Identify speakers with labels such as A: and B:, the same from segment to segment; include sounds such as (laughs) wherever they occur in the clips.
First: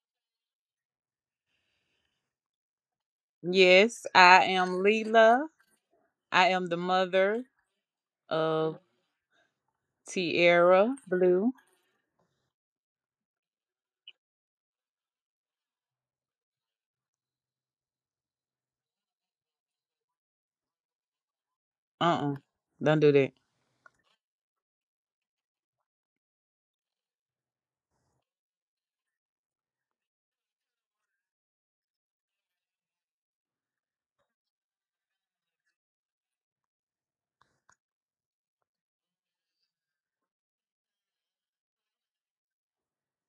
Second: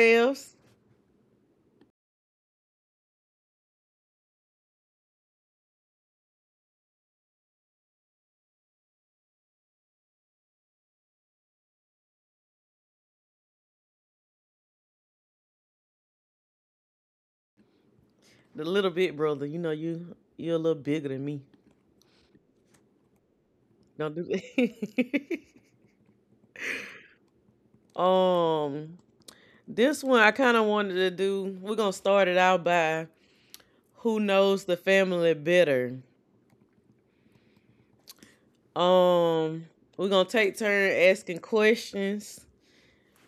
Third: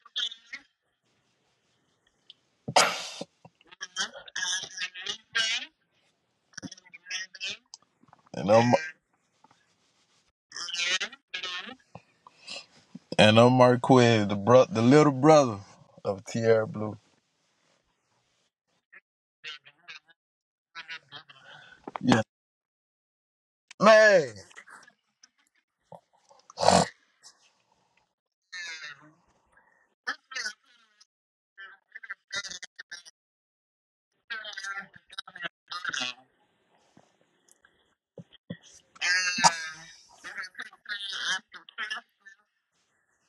A: yourselves?
B: Yes, I am Leela. I am the mother
C: And I'm
B: of Tierra Blue.
C: and I'm Marquez, the bro, the little brother of Tierra Blue.
A: The little bit brother, you know you're a little bigger than me.
C: Yeah,
B: Uh-uh. Don't do that.
A: Don't do
C: man,
A: that. (laughs) um, this one I kind of wanted to do. We're gonna start it out by who knows the family better. Um, we're gonna take turn asking questions,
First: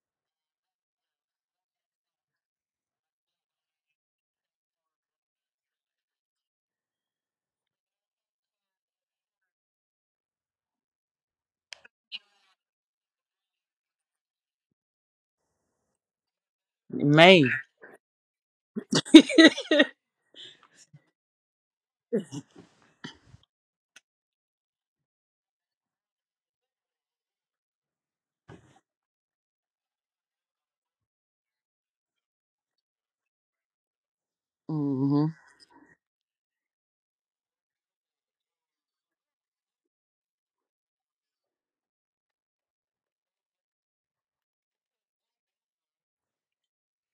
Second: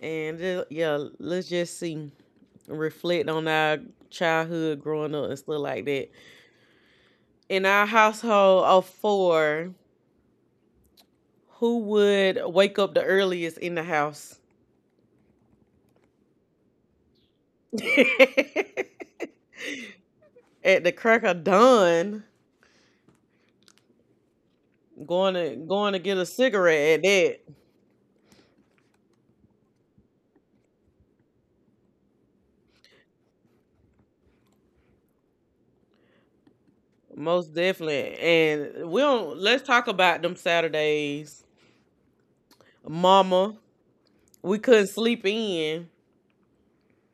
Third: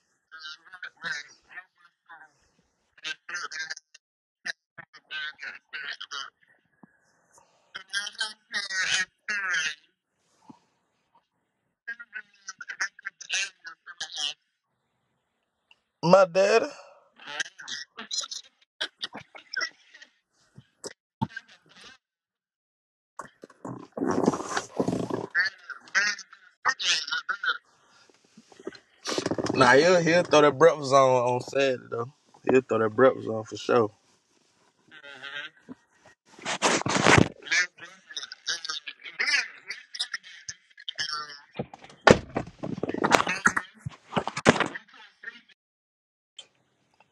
A: and yeah, let's just see. Reflect on our childhood growing up and stuff like that. In our household of four, who would wake up the earliest in the house?
C: my daddy.
B: Man.
A: (laughs)
B: (laughs)
A: At the crack of dawn, going to get a cigarette at that.
C: Nah, he'll throw that breakfast on Saturday though. He'll throw that breakfast on for sure.
B: Hmm.
A: Most definitely. And we don't, let's talk about them Saturdays. Mama, we couldn't sleep in.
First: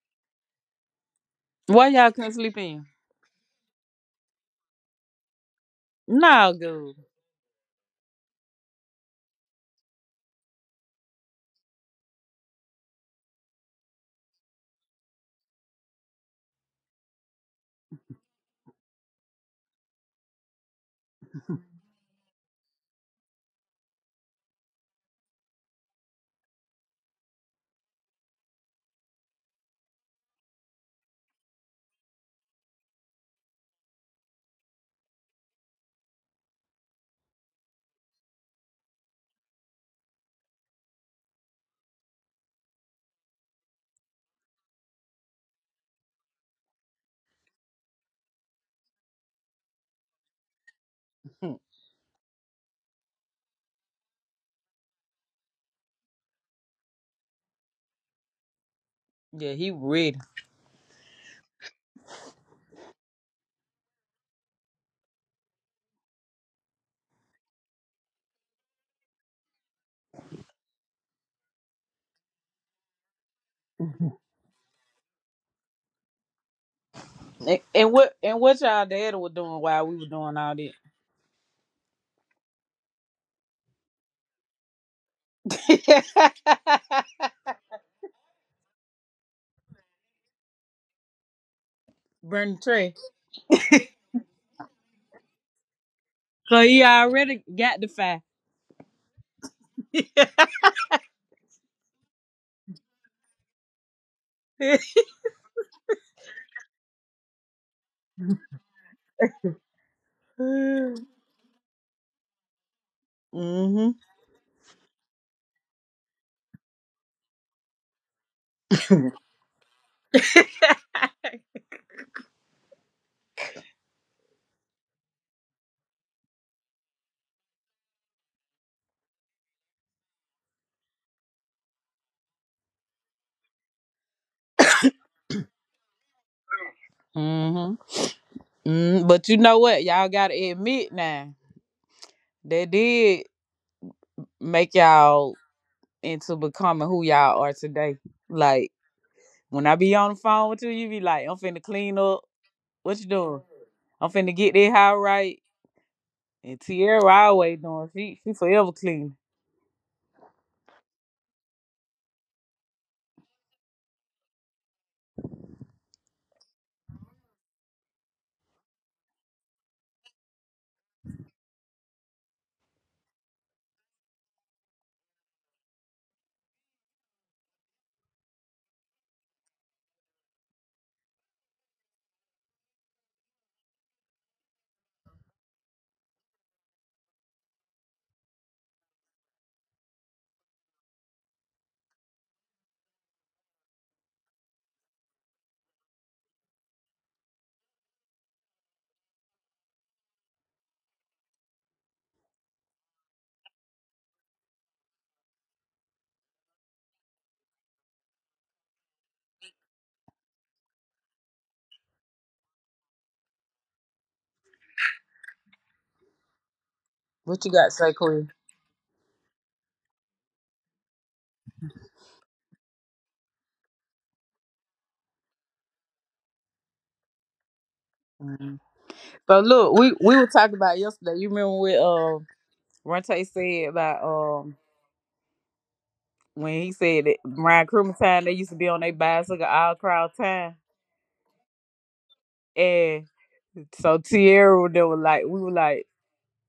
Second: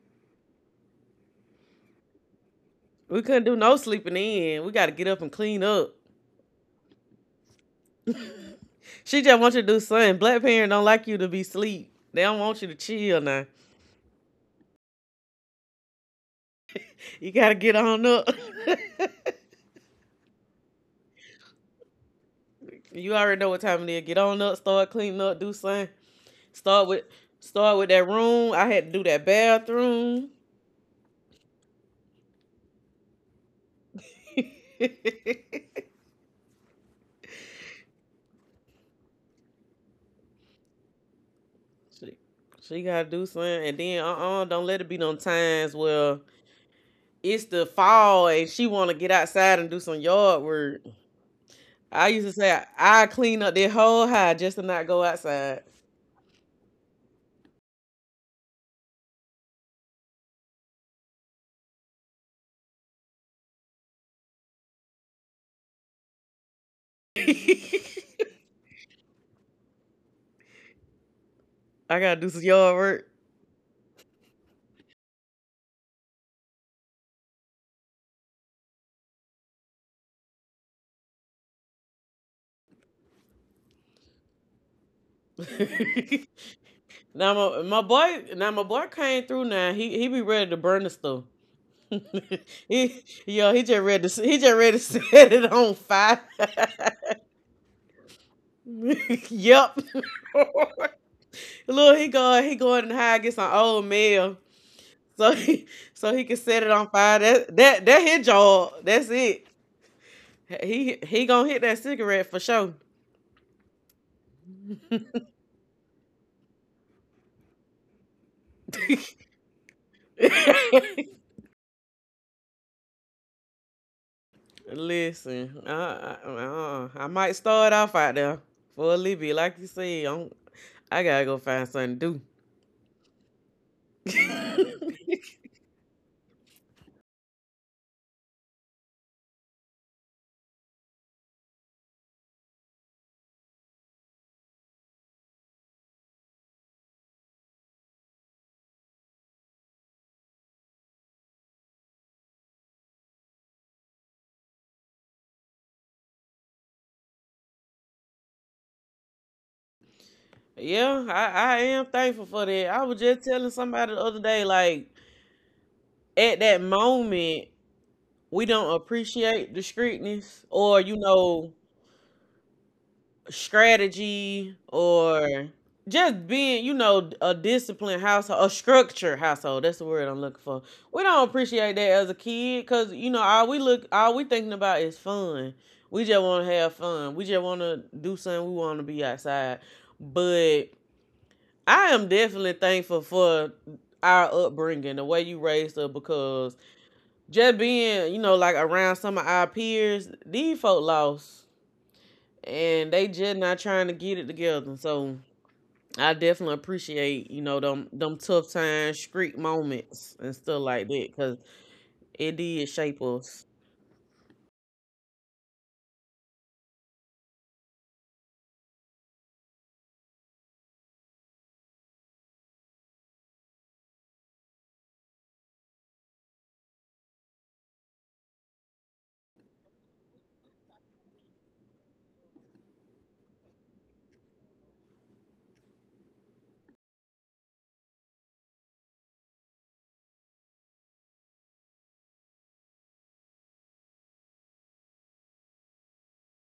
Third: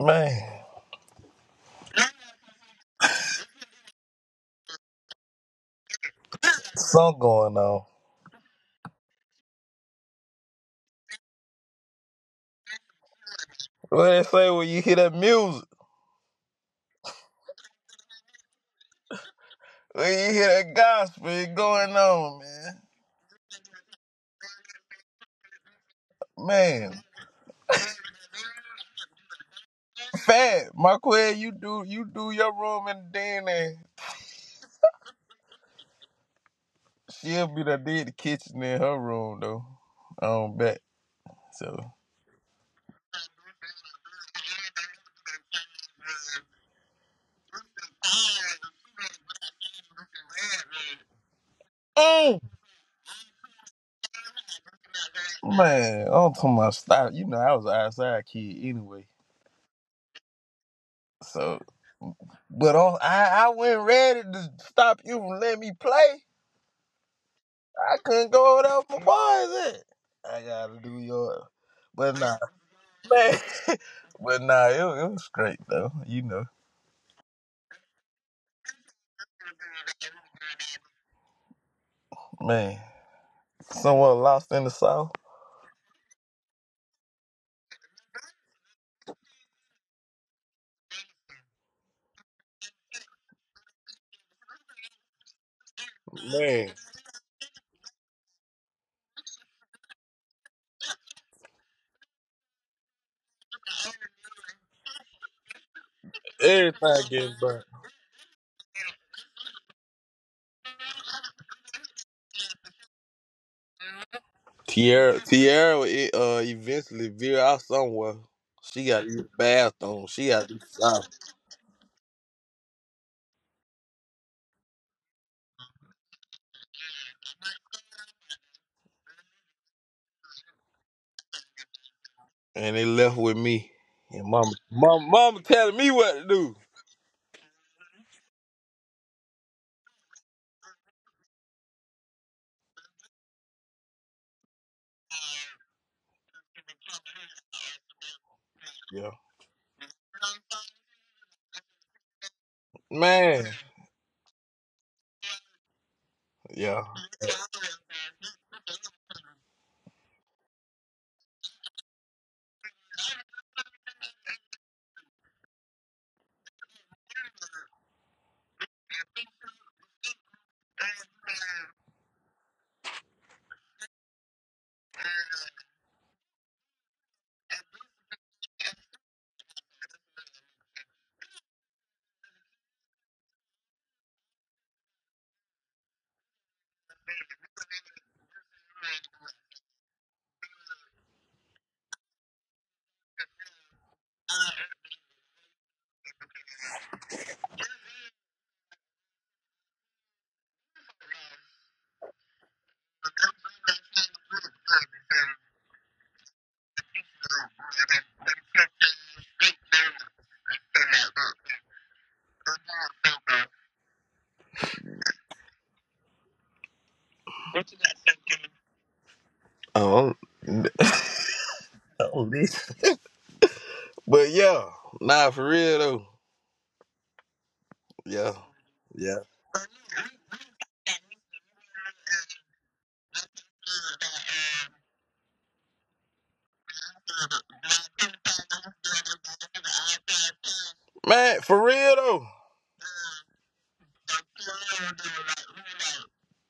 C: Man,
B: Why y'all couldn't sleep in?
A: We couldn't do no sleeping in. We gotta get up and clean up.
B: Nah, good.
C: something going on.
A: She just wants you to do something. Black parents don't like you to be sleep. They don't want you to chill now.
C: What they say when you hear that music,
A: You gotta get on up.
C: when you hear that gospel, it going on, man.
A: (laughs) You already know what time it is. Get on up, start cleaning up, do something. Start with
C: Man,
A: start with that room. I had to do that bathroom.
C: Fat Marquez, you do your room and then and
A: (laughs) she,
C: she'll be the kitchen in her room though. I don't bet. So.
A: she gotta do something. And then do not let it be no times where it's the fall and she wanna get outside and do some yard work.
B: Mm.
A: I used to
C: Mm.
A: say I clean up that whole house just to not go outside. (laughs)
C: Man, I'm talking about stop. You know, I was an outside kid anyway.
B: Yeah, he ready.
C: So, but on, I wasn't ready to stop you from letting me play. I couldn't go without my boys at. I gotta do your,
A: I gotta
C: but
A: do
C: nah,
A: some yard work.
C: (laughs) man.
B: And,
C: But nah, it was straight though. You know,
B: and what y'all daddy was doing while we were doing all that?
C: man. Someone lost in the south.
A: (laughs)
B: (laughs)
A: Now my boy came through. Now he be ready to burn the stuff.
B: Burn the
A: (laughs)
B: tree.
A: He yo, he just ready to (laughs) set it on fire.
B: So
C: Man,
B: he already got the fire.
A: (laughs) Yep.
B: (laughs)
A: (laughs) Look, he going and hide get some old mail so he so he can set it on
C: everything
A: fire.
C: getting
A: That his job. That's it. He gonna hit that cigarette for sure.
B: Mm-hmm.
C: Tierra. Tierra will, eventually veer out somewhere. She got to use the bathroom. She got to do
A: (laughs)
C: something.
B: (laughs)
A: Listen, I might start off out there for a little bit. Like you said, I gotta go find something to do.
C: And they left with me. And mama telling me what to do.
B: Mm-hmm. Mm, but you know what? Y'all gotta admit now they did make y'all into becoming who y'all are today. Like
C: Yeah,
B: when I be on the phone with you, you be like, "I'm finna clean up. What you doing?
C: man.
B: I'm finna get that house right." And
C: Yeah.
B: Tierra always doing. She forever clean.
A: Yeah, I am thankful for that. I was just telling somebody the other day, like, at that moment, we don't appreciate the strictness or, you know, strategy or just being, you know, a disciplined household, a structured household. That's the word I'm looking for. We don't appreciate that as a kid because you know all we thinking about is fun. We just want to have fun. We just want to do something. We want to be outside. But I am definitely thankful for our upbringing, the way you raised us, because just being, you know, like around some of our peers, these folk lost and they just not trying to get it together. So I definitely appreciate you know them tough times, street moments, and stuff like that because it did shape us.
B: What you got to say, Queen?
C: Um. Oh, this. But yeah, nah, for real though. Yeah,
B: Mhm.
C: yeah.
B: So look, we were talking about yesterday. You remember what Ronte said about when he said that around Christmas time they used to be on their bicycle all crowd time.
C: Man, for real though.
B: And. So Tierra they were like, we were like,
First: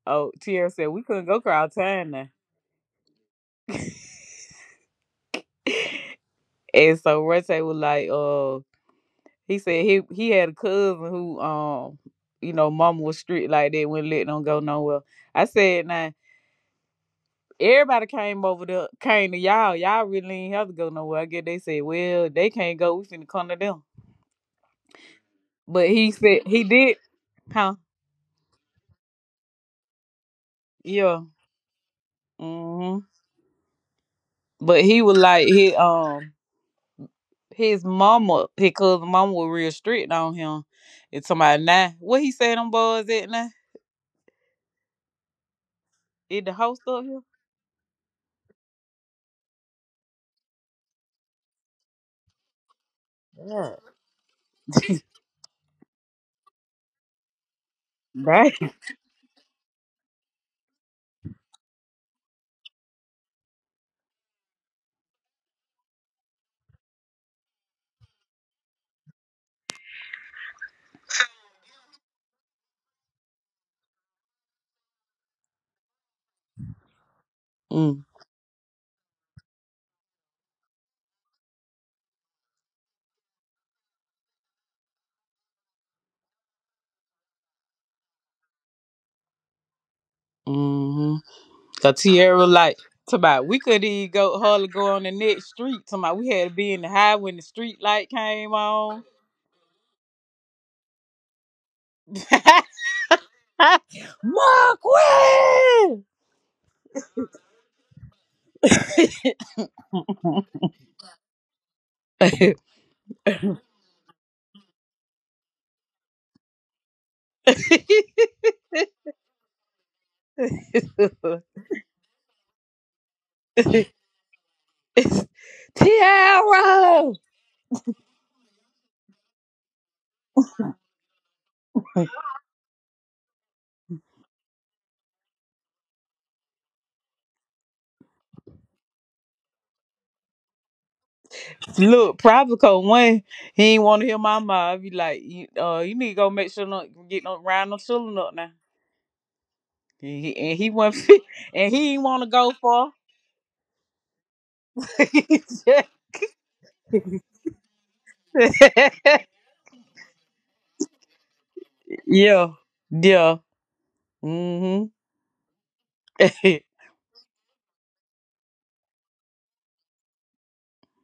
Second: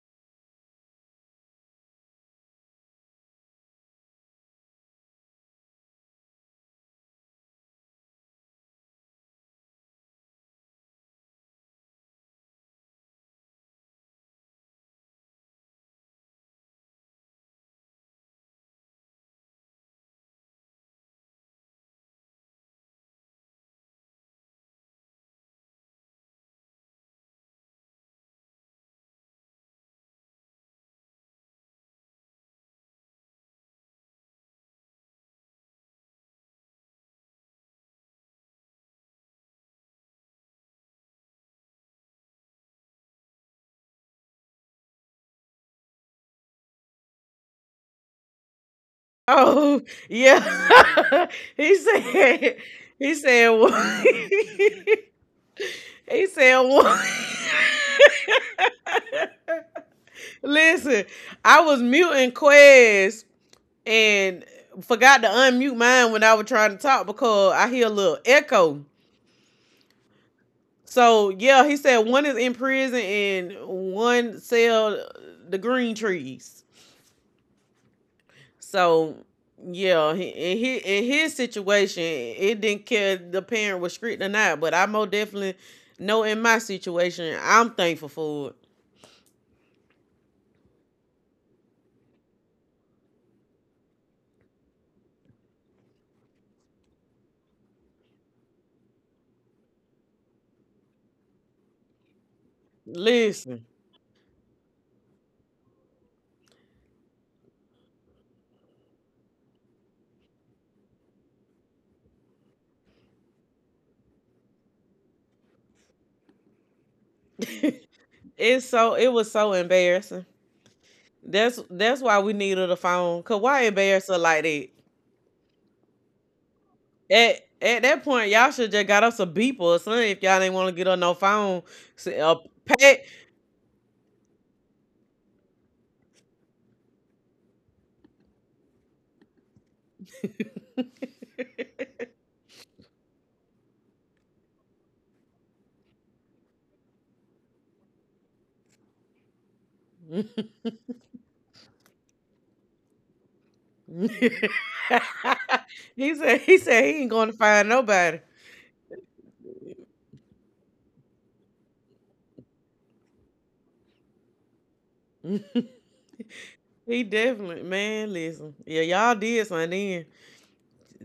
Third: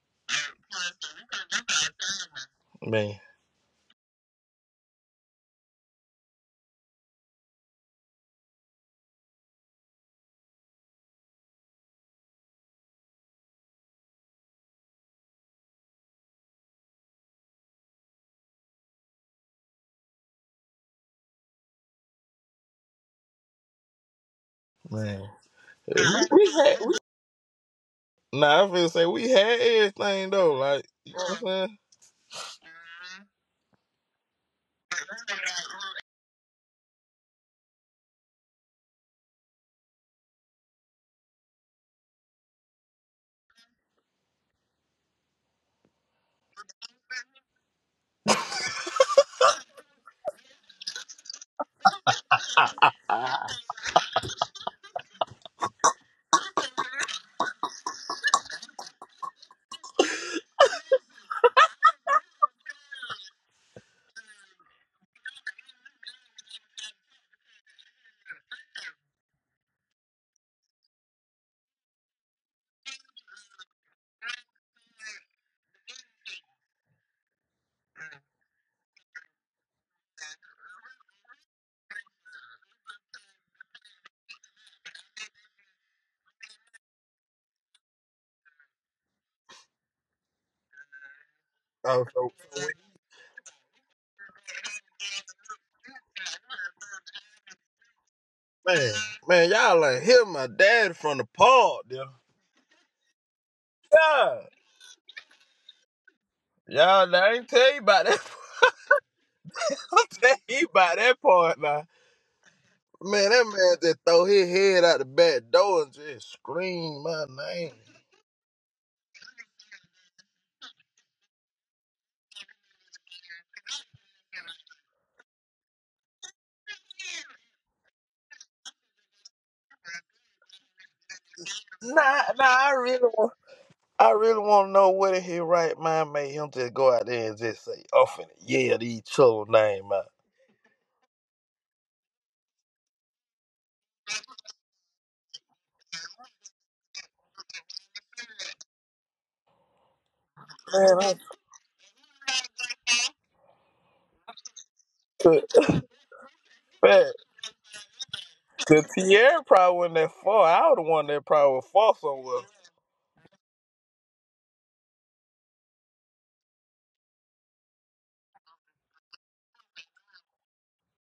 B: oh, Tierra said we couldn't go crowd time now.
C: Man,
B: (laughs) And so Rete was like, he said he had a cousin who, mama was strict like that, wouldn't let them go nowhere. I said, now everybody came over to came to y'all. Y'all really ain't have to go nowhere. I guess they said, well, they can't go. We finna come to them.
C: man.
B: But
C: We,
B: he said
C: we
B: he
C: had.
B: did, huh?
C: Nah, I feel say we had everything though. Like, you know
B: Yeah.
C: what I'm saying?
B: Hmm. But he was like, he. His mama, his cousin mama was real strict on him. And somebody now, what he said them boys at now? Is the host up here?
A: Oh yeah, (laughs) he said he said one.
B: Yeah.
A: (laughs) He said one. (laughs)
B: Right.
A: Listen, I was muting Quez and forgot to unmute mine when I was trying to talk because I hear a little echo. So yeah, he said one is in prison and one sell the green trees.
B: Mm.
A: So yeah, he, in his situation, it didn't care if the parent was strict or not. But I most definitely know in my situation, I'm thankful for it.
B: Mm-hmm. Cause
C: Oh,
B: Tierra like somebody we couldn't even go hardly go on the next street. Somebody we had to be in the high when the street light came
C: man,
B: on.
C: man, y'all like hit my dad from the park, yeah.
B: (laughs)
A: Listen,
C: Yeah.
B: Mark Marquis!
C: Y'all, I ain't tell you about that. (laughs) I tell you about that part now. Man, that man just throw his head out the back door and just scream my
B: (laughs)
C: name.
A: it's so it was so embarrassing. That's why we needed a phone. Cause why embarrass her like that?
B: Tiara!
A: At that point, y'all should just got us a beeper or something if y'all didn't want to get on no phone. S-
B: (laughs)
C: Nah,
A: A
C: nah,
A: pad,
C: I really want to know what in his right mind made him just go out there and just say, "I'm finna yell these children name out."
B: Look, probably cause one, he ain't want to hear my mouth. He like, you need to go make sure not get no round no children up now. And he,
A: (laughs)
B: and he went,
C: Man,
B: (laughs)
C: I
B: and he ain't want to go for.
A: (laughs)
C: could,
A: he said he ain't
C: man,
A: gonna find nobody.
C: cause Tierra probably wasn't that far. I would have one that probably was far
B: (laughs)
C: somewhere.
B: Yeah, yeah, mhm.
A: (laughs)
B: (laughs)
A: He definitely man, listen. Yeah, y'all did something then.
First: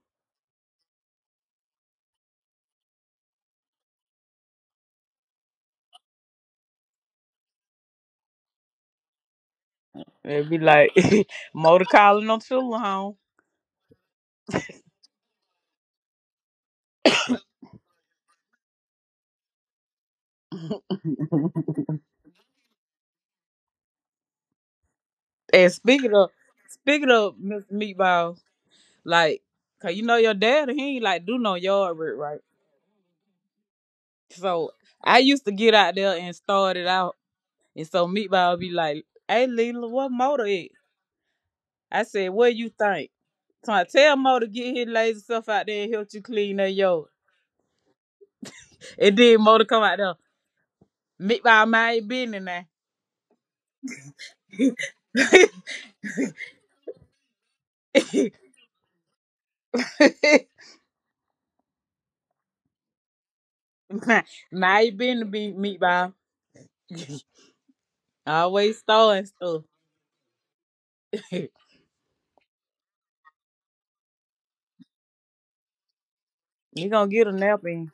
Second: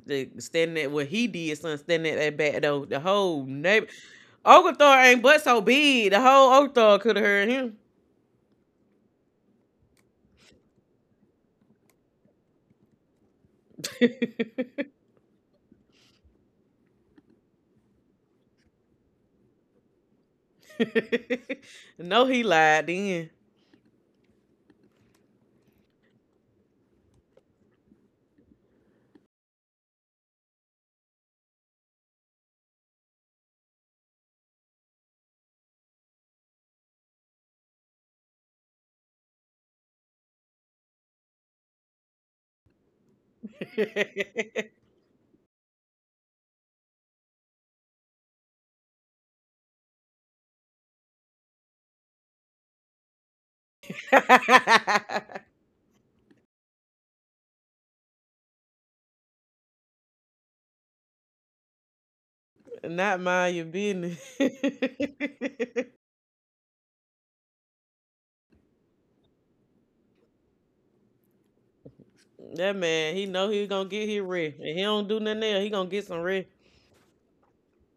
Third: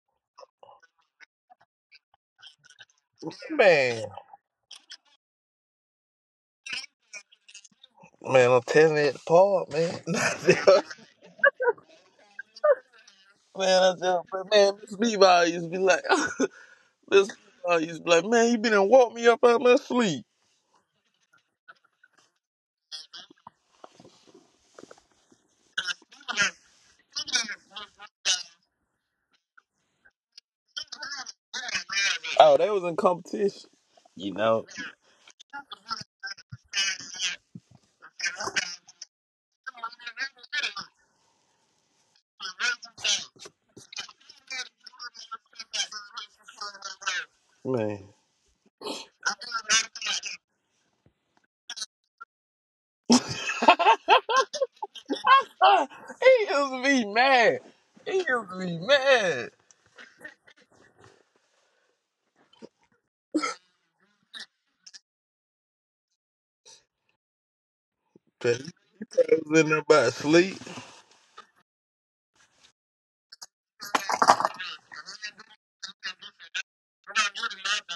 A: The standing at what he did something standing at that back though. The whole neighbor
C: Man,
A: Oglethorpe ain't but so big. The whole Oglethorpe could have heard him.
C: man, I'm telling you, at the park, man.
B: They be like,
C: (laughs)
B: (laughs) motor calling no children home.
C: Man, I just, man, Miss Levi used to be like, (laughs) Miss Levi used to be like, man, you been and woke me up out of my sleep.
A: (laughs) No, he lied then.
B: And speaking of Miss Meatballs, like, cause you know your dad, he ain't like do no yard work, right?
C: Oh, they was in competition. You know,
B: So I used to get out there and start it out. And so Meatball be like, hey, Leela, what motor it? I said, what you think? So I tell Motor
A: (laughs)
B: get his lazy stuff out there and help you clean that yard.
C: man.
B: And then Motor come out there, Meatball, my business now.
C: (laughs) He used to be mad. He used to be mad.
A: Not mind your business.
B: (laughs) Now you
A: (laughs)
B: been to be Meatball.
C: 'Cause
B: Always throwing
C: he was in
B: stuff.
C: there about sleep.
B: (laughs) You
A: That man, he know he gonna get his rest. And he don't do nothing else, he gonna get some rest.
B: gonna get a nap in.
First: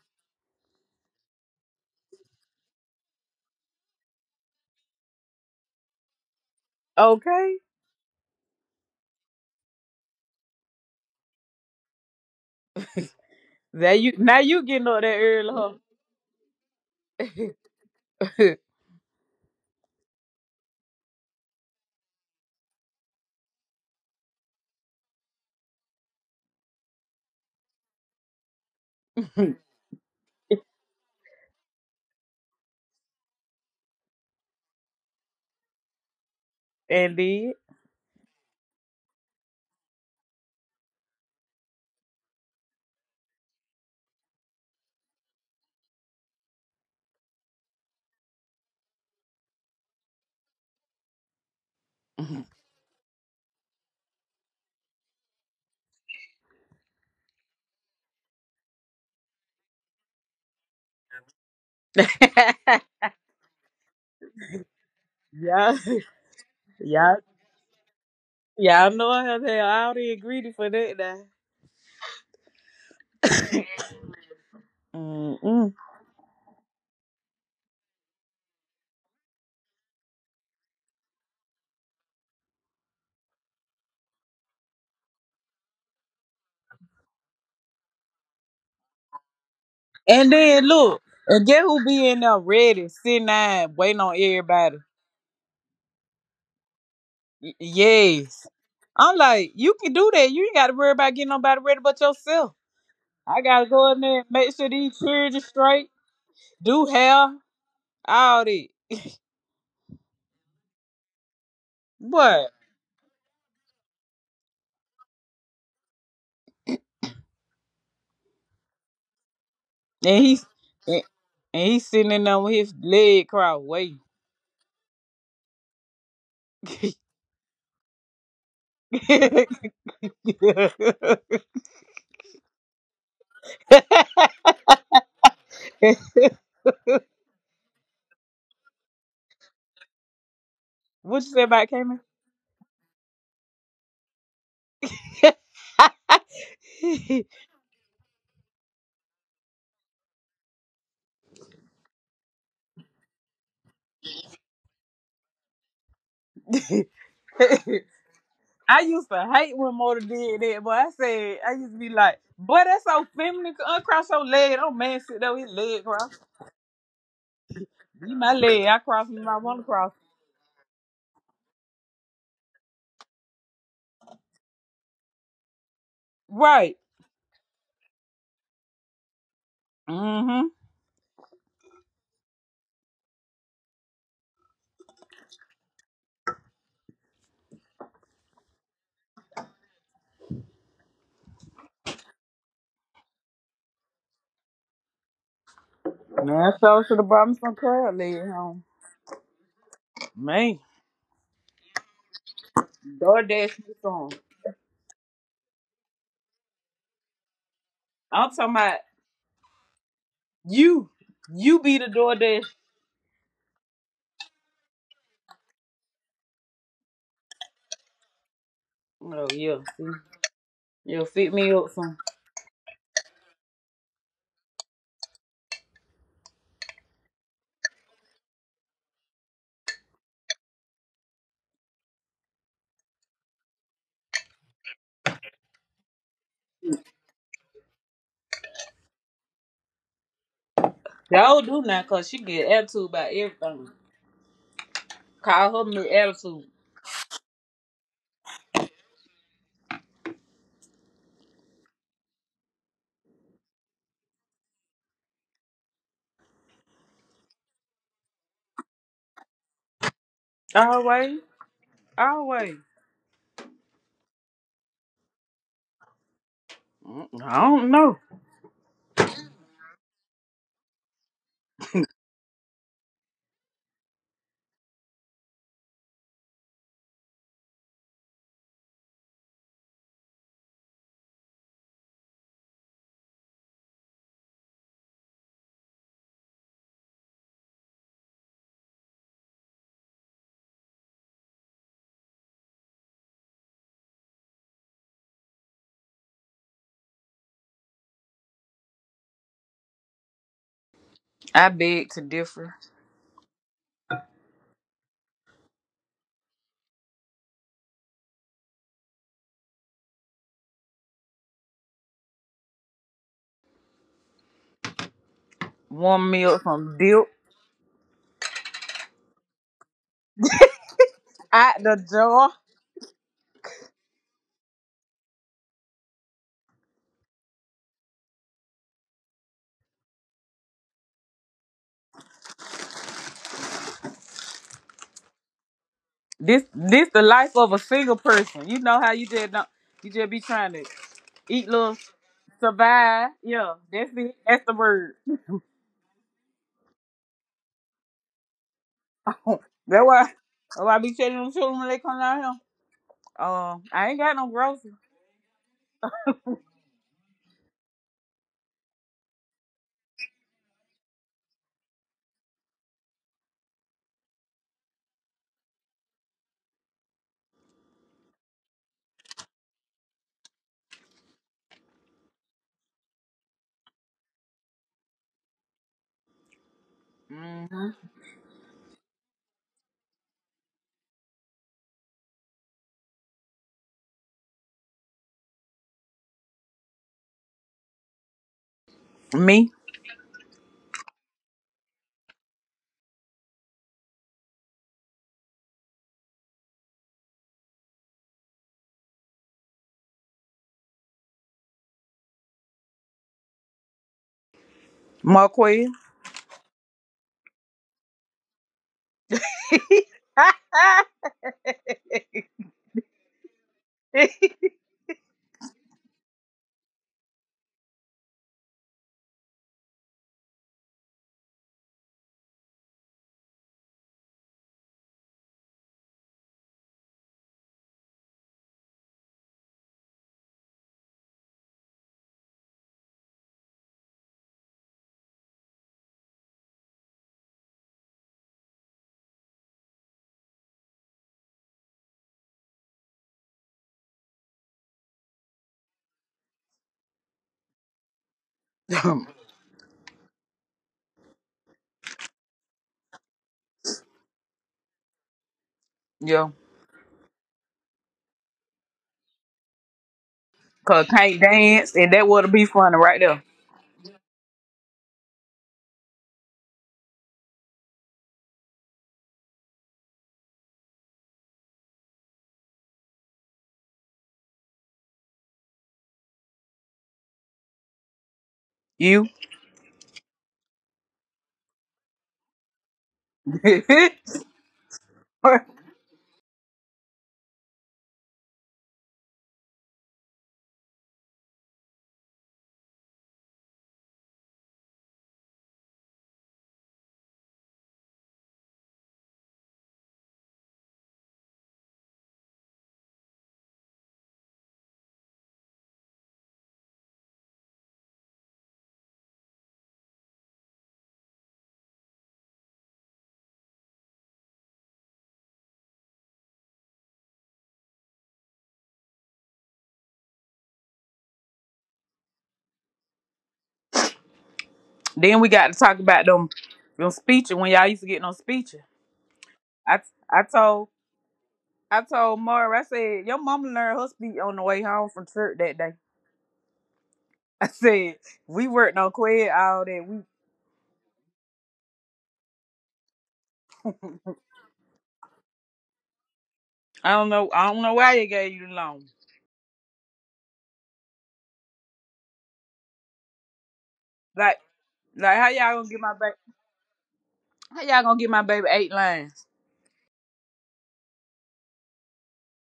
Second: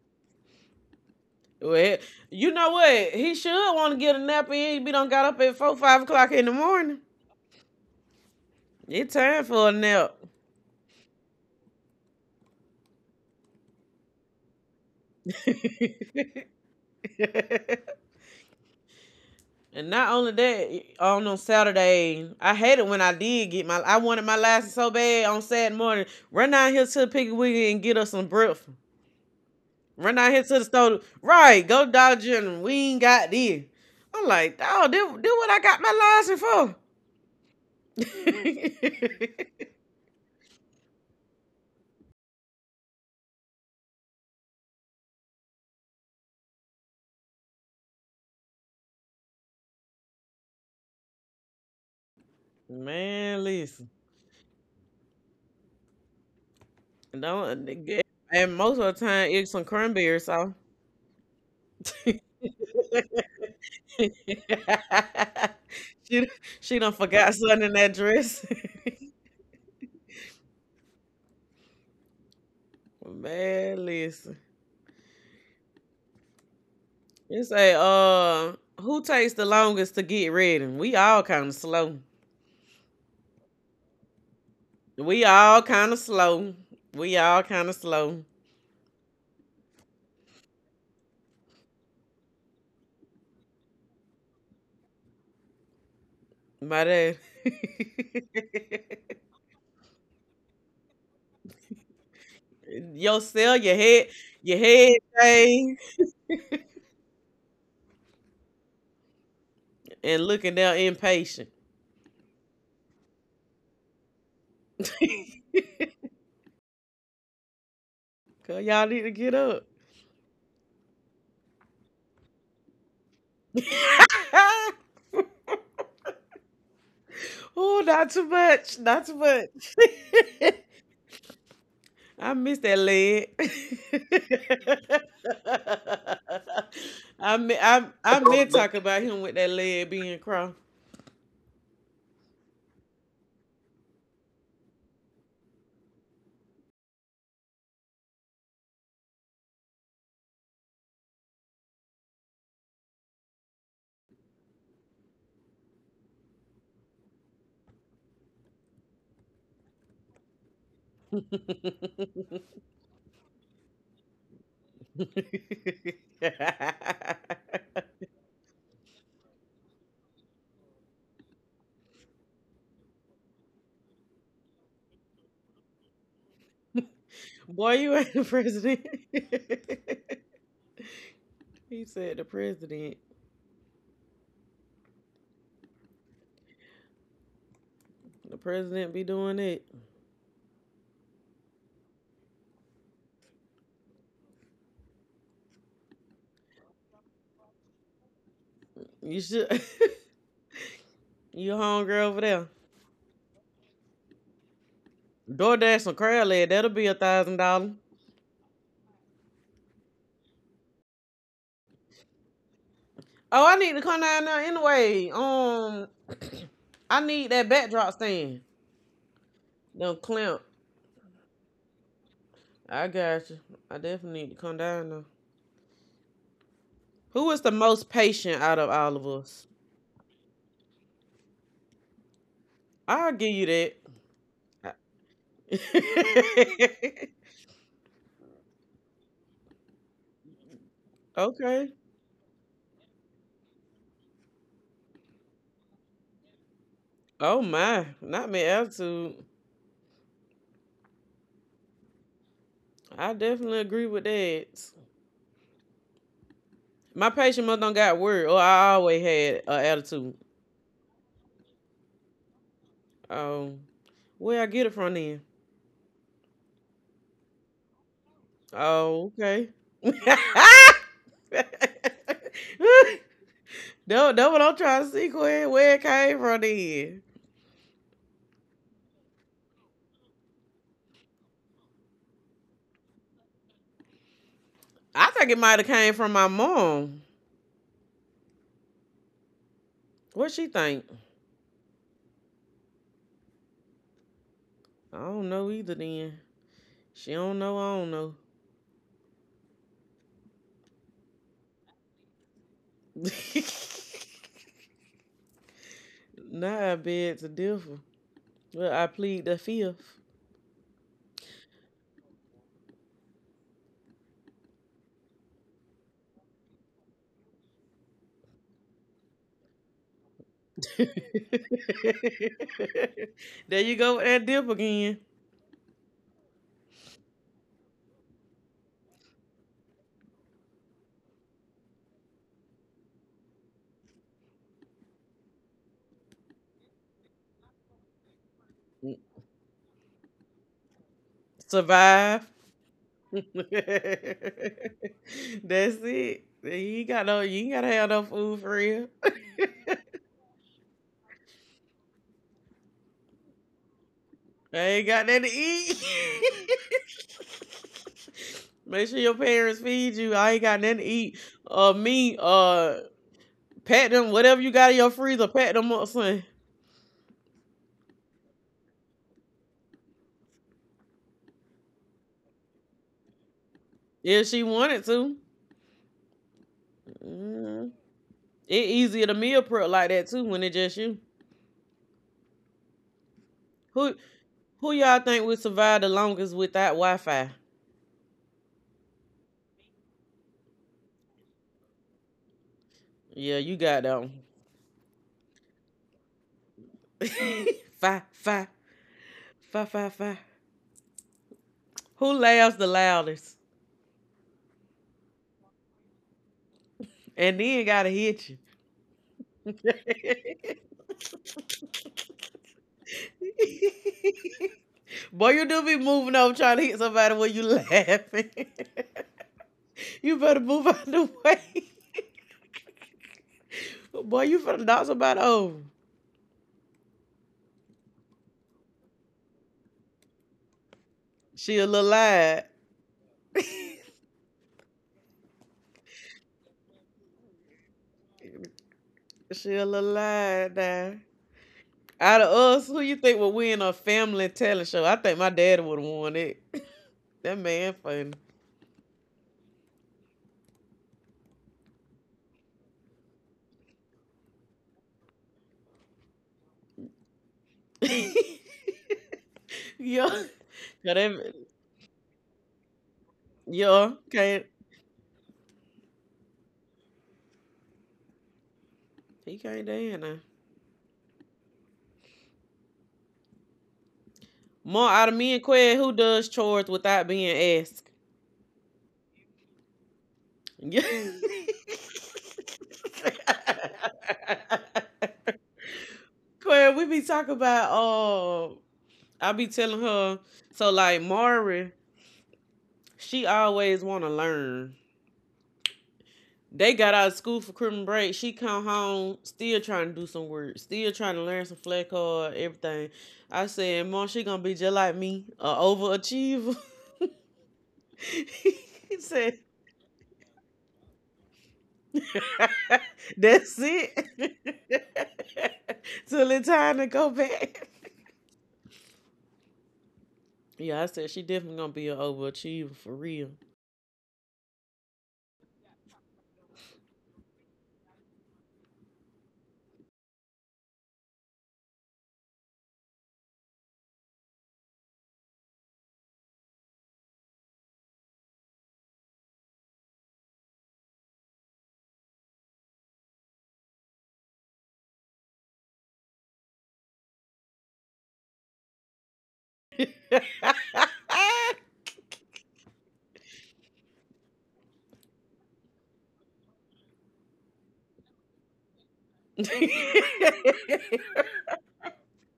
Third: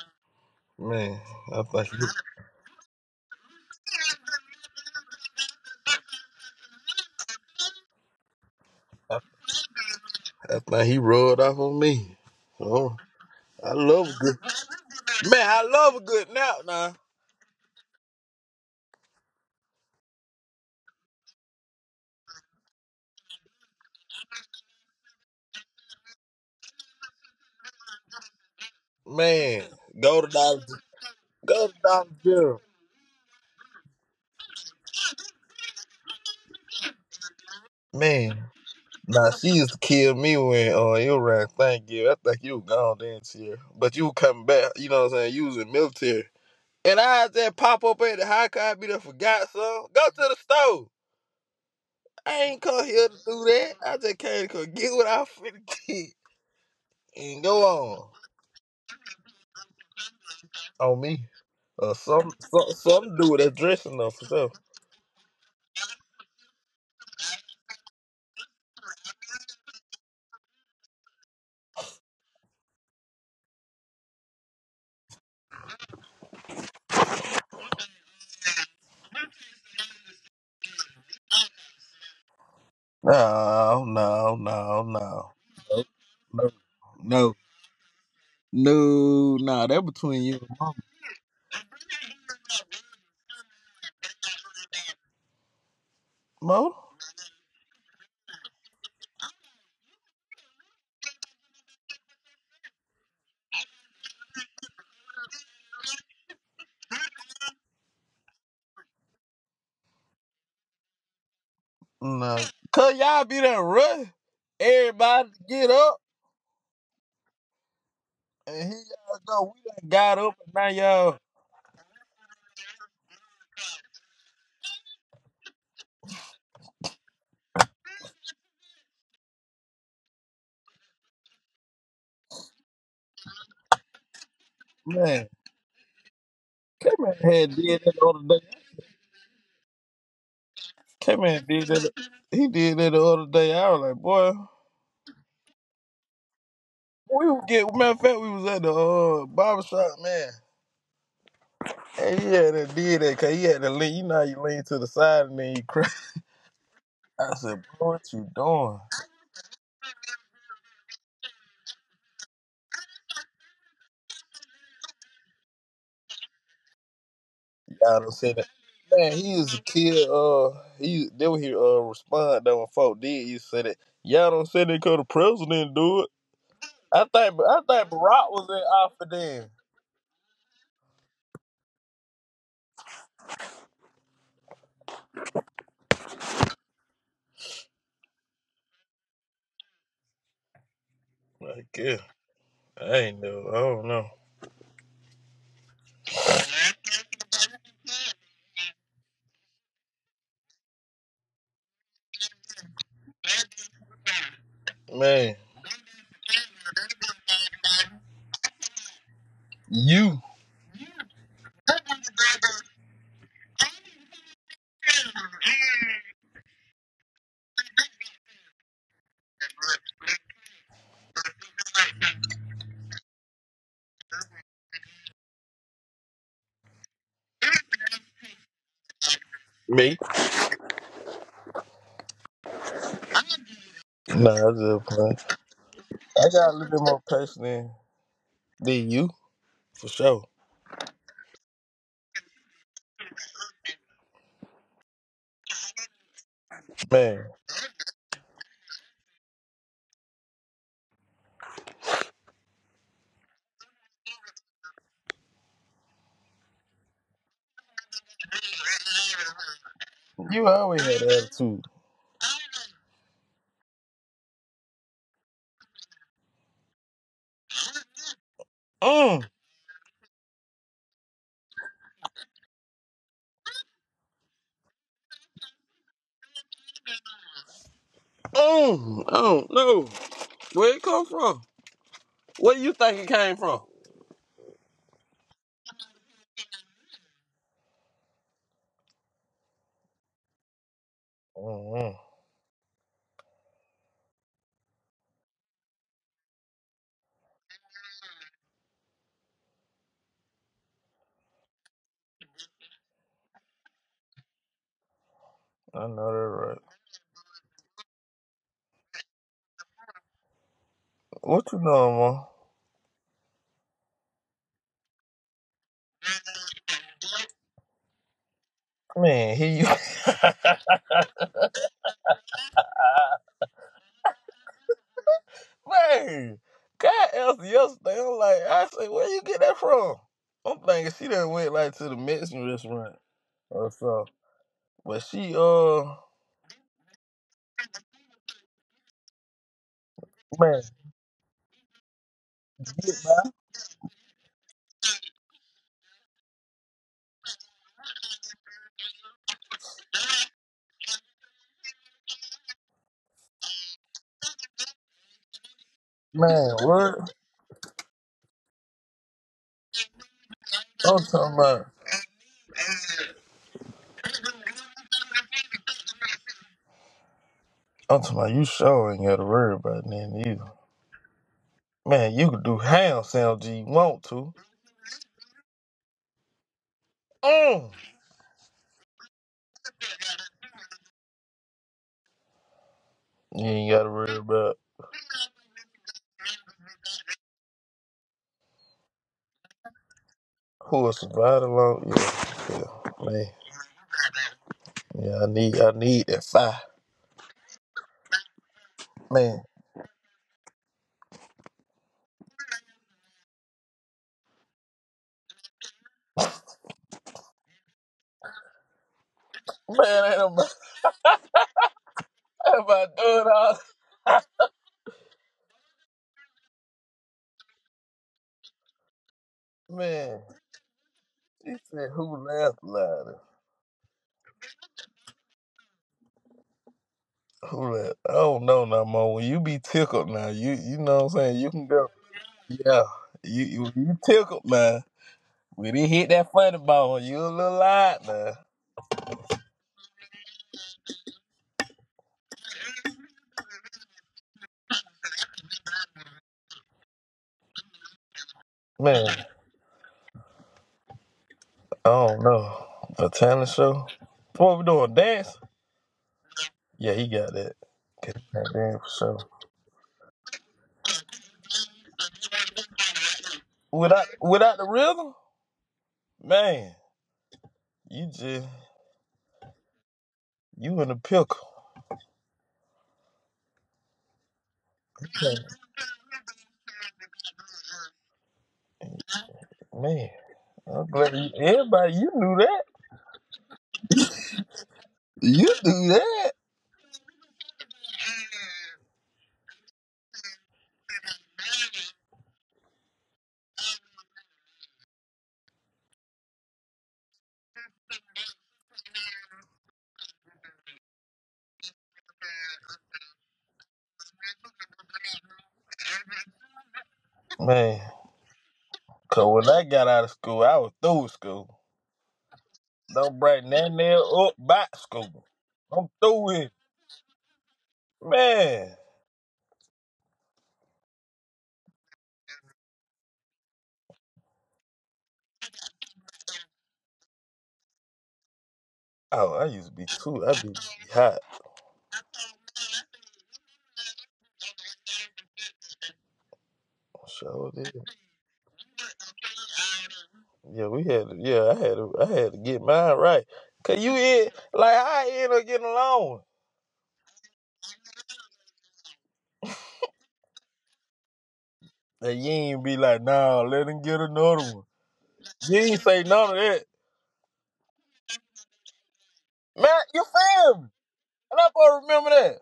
C: Man, I
A: Well,
C: think he,
A: you know what? He should want to get a nap in. He done got up at four, 5 o'clock in the morning.
B: Okay.
A: It's
C: I,
A: time for a nap.
C: I think he rolled off on me. Oh, I
B: Now
C: love
B: you
C: a good
B: now you getting up that
C: man. I
B: early,
C: love a good nap now.
A: (laughs)
B: huh?
A: And not only that, on Saturday, I hated when I did get my. I wanted my license so bad on Saturday morning. Run down here to the Piggly Wiggly and get us some breakfast.
C: Man,
A: Run
C: go to
A: down here to the
C: Dollar,
A: store. Right,
C: go to
A: go to
C: Dollar
A: Dollar
C: General.
A: General. We ain't got this. I'm like, oh, do what I got my license
B: (laughs) And then
C: Man, nah, she
A: for.
C: used to kill me when you ran thank you. I think you were gone then year. But you come back, you know what I'm saying? You was in military. And I had that pop up at the high car, I be there forgot some. Go to the store. I ain't
A: (laughs)
C: come here to
A: Man,
C: do that.
A: listen.
C: I just came to come get what I finna (laughs) get and
A: Don't
C: go
A: nigga,
C: on.
A: and most of the time it's some cranberry sauce.
C: On me. Or something
B: (laughs)
C: something to do with that dressing
A: (laughs)
C: up for
A: she
C: sure.
B: yeah,
A: d- she done
B: yeah,
A: forgot something in that dress.
B: yeah. I know how the hell I have all already ingredients for that now.
A: (laughs)
B: (laughs)
A: Man, listen.
B: Mm-mm.
A: It say, who takes the longest to get ready? We all kind of slow.
C: No, no, no,
A: We
C: no.
A: all kind of
C: No.
A: slow. We
C: No.
A: all kind of slow.
C: No, nah, that between
B: And
C: you
B: then
C: and
B: look, and get who be in there ready, sitting down, waiting on everybody.
C: Mo.
A: My dad.
B: Y-
A: (laughs)
B: yes. I'm like, you can do that. You ain't gotta worry about getting nobody ready but yourself.
A: your
B: I
A: cell,
B: gotta
A: your
B: go in
A: head,
B: there and make
A: your
B: sure
A: head
B: these chairs are
A: thing,
B: straight, do hair, all that.
A: and looking down impatient.
C: No.
B: What?
C: Cause y'all be that rush.
A: (laughs)
C: Everybody get up
A: Cause
C: and here
A: y'all need to
C: y'all
A: get
C: go. We
A: up.
C: done got
B: And
C: up
B: he's
C: and now
B: and,
C: y'all
B: and he's sitting in there with his leg crossed waiting.
A: (laughs)
B: (laughs)
A: Oh, not too much. Not too much. (laughs) I miss that leg.
C: man. Came in
A: (laughs) I
C: had
A: mi-
C: did that the
A: I
C: other
A: meant
C: day.
A: talk about him with that leg being crossed.
B: What
C: Came
B: you say
C: in did
B: about
C: that.
B: Cayman?
C: He did that the other day. I was like, boy, we was get matter of fact we was at the barber shop, man. And he had to did that cause he had to lean you know how you lean to the side and then you cry. (laughs) I said,
B: (laughs)
C: bro, what you doing?
B: I used to hate when Motor did that, but I said I
A: (laughs)
B: used to be like, "Boy, that's so feminine. Uncross your leg. Don't man sit there with his leg crossed.
C: I done
B: Be my
C: said that.
B: leg. I cross
C: Man,
B: me when
C: he
B: I
C: used
B: want
C: to
B: to cross."
C: kid. He then when he respond though when folk did, you said it. Y'all don't say they could the president do it.
B: Right.
C: I think I
A: Boy,
C: think
A: you ain't the
C: Barack was in
A: president.
C: office then.
B: Mm-hmm.
A: (laughs) He said the president. The president be doing it.
C: Like yeah, I ain't know. I don't know.
B: Man, so should have brought me some crab leg home.
A: You should.
B: Man,
A: (laughs) You hungry over there?
B: DoorDash me some.
C: Man,
A: DoorDash some crab leg. That'll be $1,000.
B: I'm talking about
C: you
B: you. You be the DoorDash.
A: Oh, I need to come down there anyway. I need that backdrop stand.
B: Oh yeah.
A: Them clamp.
B: You'll fit me up some.
A: I got you. I definitely need to come down now. Who is the most patient out of all of us?
C: me?
A: I'll give you that.
C: Nah, I just playing.
A: (laughs)
C: I got a little bit more patience than you for sure.
B: Y'all do
A: Okay.
B: now, cause she get attitude about everything. Call her me attitude.
C: Man,
A: Oh my. Not my attitude. I definitely agree with that. My patient mother don't got word. Oh, I always had an attitude.
C: you always had
B: Always.
C: that attitude.
B: Always.
A: Um, where I get it from then?
B: Mm, I don't know.
C: Mm,
A: Oh, okay. (laughs) That what I'm trying to see Quinn, where it came from then.
C: I don't know where it come from. Where you think it came from?
A: I think it might have came from my mom. What she think?
C: Mm-hmm.
A: I don't know either then. She don't know, I don't know.
B: I beg to differ.
C: I know that
A: (laughs)
C: right.
A: Nah, I bet to differ. Well, I plead the fifth.
C: What you know,
B: Warm milk from Dilk.
C: man? Man, he you (laughs)
B: Out the door.
A: (laughs) There you go with that dip again.
C: Man, God asked yesterday. I'm like, I said, where you get that from? I'm thinking she done went like to the Mexican restaurant or so. But she
B: This the life of a single person. You know how you just don't you just be trying
C: man,
B: to eat little
A: Survive.
C: get
B: survive.
C: back.
A: (laughs)
B: Yeah, that's it.
A: That's
B: That's the word.
A: it. You ain't got no, you ain't gotta have no food for real.
B: (laughs) That's why I be telling them children when they come down here. I ain't got no
A: I
B: groceries.
A: ain't got nothing to eat.
C: Man, what?
A: (laughs) (laughs) Make sure your parents feed you. I ain't got nothing to
C: I'm
A: eat.
C: talking about
A: Uh, me, uh, Pet them. Whatever you got in your freezer, pet them up, son.
C: I'm talking about you sure ain't gotta worry about nothing either. Man, you could do ham sandwich you want to.
A: If she wanted to.
C: Mm.
A: Mm.
B: Mm-hmm.
A: It easier to meal prep like that too when it just you.
C: You ain't gotta
A: Who
C: worry about
A: who y'all think would survive the longest without Wi-Fi?
B: Me,
C: who will survive alone. Yeah, yeah. Man.
A: Yeah, you got that one.
C: Yeah, I need that fire.
A: (laughs) Fi fi
C: Man.
A: fi. Who laughs the loudest?
B: Marquez.
A: And then gotta hit
C: Man, ain't nobody,
A: you.
B: (laughs)
C: ain't nobody doing all
A: (laughs)
C: (laughs)
A: Boy, you do be moving over trying to hit somebody when you laughing. (laughs) You
C: Man.
A: better move out the way.
C: Said who laughed louder?
A: (laughs) Boy, you finna knock somebody over.
C: Who laughed? I don't know no more. When you be tickled now, you know what I'm saying? You
A: She
C: can
A: a
C: go.
A: little lied.
C: Yeah. You tickled man. When it hit that funny bone, you a little loud now.
A: She a little lied now. Out of us, who you think would win a family talent show? I think my daddy would have won it. (laughs) That man funny.
C: Man, I don't know. A talent show? What we doing? Dance?
B: Yeah,
C: Yeah, he got that. Got that dance for sure.
A: (laughs) Yeah.
B: cause
A: Got
B: can't
A: that
B: dance, and that would be funny right there.
A: yeah,
C: Without
A: can't
C: without the rhythm? Man, you just
A: he can't dance now.
C: you in a pickle.
A: More out of me and Qued, who does chores without being asked?
B: You.
C: Man, I'm
A: Yeah.
C: glad you, everybody, you knew that.
A: (laughs)
C: You
B: (laughs)
C: knew that.
A: Claire, we be talking about oh I be telling her so like Mari, she always wanna learn. They got out of school for criminal break. She come home still trying to do some work, still trying to learn some flat card, everything. I said, Mom, she gonna be just like me, a overachiever.
C: Man,
A: (laughs) He
C: because
A: said,
C: when I got out of school, I was through with school. Don't bring
A: that's
C: that nail up
A: it.
C: by school. I'm
A: (laughs)
C: through
A: Till
C: with it.
A: it's time to go back.
C: Man.
A: Yeah, I said she definitely gonna be an overachiever for real.
B: Then we got to talk about them speeches when y'all used to get no speeches.
C: Oh, I used to
B: I
C: be
B: I
C: cool. I be
B: told
C: hot.
B: I told Mara, I said, "Your mama learned her speech on the way home from church that day." (laughs) I
C: Showed it.
B: said, we worked on quid all that week.
C: Yeah, we had to, yeah, I had to get mine right. Cause you in, like, I end up getting alone.
B: I don't know why they gave you the loan.
A: (laughs)
C: And you ain't be like, nah, let him get
B: Like
C: another one.
B: like how y'all
C: You
B: gonna get
C: ain't
B: my
C: say
B: baby
C: none of that.
B: how y'all gonna get my baby eight lines?
C: Man, you
A: (laughs)
C: feel me? And I'm supposed to remember that.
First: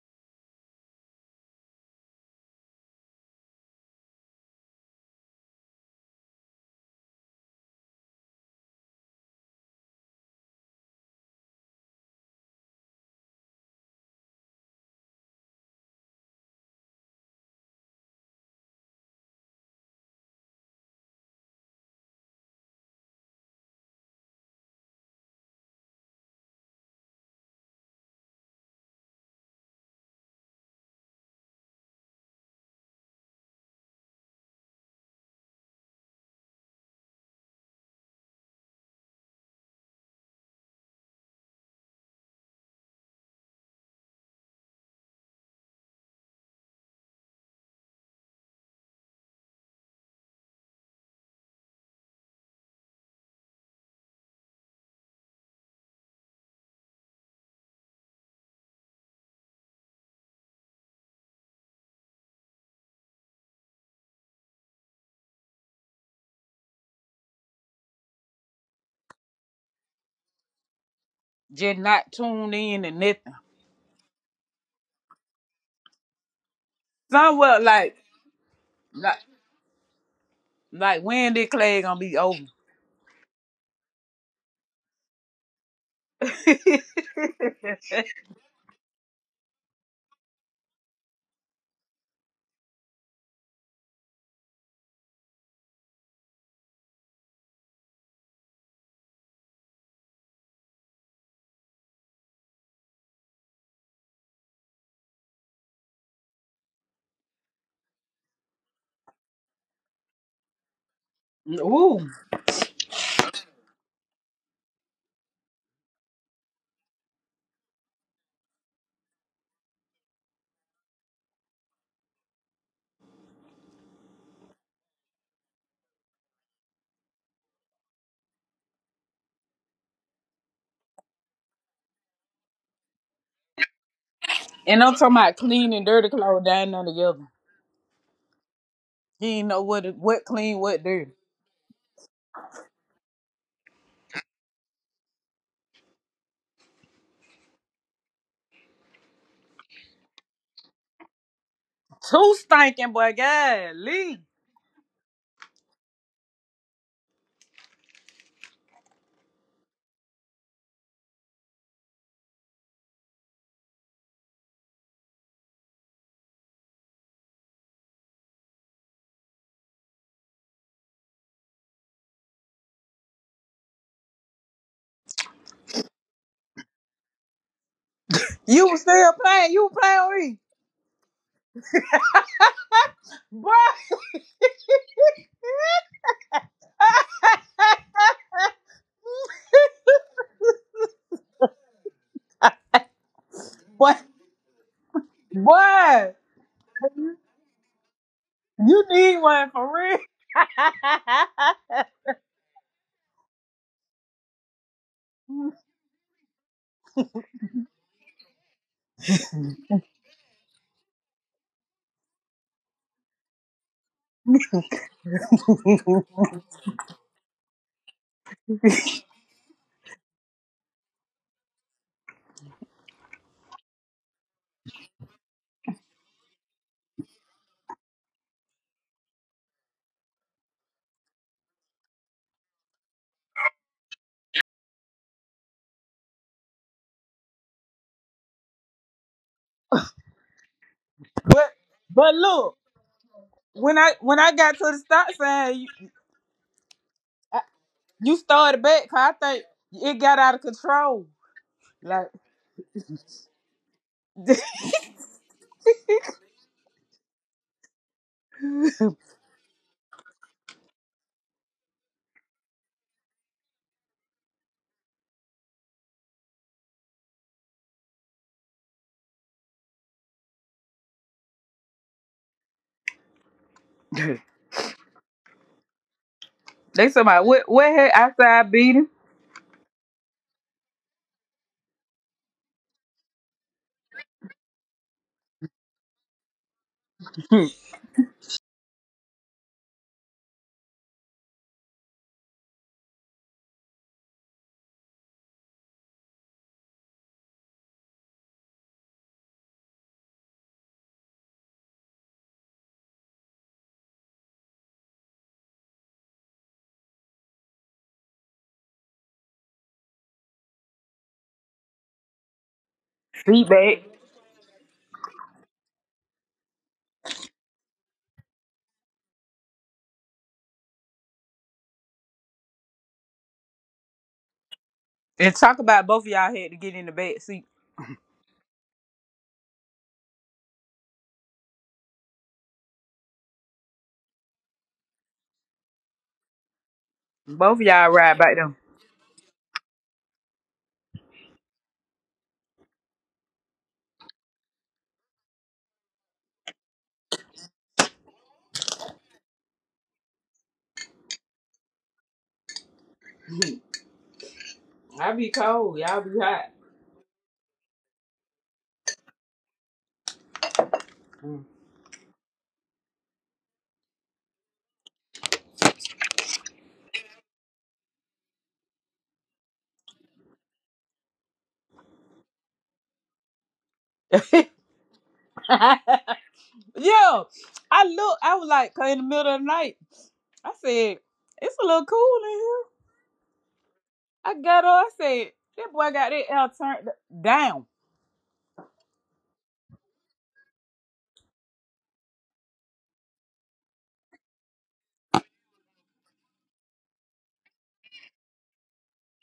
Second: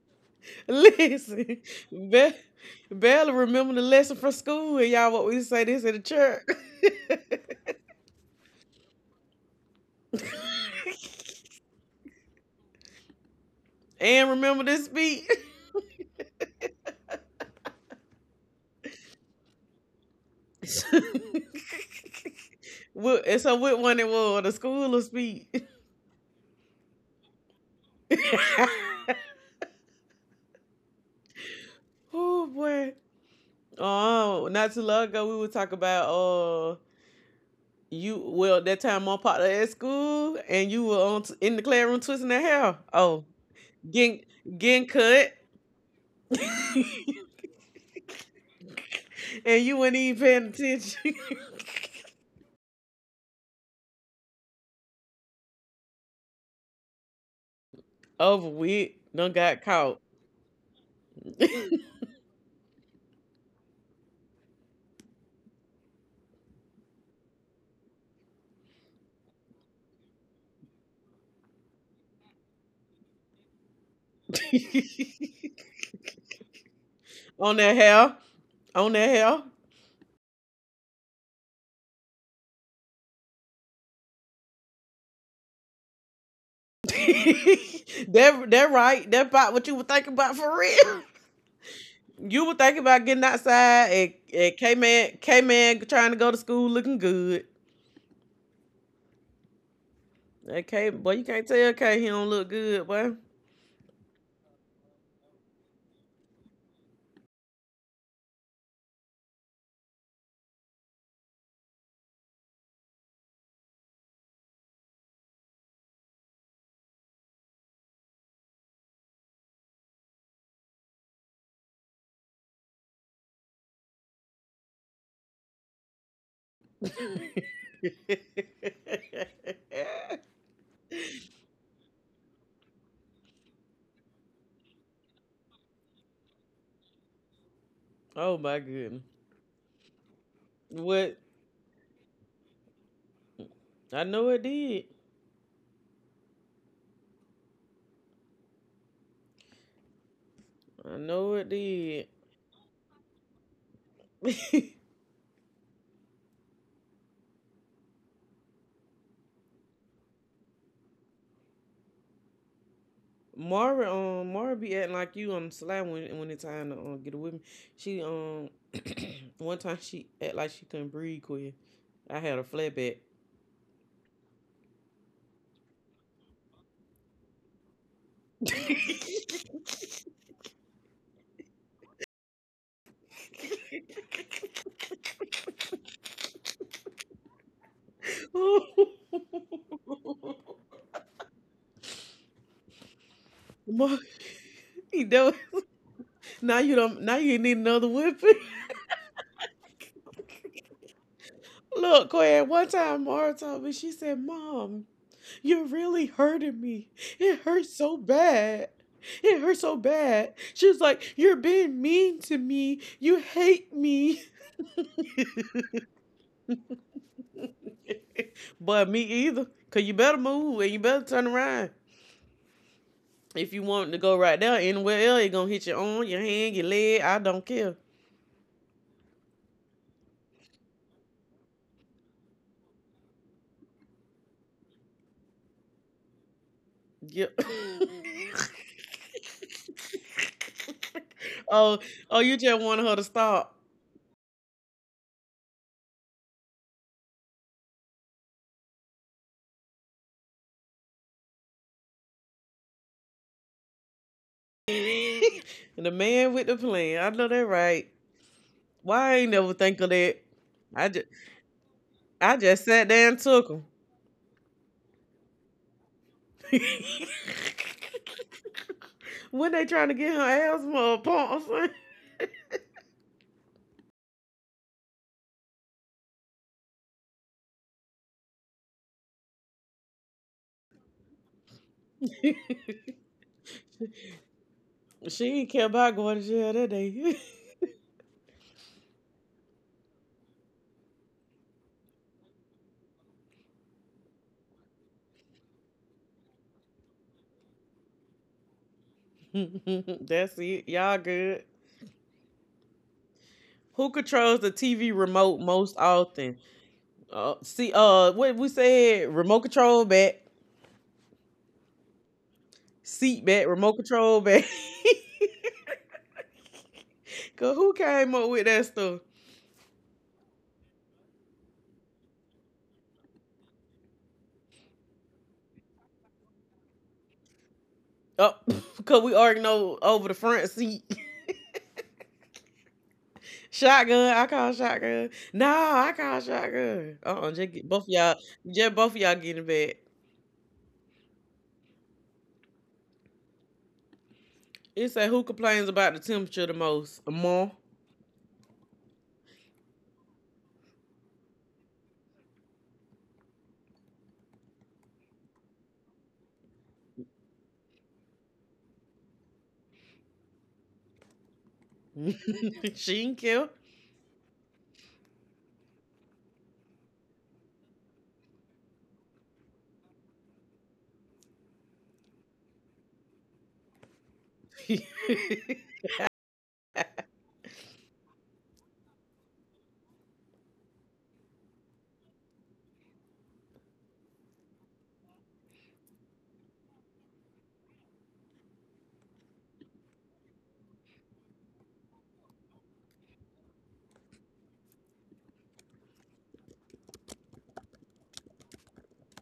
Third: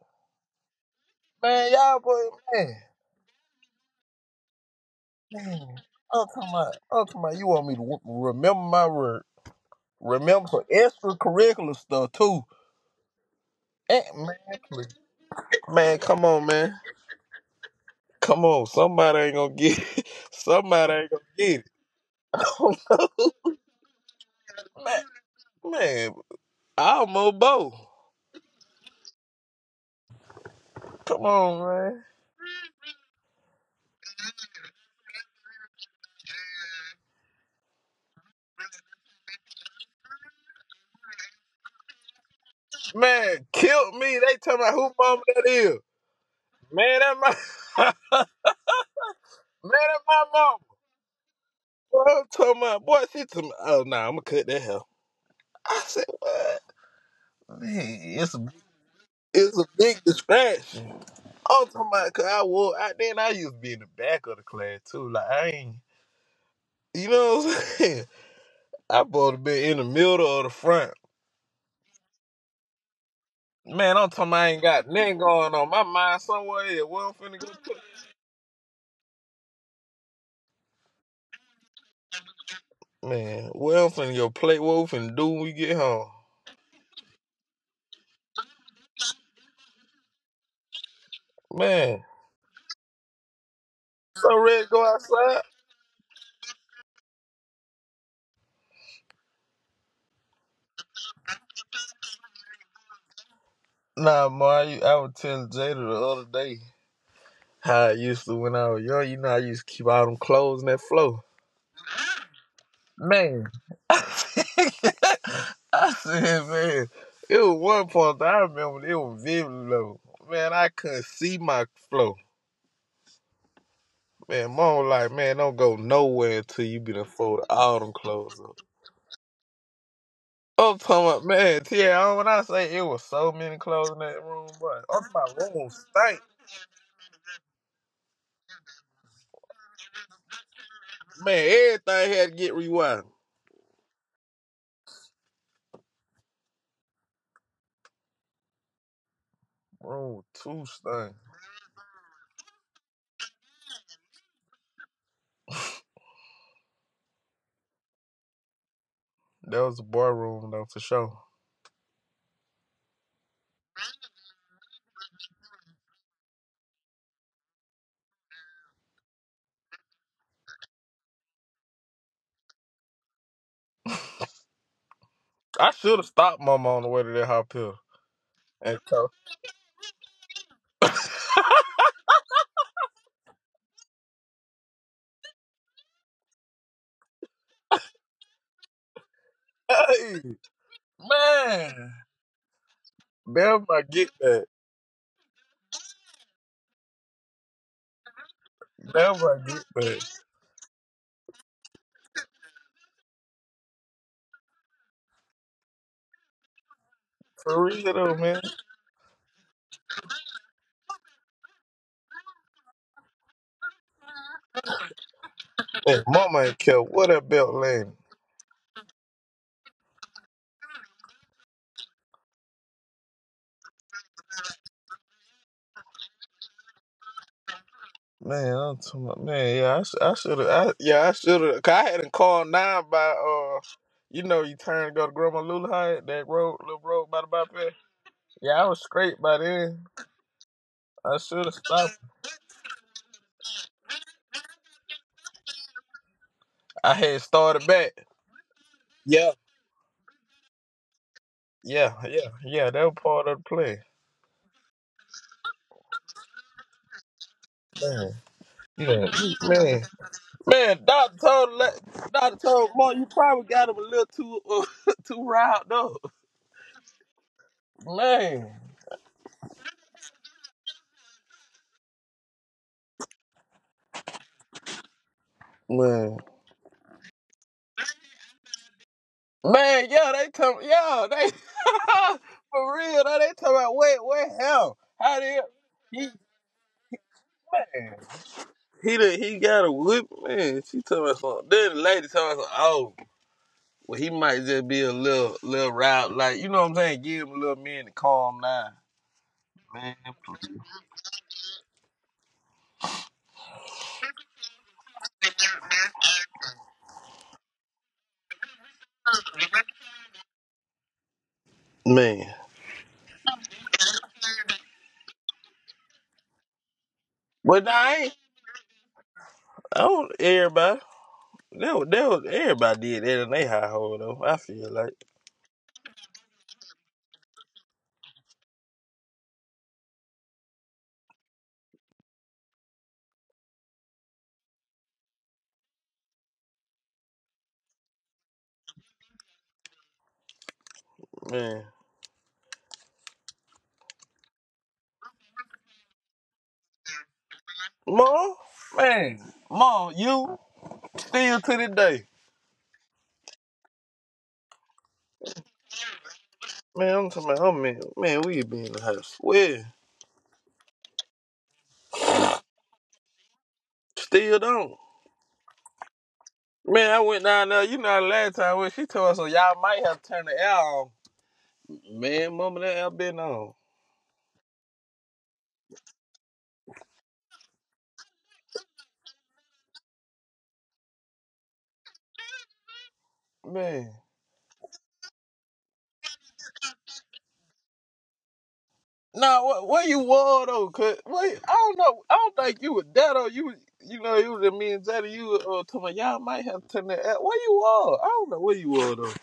A: Listen,
C: Man, y'all boy,
A: Be-
C: man,
A: Bella remember the lesson from school, and y'all what we say
C: man.
A: this in the
C: I'm
A: church.
C: talking about, I'm talking about you want me to remember my word. Remember for extracurricular stuff too.
A: (laughs) And
C: Man,
A: remember this speech.
C: man, come on, man. Come on. Somebody ain't gonna get it. (laughs) Somebody ain't gonna
A: (laughs)
C: get it. (laughs)
A: And so what one it was, the
C: Oh,
A: school of
C: man,
A: speech.
C: man, almost both.
A: (laughs)
C: Come on, man.
A: Oh boy. Oh, not too long ago we would talk about you well that time my partner at school and you were on in the classroom twisting their hair. Oh,
C: Man, killed me.
A: getting
C: They tell me
A: getting
C: who mama
A: cut.
C: that is. Man, that my (laughs) man,
A: And you weren't
C: that my
A: even paying
C: mama.
A: attention. (laughs)
C: Boy, I'm talking about, boy, she told me, oh, nah, I'm gonna cut that hell. I said, what? Man, it's a
A: Over with. Done
C: it's
A: got
C: a
A: caught.
C: big distraction. I'm talking about cause I used to be in the back of the class too. Like I ain't you know what I'm saying? (laughs) I supposed to be in the middle or the front.
B: Just not tuned in and nothing.
C: Man, I'm talking about I
A: (laughs)
C: ain't got nothing going on. My mind somewhere else. Where I'm finna
A: On
B: Somewhat
A: that
B: like
A: hell. On that
B: like
A: hell.
B: like when this clay gonna be over.
C: go. Man, where I'm finna go play what we finna do when we get home.
A: (laughs)
B: (laughs)
A: That that right. That about what you were thinking about for real. (laughs)
C: Man.
A: You were thinking about getting outside
C: So
A: and
C: ready to
A: K
C: go
A: Man K
C: outside?
A: Man trying to go to school looking good. Okay, boy, you can't tell K he don't look good, boy.
C: Nah, ma, you, I was telling Jada the other day how I used to when I was young, you know I used to keep all them clothes in that flow.
B: Ooh.
C: Man, (laughs) I said, man, it was one point that I remember it was very low. Man, I couldn't see my flow. Man, mom was like, man, don't go nowhere until you be done fold all them clothes up.
A: (laughs)
C: I'm talking about, man, TL, when I say it was so many clothes in that room,
B: And
C: but
B: I'm talking
C: I'm
B: about clean and dirty
C: stank.
B: clothes down there together.
A: Oh my goodness.
B: He ain't know what clean, what dirty.
A: What
C: Man, everything had to get rewired.
A: I know it did.
C: Room two
A: I
C: stank.
A: know it
B: Too stinking, boy. Golly.
A: did. (laughs)
C: That was the boy room, though, for sure.
A: Mara, Mara be acting like you on the slide when it's time to get with me. She (clears throat) One time she act like she couldn't breathe. Quick, I had a flatback. (laughs)
C: I should have stopped mama on the way to that hot pill
B: You
C: and
B: was
C: told,
B: still playing. You were playing with me, boy. (laughs)
C: (laughs) hey, man. Never I
B: Boy.
A: Mar-
C: get that.
A: you know,
B: Boy.
A: now you don't. Now you need another whipping.
B: You need
C: Never I
B: one
C: get
B: for real.
C: that.
A: (laughs) Look, Quinn, one time Mara told me, she said, Mom, you're really hurting me. It
C: For
A: hurts
C: real
A: so
C: though, man.
A: bad. It hurts so bad. She was like, You're being mean to me. You hate me.
C: Hey,
B: (laughs) (laughs)
C: mama ain't care what that belt land.
A: (laughs) But me either. Cause you better move and you better turn around. If you want to go right there, anywhere else, it gonna hit your arm, your hand, your leg. I don't care.
C: Man, I'm talking about, man, yeah, I, sh- I should have, I, yeah, I should have, cause I hadn't called nine by, you know, you turn to go to Grandma Lula High, that road, little road by
A: Yeah.
C: the bypass. Yeah, I was straight by then. I should
A: (laughs)
B: But
C: have
A: oh,
C: stopped.
B: but
A: oh, you just
B: look,
A: wanted her to stop.
B: when I got to the stop sign, you,
C: I had
B: I,
C: started back.
B: you started back. 'Cause I
C: Yeah.
B: think it got out of control.
C: Yeah,
B: Like
C: yeah, yeah, that was part of the play.
A: (laughs) The man with the plan. I know that right.
C: Man,
A: Why
C: man,
A: I ain't never think
C: man.
A: of that?
C: Man,
A: I just, I
C: Doctor
A: just
C: told
A: sat
C: Mark, you
A: there and
C: probably
A: took him.
C: got him a little too (laughs) too riled up.
A: (laughs)
C: Man,
A: When they trying to get her asthma or pump or something.
C: man,
B: (laughs) they somebody what had outside beating?
C: man, yeah, they tell yo, they (laughs)
A: (laughs)
C: for real, though, they talking about wait, what hell? How did
A: She kept by
C: he
A: going to jail that day.
B: (laughs)
C: man? He got a whip, man. She told me something. Then the lady told me something. Oh, well, he might just be a little riled, like you know what I'm saying. Give him a little minute to calm down,
A: (laughs)
C: man.
A: That's it. Y'all good. Who controls the TV remote most often? What we said, remote control back,
C: Man,
A: seat back,
B: Seat
A: remote
B: back
A: control back. (laughs) Cause
C: but nah,
A: who
C: I ain't.
A: came up with that stuff?
C: I don't everybody. That was everybody did that in their high hole though. I feel like
B: and talk about both of y'all had to get in the back seat.
A: Oh, (laughs) cause we already know over the front seat. (laughs) Shotgun, I call shotgun. No, I call shotgun. Just
B: Both of
A: get both of
B: y'all
A: y'all,
B: ride back there.
A: just both of y'all get in bed.
C: man,
A: It say who complains about the temperature the most? More.
C: ma, man, ma, you still to this day,
B: I be cold. Y'all be hot.
C: man. I'm talking about, oh man, man, we be in the house. Well,
B: Mm.
A: (laughs) She ain't cute.
C: still don't. Man, I went down there. You know, the last time when she told us, so y'all might have turned the air on. Man, mama, that air been on.
B: (laughs)
A: (laughs)
B: Yeah, I look. I was like in the middle of the night, I said, it's a little cool in here.
C: Man.
B: I got on. I said, that boy got that L turned down.
C: Nah, what you wore though? Cause wait, I don't know. I don't think you were that or You know, it was just me and Zaddy. You was, to my y'all might have turned that out. What you wore? I don't know what you wore though.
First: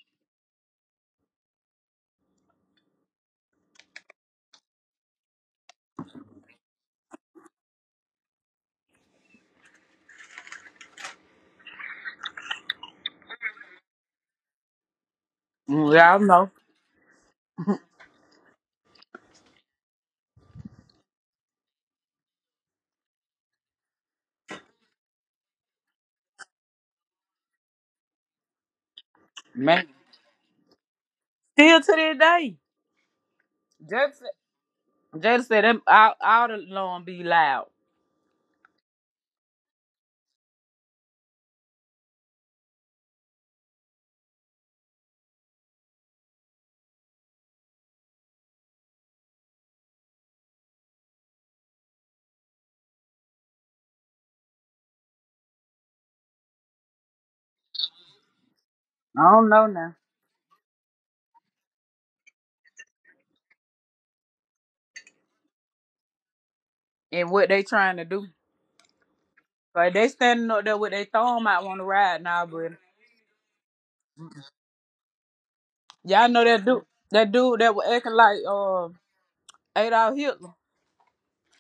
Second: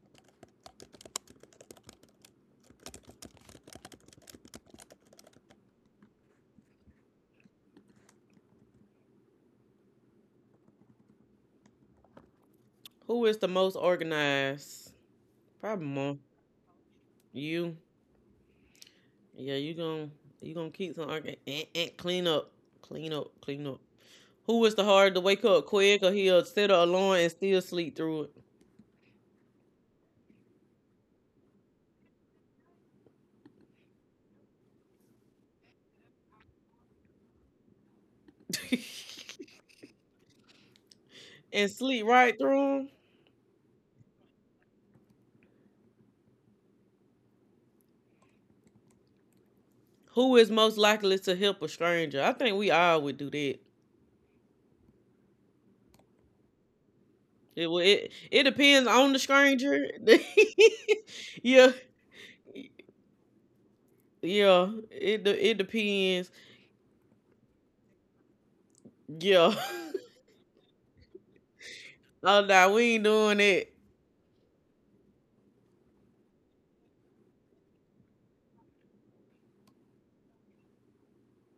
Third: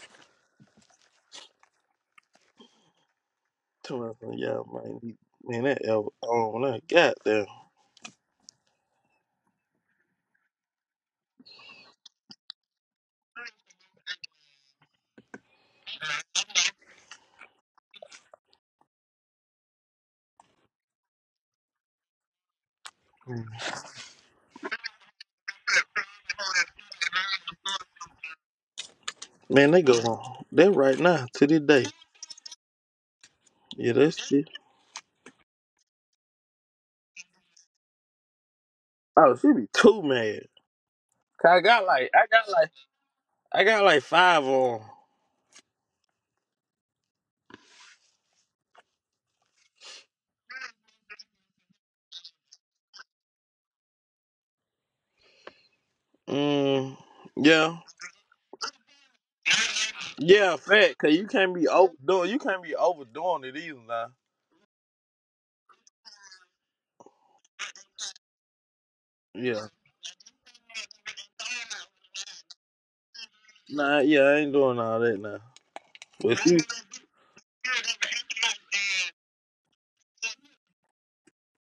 C: To my son, y'all might need, man, that L on that goddamn.
A: Who is the most organized? Probably
B: Mm,
A: more
B: y'all know.
A: you. Yeah, you gonna keep some clean up, clean
C: Mm.
A: up. Who is the hard to wake up quick, or he'll set an alarm and still sleep through
C: Man, they
B: Man.
C: go on. They right now to this
B: Still
C: day.
B: to this day.
C: Yeah,
B: Jada
C: that
B: said,
C: shit.
B: them, all the lawn be loud.
A: it,
C: Oh, she be too mad. 'Cause
A: (laughs) and sleep right through him?
C: I got like five on.
A: Who is most likely to help a stranger? I think we all would do that.
C: Mm, yeah,
A: It it depends on
B: I
A: the
B: don't know
A: stranger.
B: now.
C: yeah, fact. Cause you
A: (laughs)
C: can't be
A: Yeah,
C: overdoing. You can't be overdoing it either now.
A: yeah. It depends.
B: And what they trying to do.
A: Yeah.
C: Yeah.
B: Like they
A: (laughs)
B: standing up there with their thumb out on the ride now, nah,
A: Oh no,
B: brother.
A: we ain't doing it.
C: Nah, yeah, I ain't doing all that now.
B: Y'all
C: But
B: know
C: he-
B: that dude that was acting like Adolf Hitler.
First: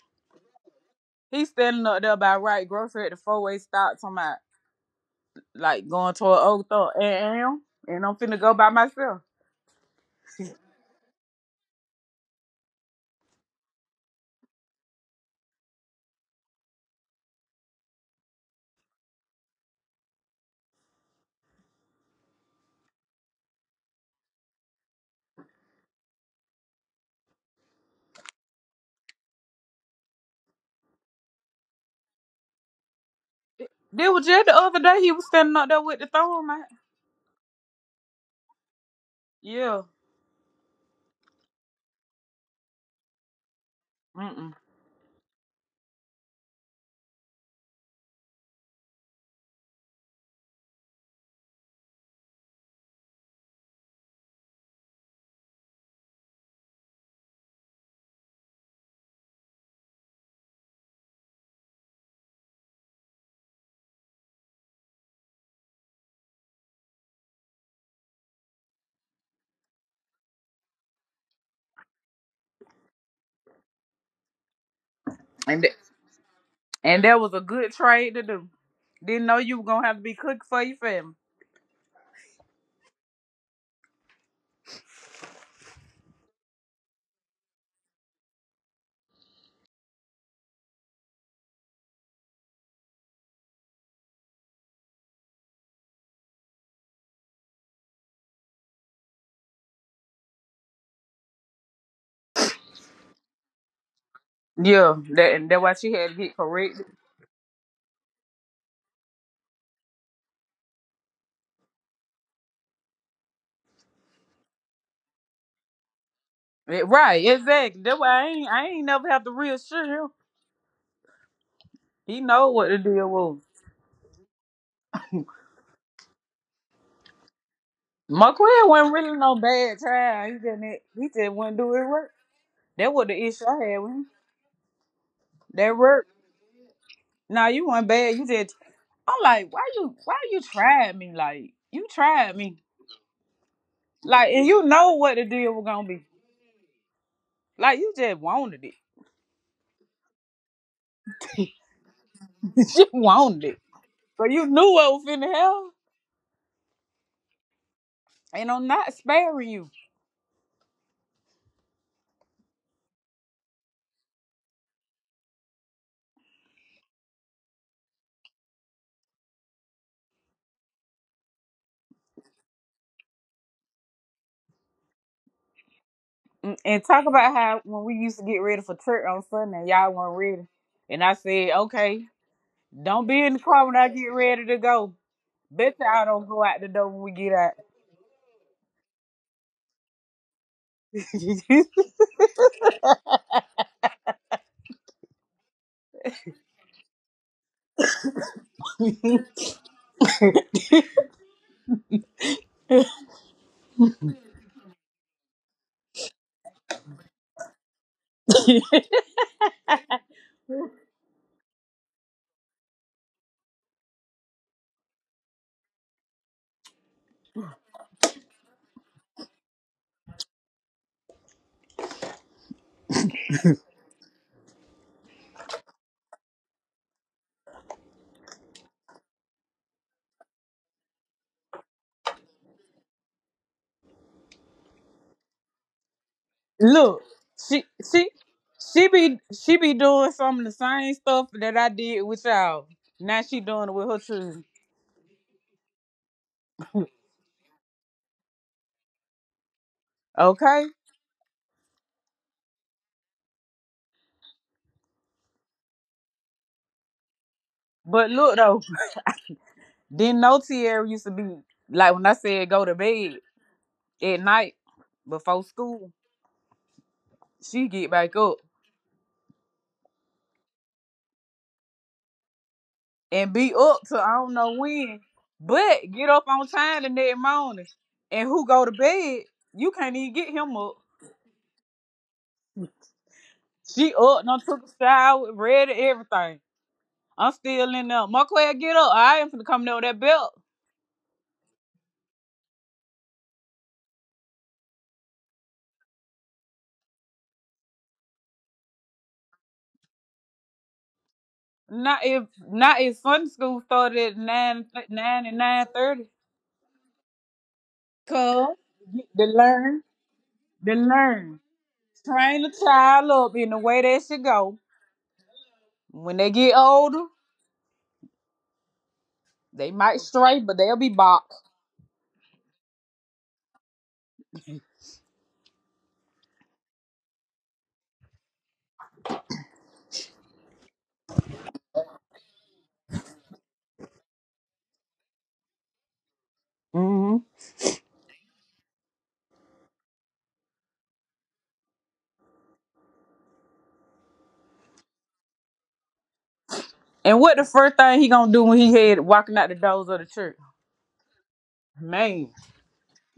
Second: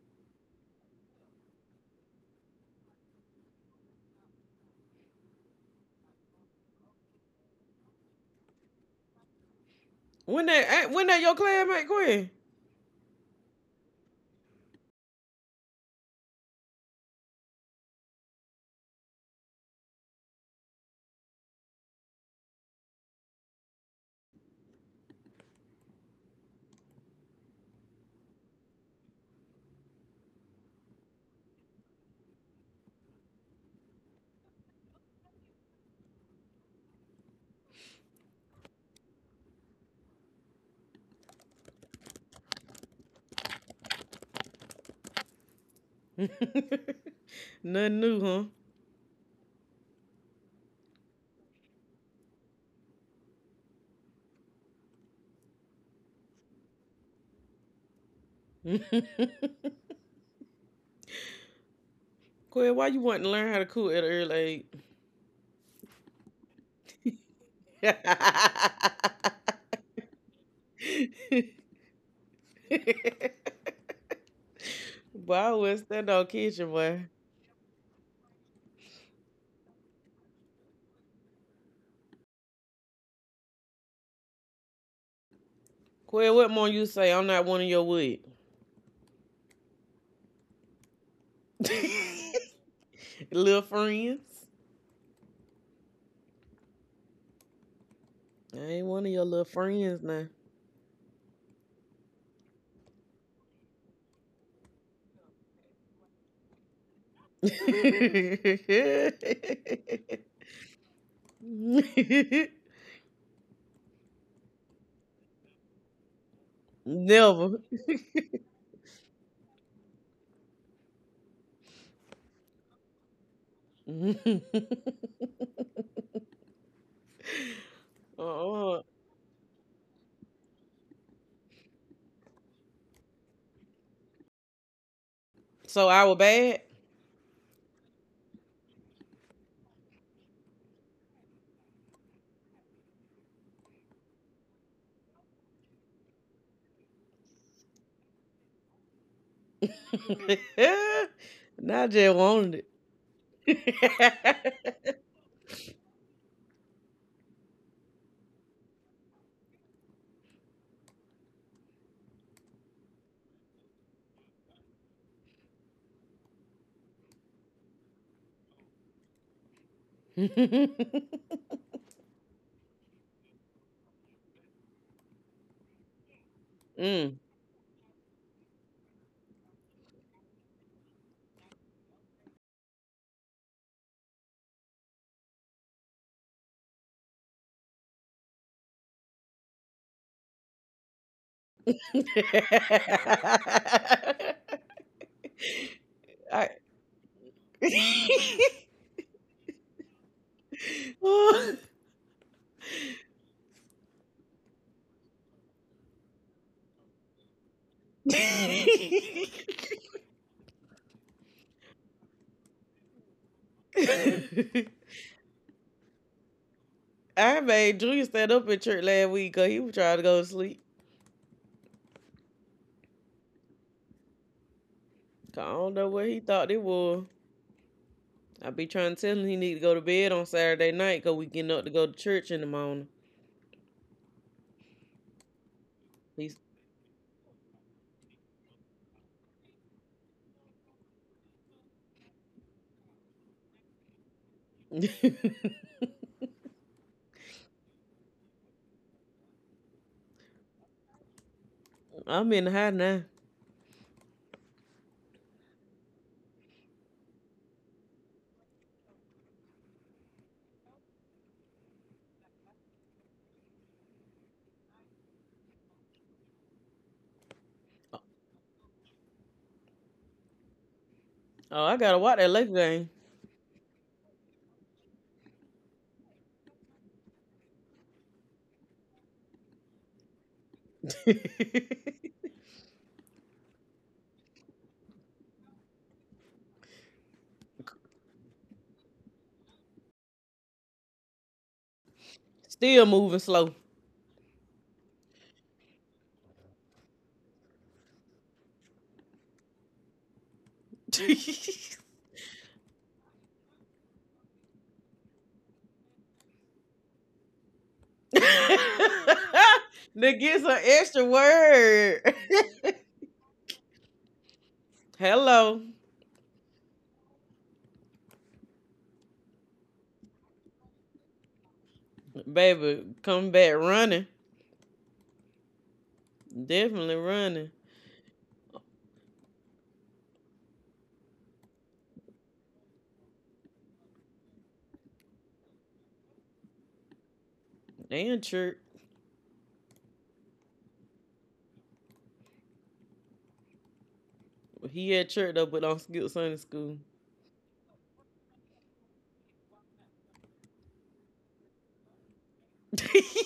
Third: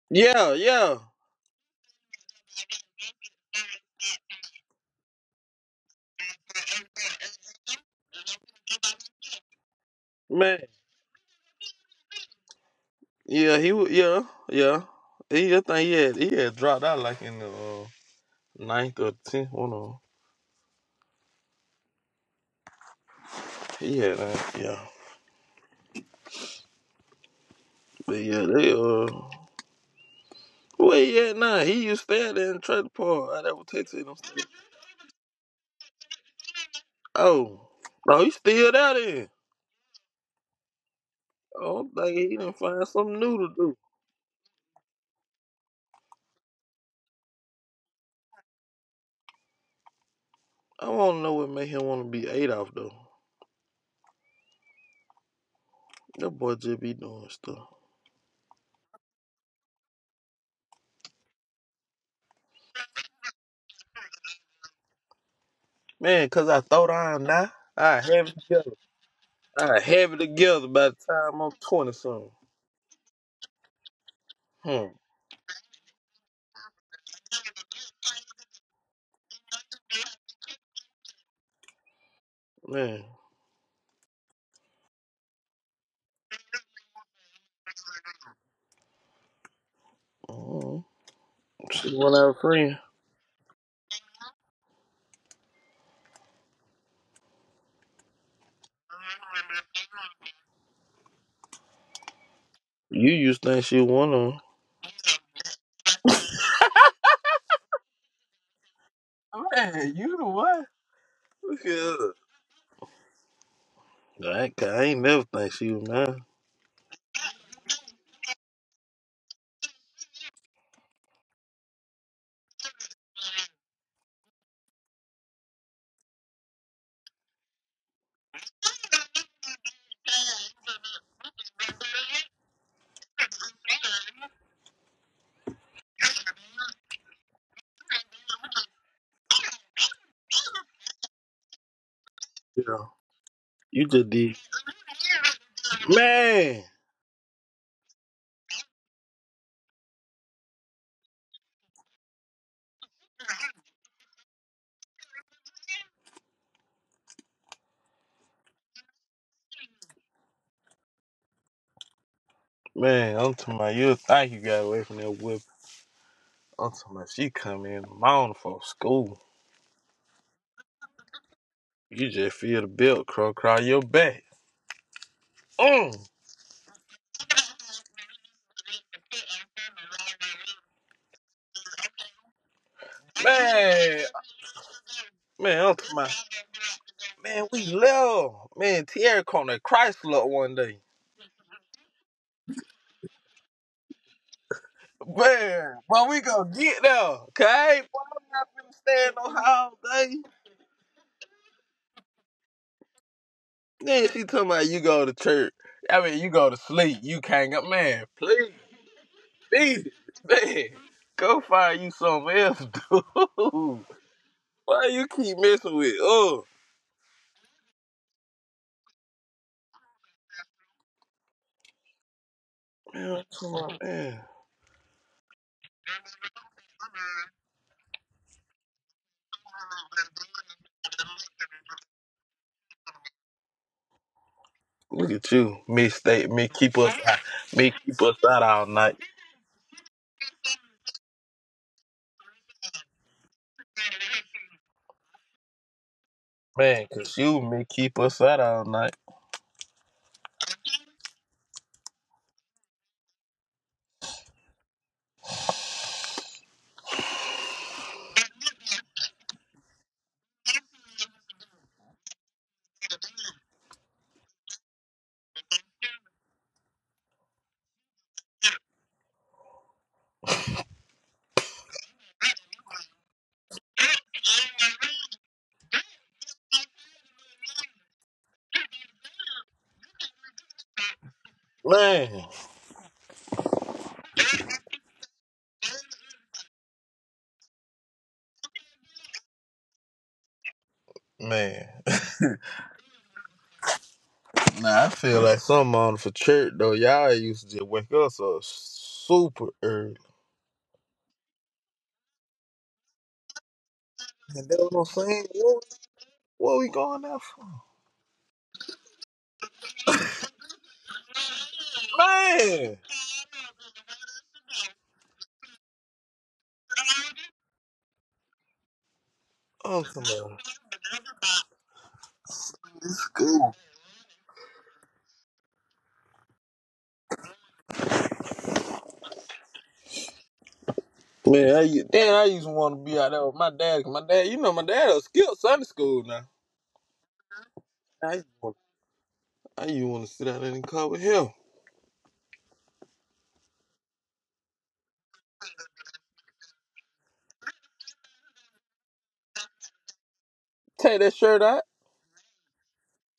C: yeah, yeah,
B: He's standing up there by right grocery at the four-way stop, talking about like going toward Oglethorpe and am, and I'm finna go by myself.
C: man,
A: When that your classmate Quinn?
C: yeah, yeah, yeah. He, I think he had dropped out like in the ninth or tenth one of 'em. He had that, yeah, but yeah, they where he at now? He used to stay out there in Trailer Park. I never texted
B: This
C: him.
B: was just the other day. He was standing up there with the thorn, man.
C: Oh, no, he still out there.
B: Yeah.
C: Oh, I'm thinking he didn't find something new to do.
B: Mm-mm.
A: (laughs) Nothing new,
C: I want to know what made him want to be Adolf though. That boy just be doing stuff,
A: huh? (laughs) Quinn, why you want to learn how to cook at an early
C: man. Cause I thought I am now.
A: age?
C: I have.
A: (laughs)
C: I have it together by the time I'm 20 something. Hmm,
A: Boy, I
B: And
A: would
B: th-
A: stand on kitchen,
B: and
A: boy.
B: that was a good trade to do. Didn't know you were gonna have to be cooking for your family.
C: man.
A: Quinn, what more you say? I'm not one of your wood.
C: mm She went
A: (laughs)
C: out free.
A: Little friends. I ain't one of your little friends now.
C: You used to think she was one.
B: Yeah, that and that's why she had to get corrected.
C: Man, you the one. Look at her.
A: (laughs)
C: I ain't never think she was mine.
B: Right,
A: Never.
B: exactly. That's why I ain't never have to reassure him. He know what the deal was.
A: (laughs)
B: McQueen
A: Uh-uh.
B: wasn't really no bad child. He just wouldn't do his work. That was the issue I had with him. That
A: So I
B: work.
A: was bad.
B: Now you weren't bad. You just I'm like, why you tried me? Like you tried me.
C: Yeah. You just
B: Like
C: did.
B: and you know what the deal was gonna be.
C: Man!
B: Like you just wanted it.
A: (laughs) Now I just
B: (laughs)
A: wanted
B: You wanted it. So you knew what
A: it.
B: was finna happen. And I'm not sparing you.
C: Man, I'm talking about you think you got away from that whip. I'm talking about she come in the morning for school. You just feel the belt crawl your back. Mm.
B: Mm,
A: (laughs)
B: And talk
A: Mm.
B: about how when we used to get ready for church on Sunday, y'all weren't ready. And I said, okay, don't be in the car when I
C: Man!
B: get ready to go.
C: Man,
B: Bet
C: I'm talking
B: y'all
C: about.
B: don't go out the door when we get
C: Man,
B: out.
C: we left. Man, Tierra Corner Chrysler one day.
A: (laughs)
C: Man, but we gonna
A: I-
C: get there, okay? Boy, I'm not
A: (laughs)
C: finna stay in no
B: (laughs)
C: house all day. Then she talking about you go to church. I mean, you go to sleep. You can't go. Man, please, please, man, go find you something else, dude. (laughs) Why you keep messing with? Oh,
A: I made Drew stand up at church last week because he was trying to go to sleep.
C: man, come on, man.
A: I don't know what he thought it was. I be trying to tell him he need to go to bed on Saturday night because we getting up to go to church in the morning.
C: Look at you,
A: He's
B: Look, she
C: me keep
B: she
C: us out all night,
B: she be doing some of the same stuff that I did with y'all. Now she doing it with her children.
A: (laughs)
C: man. Cause you, me keep us out all night.
B: Okay?
A: I'm in the high now.
B: But look though, didn't know Tierra used to be like when I said go to bed at night before school, she get back up
A: Oh, I gotta watch that Laker game.
B: and be up till I don't know when, but get up on time the next morning. And who go to bed, you can't even get him up.
A: (laughs)
C: Man,
B: She up, done took a shower, ready, everything. I'm still in there. Marquez, get up. I ain't finna come down with that belt.
C: man. (laughs)
A: Still moving slow.
C: Nah, I feel like something on for church though. Y'all used to just wake us up super early.
A: (laughs) To
B: Not if Sunday school started at
C: And that's
B: nine
C: what I'm
B: nine
C: saying.
B: and nine thirty.
C: What we going there for?
B: Cause they learn,
A: get some
B: they
A: extra
B: learn.
A: word.
B: Train the
C: Man,
B: child up in the way they should go.
A: (laughs) Hello,
B: When they get older, they
C: I'm talking
B: might
C: about
B: stray, but they'll be boxed.
A: baby, come back
C: school.
A: running.
B: (laughs)
A: Definitely running.
C: Man, I used to want to be out there with my dad. 'Cause my dad, you know, my dad will skip Sunday school now.
B: Hmm.
A: They in
C: I used,
A: church.
C: to- I used to want to sit out in the car with him.
A: He at church though, but on Skip Sunday school.
B: And what the first thing he gonna do when he head walking out the doors of the church?
C: Take that shirt out.
B: Man,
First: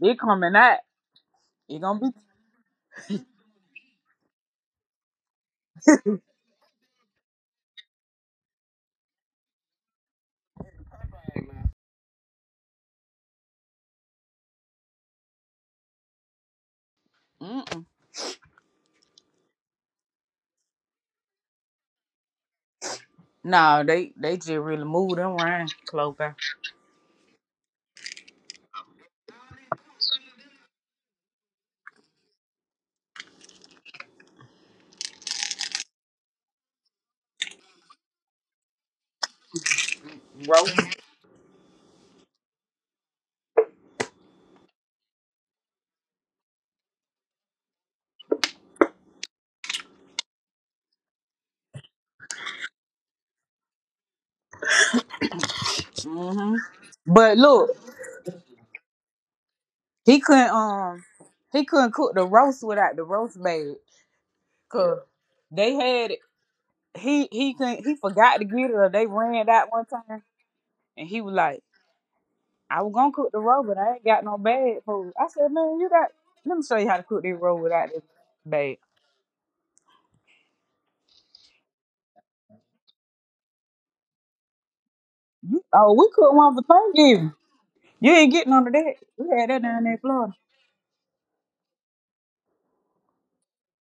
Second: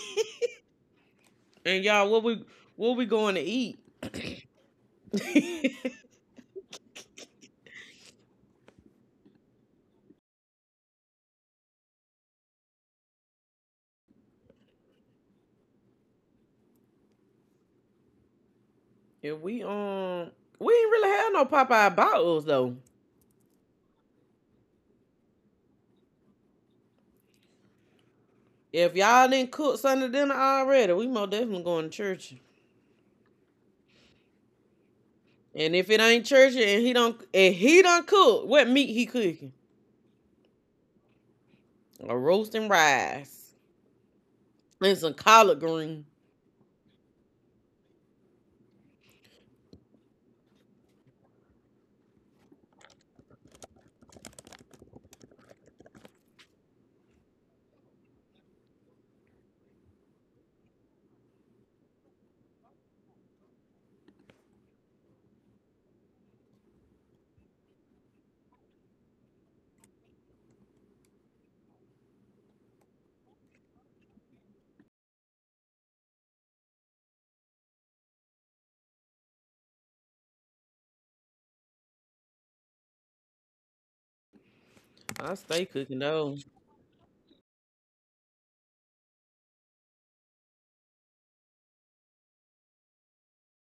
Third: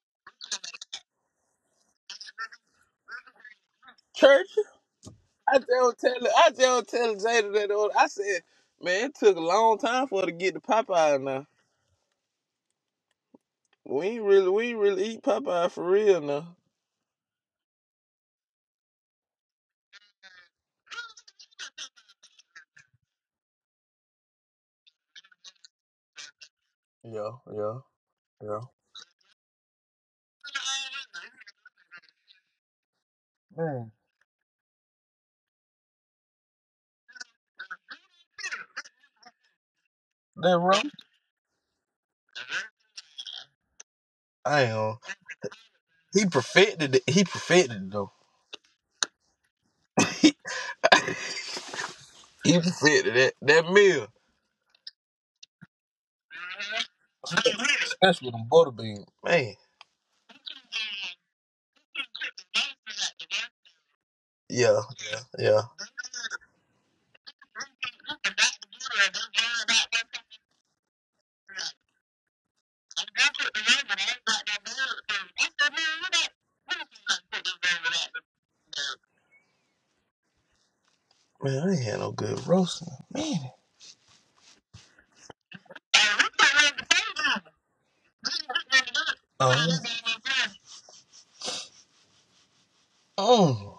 B: they coming out. It
A: And
B: gonna be.
A: y'all, what we going to eat?
C: Church.
A: (laughs)
C: I
A: If
C: don't tell I don't tell Jada that. I said, man, it took a long time for her to get to Popeye now. We ain't really eat Popeye for real now.
B: Mm-mm.
A: we um we ain't really have no Popeye about us though.
B: No, they just really moved them around, close by.
C: Yeah, yeah, yeah.
A: If y'all didn't cook Sunday dinner already, we most definitely going to church.
C: Man,
A: And if it ain't church and he don't cook, what meat he cooking?
C: that right.
B: Roast.
A: A roast and rice
C: I know.
A: and some collard green.
C: He perfected it. He perfected it though. (laughs) He perfected that meal,
B: Hmm. But look,
C: especially with them butter beans. Man,
B: he couldn't um he couldn't cook the roast without the roast bag.
C: yeah,
B: Cause
C: yeah, yeah.
B: they had it. He couldn't he forgot to get it or they ran it out one time and he was like, I was gonna cook the roast, but I ain't got no bag for it. I said, Man, you got let me show you how to cook this roast without this bag.
C: Man, I ain't had no good roasting. Man,
A: I stay
B: Oh,
A: cooking
B: we cooked
A: those.
B: one for Thanksgiving. You ain't getting none of that. We had that
C: um,
B: down there in Florida.
C: mm.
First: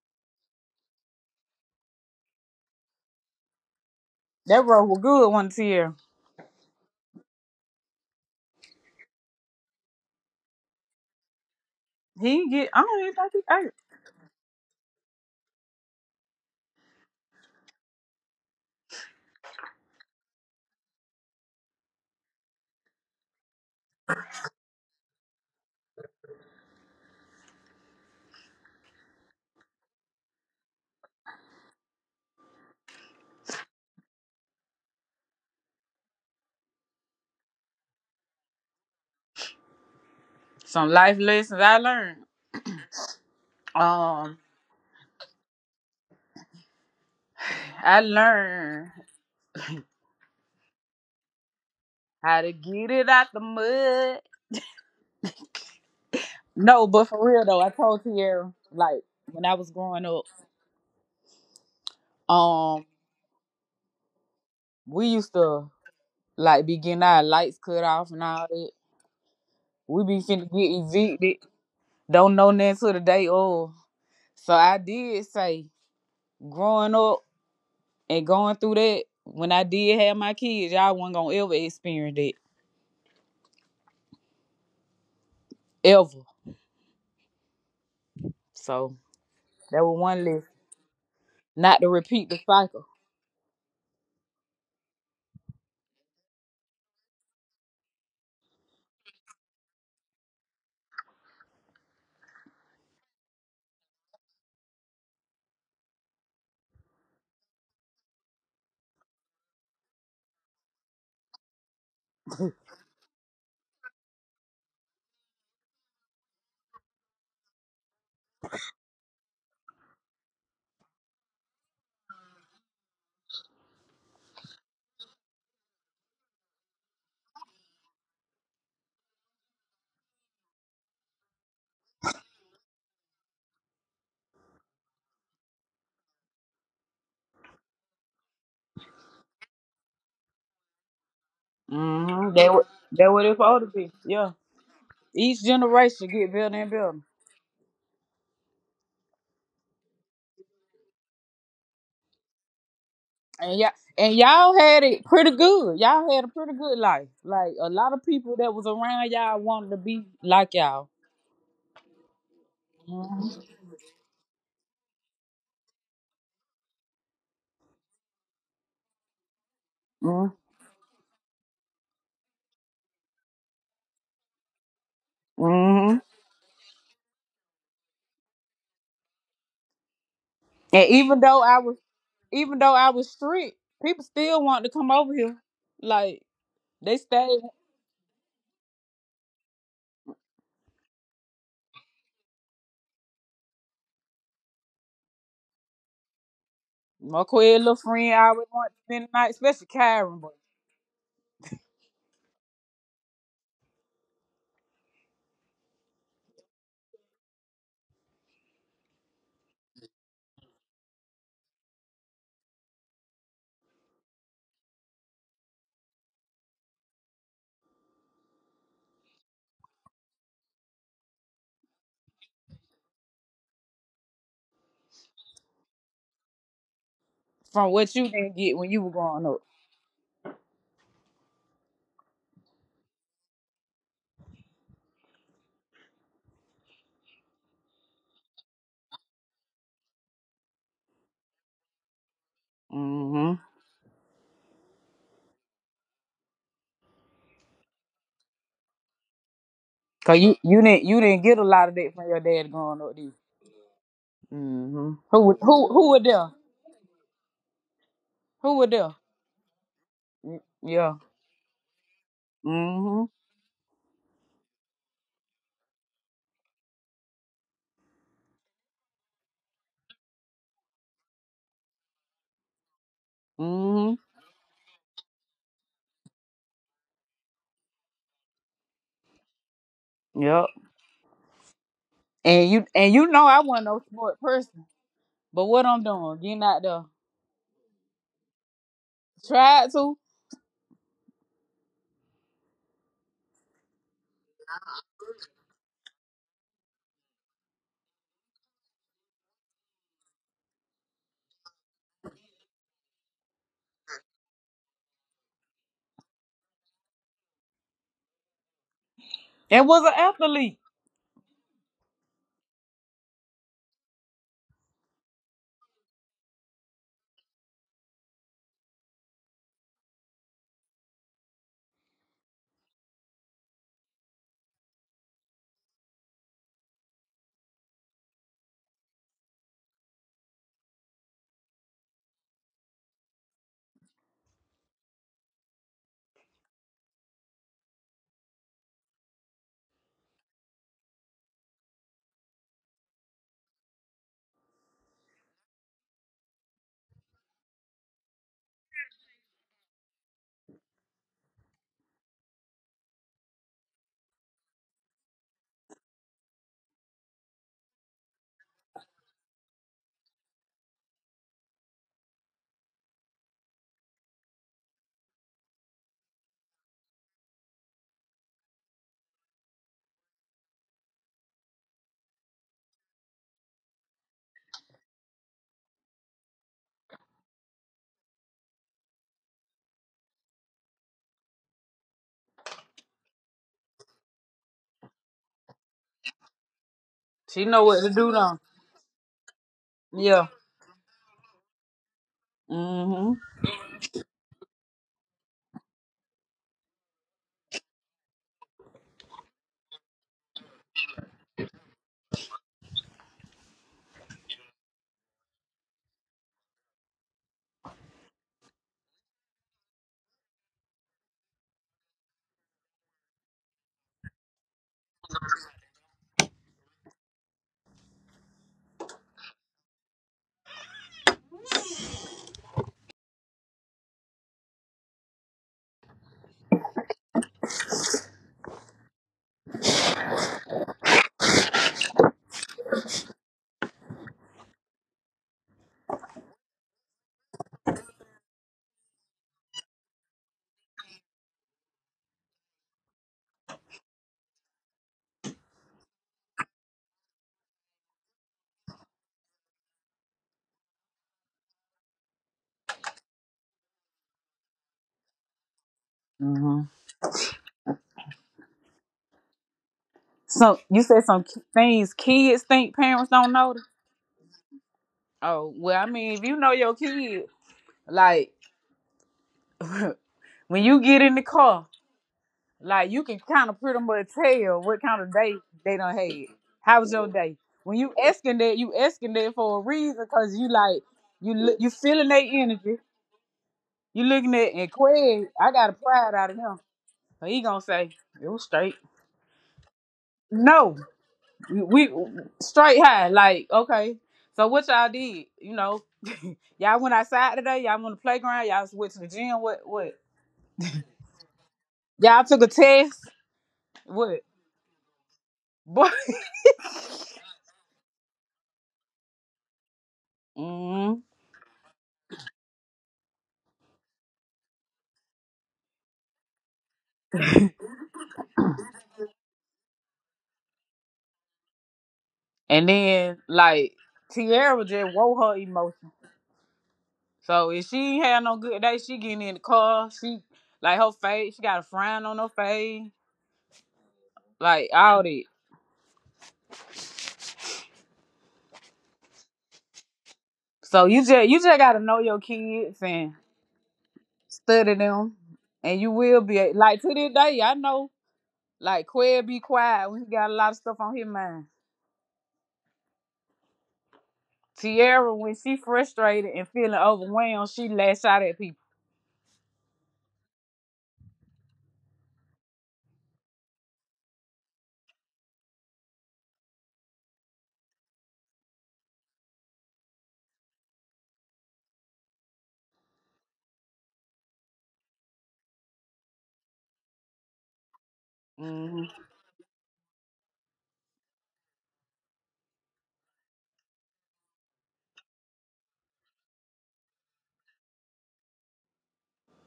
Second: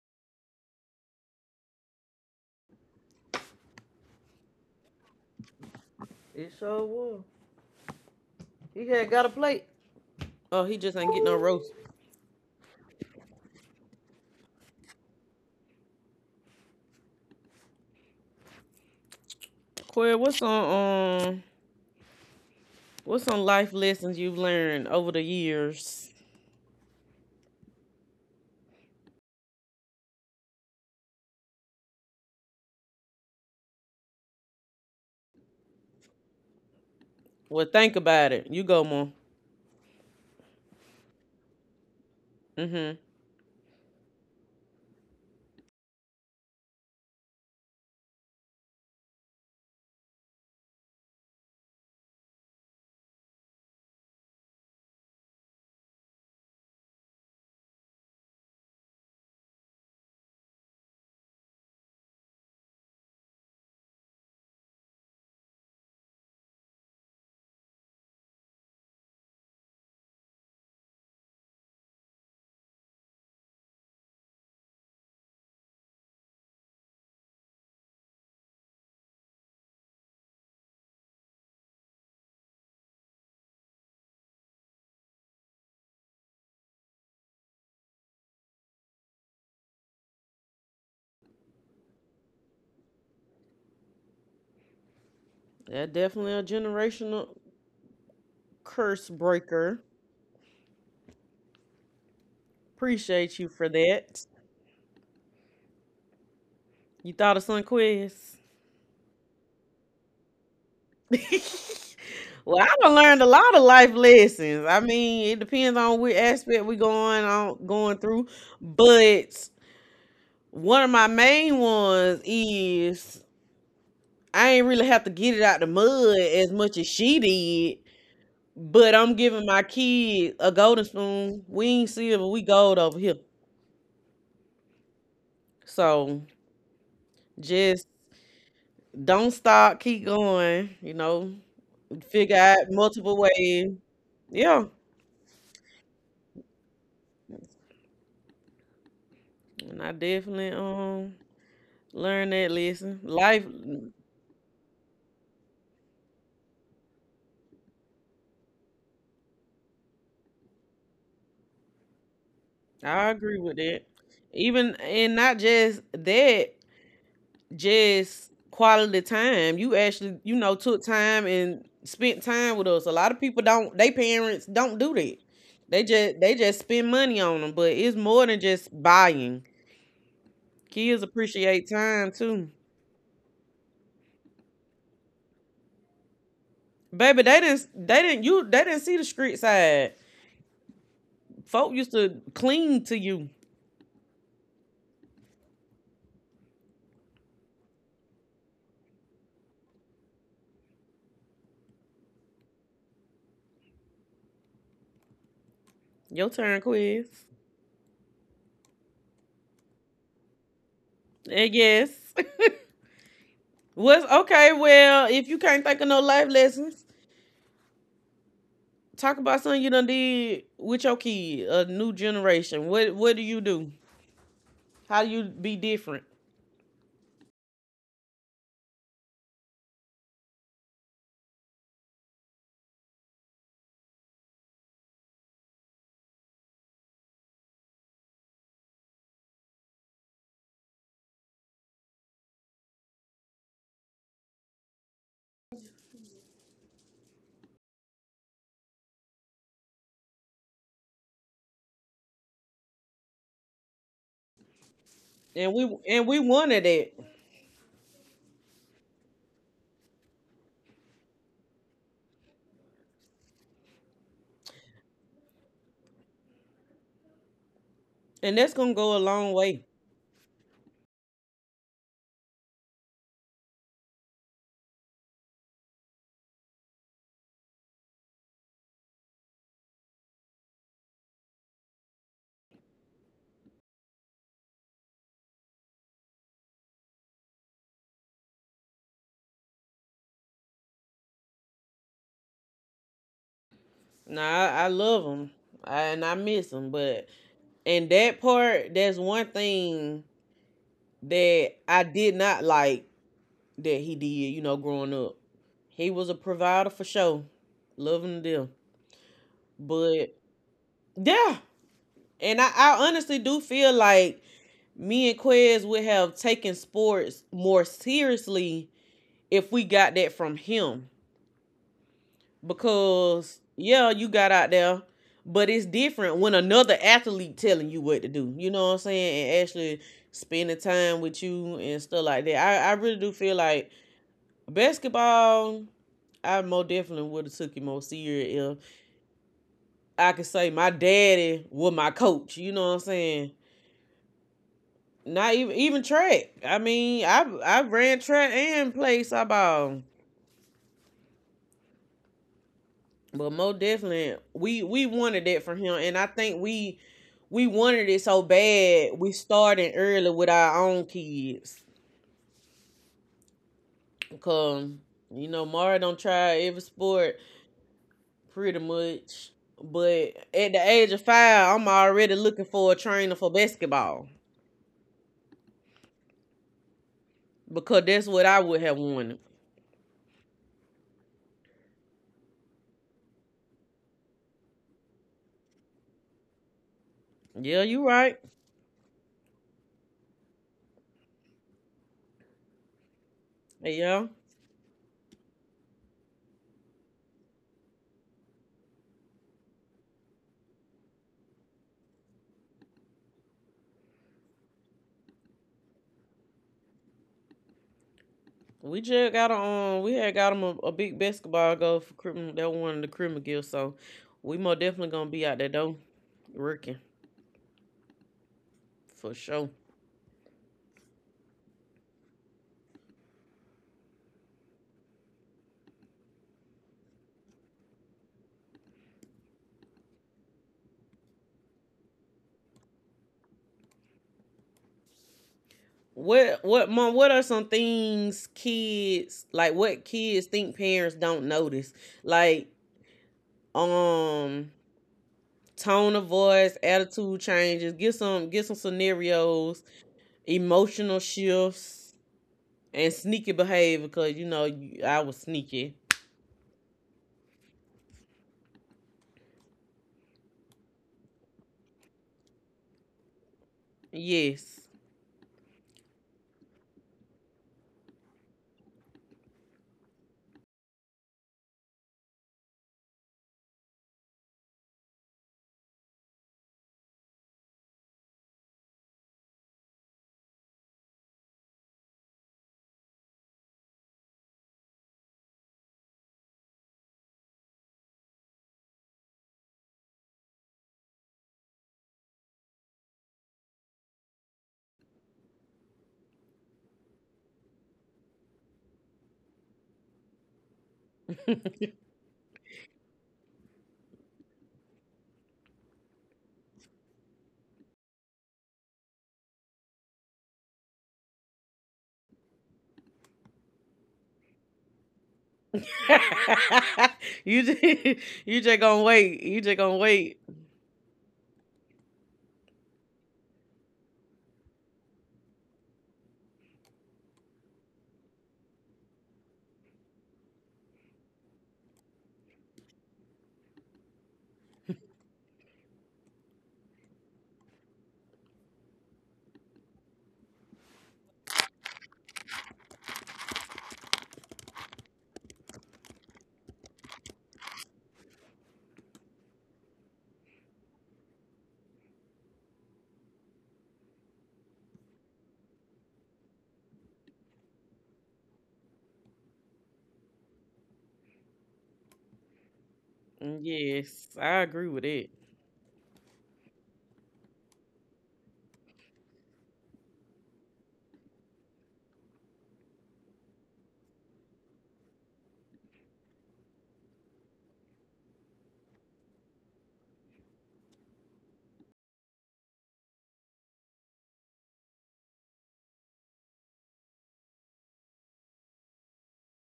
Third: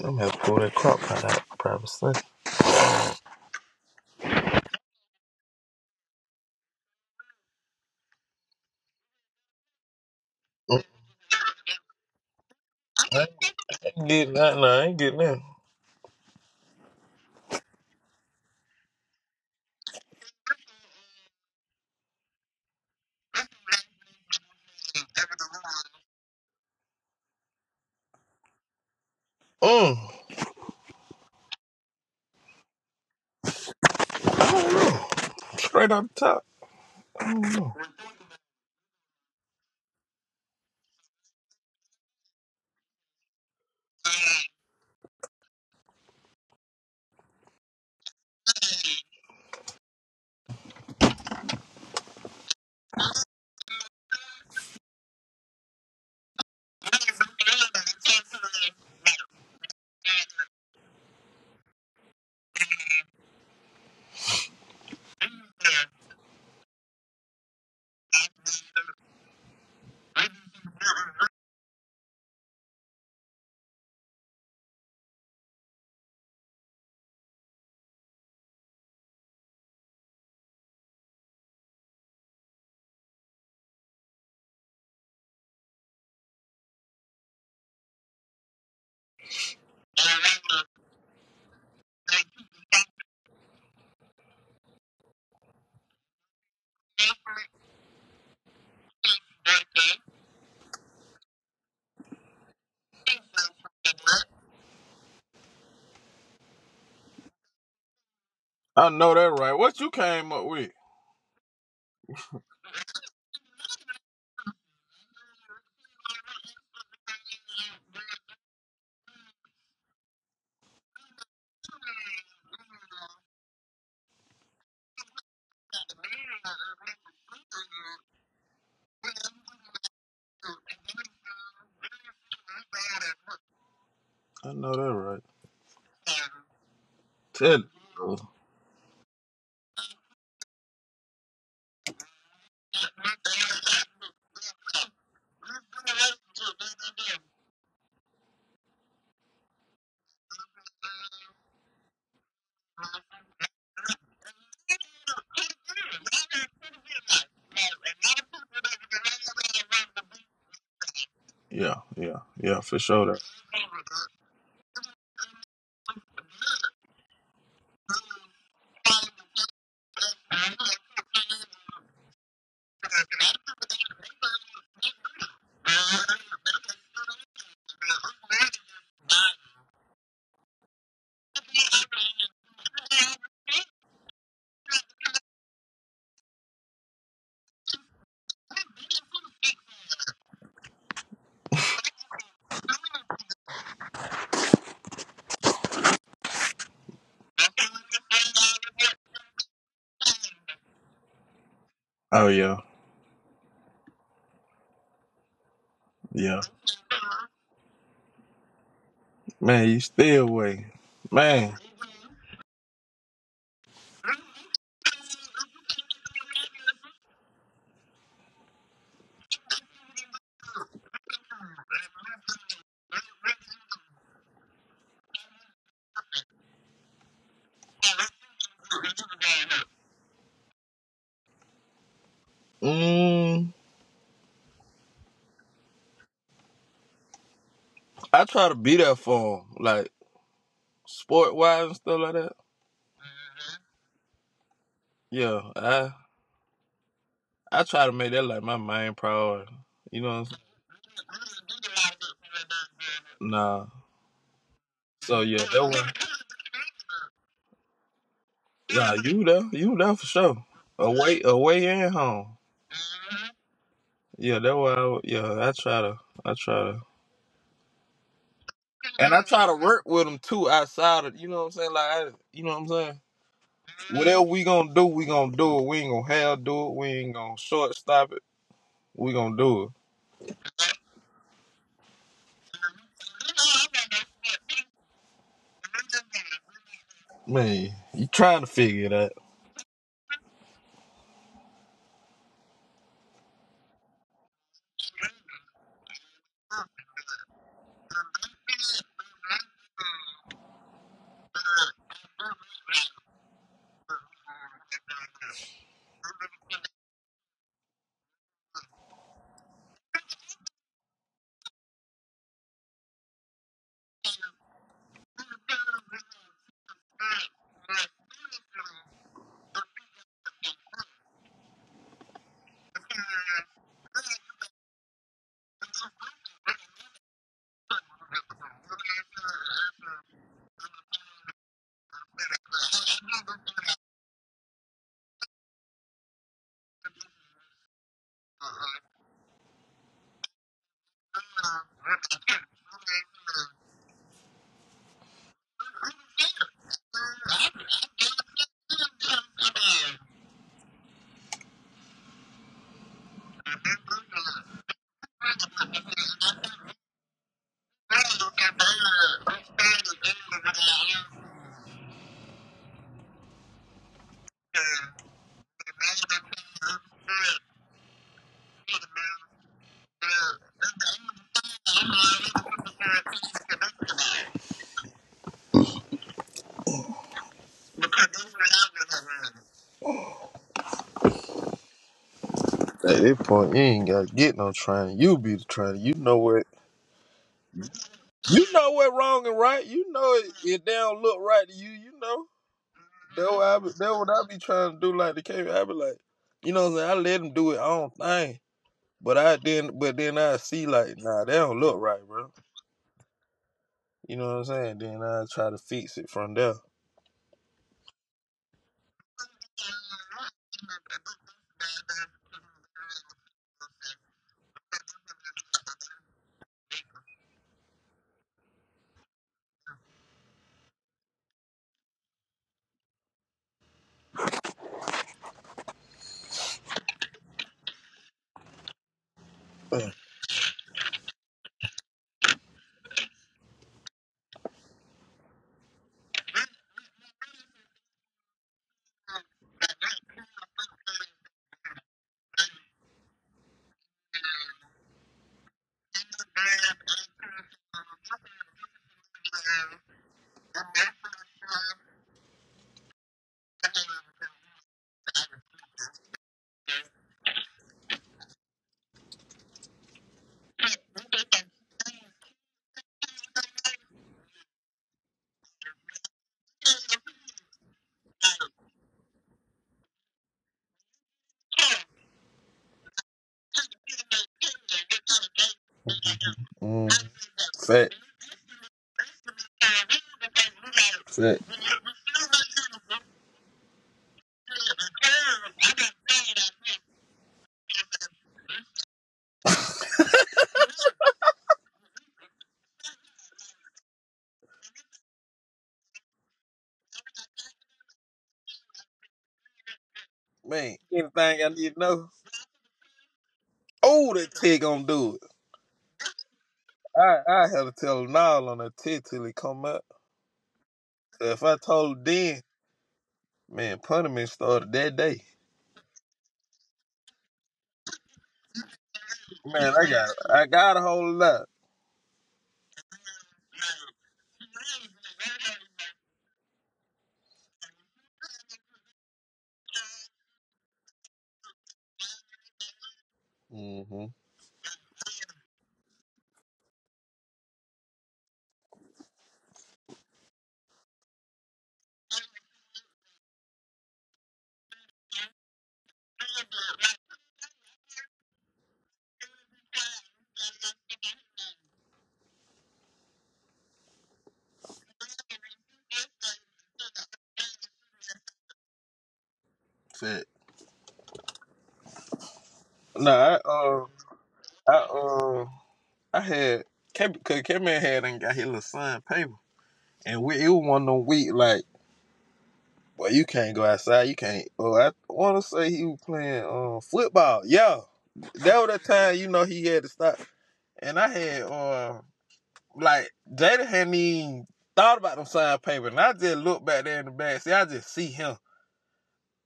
C: I'm gonna have to pull that crock pot out, probably.
B: That bro was good one year.
A: It sure will. He had got a plate. Oh, he
C: Mm.
A: just ain't getting no roast.
B: He ain't get. I don't even
C: I
B: think he ate.
C: ain't getting that. No, I ain't getting that.
A: Queer, what's some life lessons you've learned over the years?
C: Mm. I don't know. Straight up top. I don't
A: Well,
C: know.
A: think about it. You go, Mom.
B: Some life lessons I learned.
A: Mm-hmm.
B: Um, I learned how to get it out the mud. No, but for real though, I told Tierra like when I was growing up. Um, we used to like be getting our lights cut off and all that. We be finna get evicted. Don't know nothing till the day of. So I did say growing up. And going through that, when I did have my kids, y'all wasn't gonna ever experience that. Ever. So that was one lesson. Not to repeat the cycle.
A: That definitely a generational curse breaker. Appreciate you for that. You thought of Sunquest?
C: I know that right. What you came up with?
A: (laughs) Well, I done learned a lot of life lessons. I mean, it depends on which aspect we going on going through. But one of my main ones is I ain't really have to get it out the mud as much as she did. But I'm giving my kid a golden spoon. We ain't silver, we gold over here.
C: I know that right.
A: So
C: Tell it,
A: just
C: bro.
A: don't stop, keep going, you know, figure
B: Mm-hmm. That
A: out
B: what that
A: multiple
B: what it for all to
A: ways.
B: be. Yeah.
A: Yeah.
B: Each generation get better and better.
A: And I definitely learned that lesson. Life,
B: And y'all and y'all had it pretty good. Y'all had a pretty good life. Like a lot of people that was around y'all wanted to be like y'all.
C: Yeah, yeah, yeah, for sure.
A: I
C: That.
A: agree
B: Mm-hmm.
A: with that. Even and not just that, just quality time. You actually,
B: Mm-hmm.
A: you know, took time and spent time with us. A lot of people don't. They parents don't do that.
B: Mm-hmm.
A: They just spend money on them. But it's more than just buying.
B: And
A: Kids
B: even though I
A: appreciate
B: was
A: time too.
B: even though I was strict, people still wanted to come over here. Like they
A: Baby,
B: stayed.
A: they didn't you they didn't see the street side. Folk used to cling to you.
B: My queer little friend always wanted to spend the night, especially Karen. But
C: Oh yeah,
A: Your
C: yeah.
A: turn, quiz.
C: Man, you stay away,
A: I
C: man.
A: guess. (laughs) What's okay? Well, if you can't think of no life lessons, talk about something you done did with your kid, a new generation. What do you do? How do you be different?
B: from what you didn't get when you were growing up,
C: Mm, I try to be there for him, like sport wise and stuff like that.
B: mm-hmm.
C: Yeah, I try to make that like my main priority. You know what
B: Cause
C: I'm
B: you
C: saying?
B: you didn't you didn't get a lot of that from your dad growing up, did you?
C: Nah.
B: Mm-hmm. Who
C: So
B: would
C: yeah,
A: And
C: that
B: who who were
C: was
A: we
B: there?
A: wanted that,
B: Who were
C: nah.
B: there?
C: You there for
B: Y-
C: sure.
B: Yeah.
C: Away, away and home.
B: Mm-hmm.
C: Yeah, that why. Yeah, I try to,
A: and that's gonna go a
C: and I
A: long
C: try to
A: way.
C: work with them too outside of. You know what I'm saying? You know what I'm saying?
B: Mm-hmm.
C: Whatever we gonna do it. We ain't gonna half do it. We ain't gonna shortstop it. We gonna do it.
B: Yep. And you know I wasn't no sport person, but what I'm doing, getting out there,
C: Man, you trying to figure it out.
B: tried to,
A: Now I love them, and I miss them, but and that part, that's one thing that I did not like that he did. You know, growing up, he was a provider for sure, loving them,
B: and was an
A: but
B: athlete.
A: yeah, And I honestly do feel like me and Quez would have taken sports more seriously if we got that from him. Because yeah, you got out there, but it's different when another athlete telling you what to do. You know what I'm saying? And actually spending time with you and stuff like that. I really do feel like basketball. I more definitely would have took it more serious if I could say my daddy was my coach. You know what I'm saying? Not even Even track. I mean, I ran track and played softball, but most definitely we wanted that from him, and I think we wanted it so bad we started early with our own kids. Cause you know Mara don't try every sport pretty much, but at the age of five, I'm already looking for a trainer for basketball because that's what I would have wanted.
C: At this point, you ain't gotta get no training. You be the trainer.
B: She
A: Yeah,
B: know what
A: you
B: to do
A: right.
B: now.
C: You know what wrong and right. You know
B: Yeah.
C: it, it don't look right to you, you know.
B: Mm-hmm.
C: That
A: Yeah.
C: what I be trying to do like the cave. I be like, you know what I'm saying? I let them do it own thing. But then I see like, nah, they don't look right, bro. You know what I'm saying? Then I try to fix it from there.
A: We just got we had got him a big basketball goal for criminal. That one of the criminal gift. So we most definitely gonna be out there though, working for sure.
C: (laughs)
A: What mom? What are some things kids like? What kids think parents don't notice? Like um, tone of voice, attitude changes. Get some scenarios, emotional shifts, and sneaky behavior. Cause you know you- I was sneaky.
B: So you said some k- things kids think parents don't notice.
A: Yes.
B: Oh well, I mean, if you know your kid, like (laughs) when you get in the car, like you can kind of pretty much tell what kind of day they done had. How was your
C: Mm-hmm.
B: day? When
C: Fact.
B: you asking that for a reason, cause you like you look,
C: Fact.
B: you feeling their energy. You looking at and Quig, I got a pride out of him. So he gonna say it was straight. No, we straight high. Like, okay. So what y'all did, you know, (laughs) y'all went outside today, y'all went to the playground, y'all went to the gym, what what?
C: Man, anything I need to know?
B: Y'all took a test,
C: Oh,
B: what?
C: that Tig gonna do it.
B: Boy.
C: I had to tell Nile on that Tig till he come up.
B: (laughs) mm
C: So if I told him then, man, punishment started that day.
A: (laughs) you just, you just gonna wait. You just gonna
C: Man,
A: wait.
C: I got a whole lot.
B: And then like Tiara just wore her emotion. So if she ain't had no good day, she getting in the car, she like her face, she got a frown on her face,
C: Mm-hmm.
B: like all that. So you just gotta know your kids and study them. And you will be like to this day, I know Like Quail be quiet when he got a lot of stuff on his mind. Tierra, when she frustrated and feeling overwhelmed, she lash out at people.
C: Fact. Nah,
A: Mm, Yes, I agree
C: I
A: with it.
C: uh I had Kevin had and got his little son paper. And we it was one of them week like boy, you can't go outside. You can't. Oh, I want to say he was playing football. Yeah. That was the
B: Mm
C: time you know he had to stop. And I had like Jada hadn't even thought about them signed papers, and I just looked back there in the back. See, I just see him.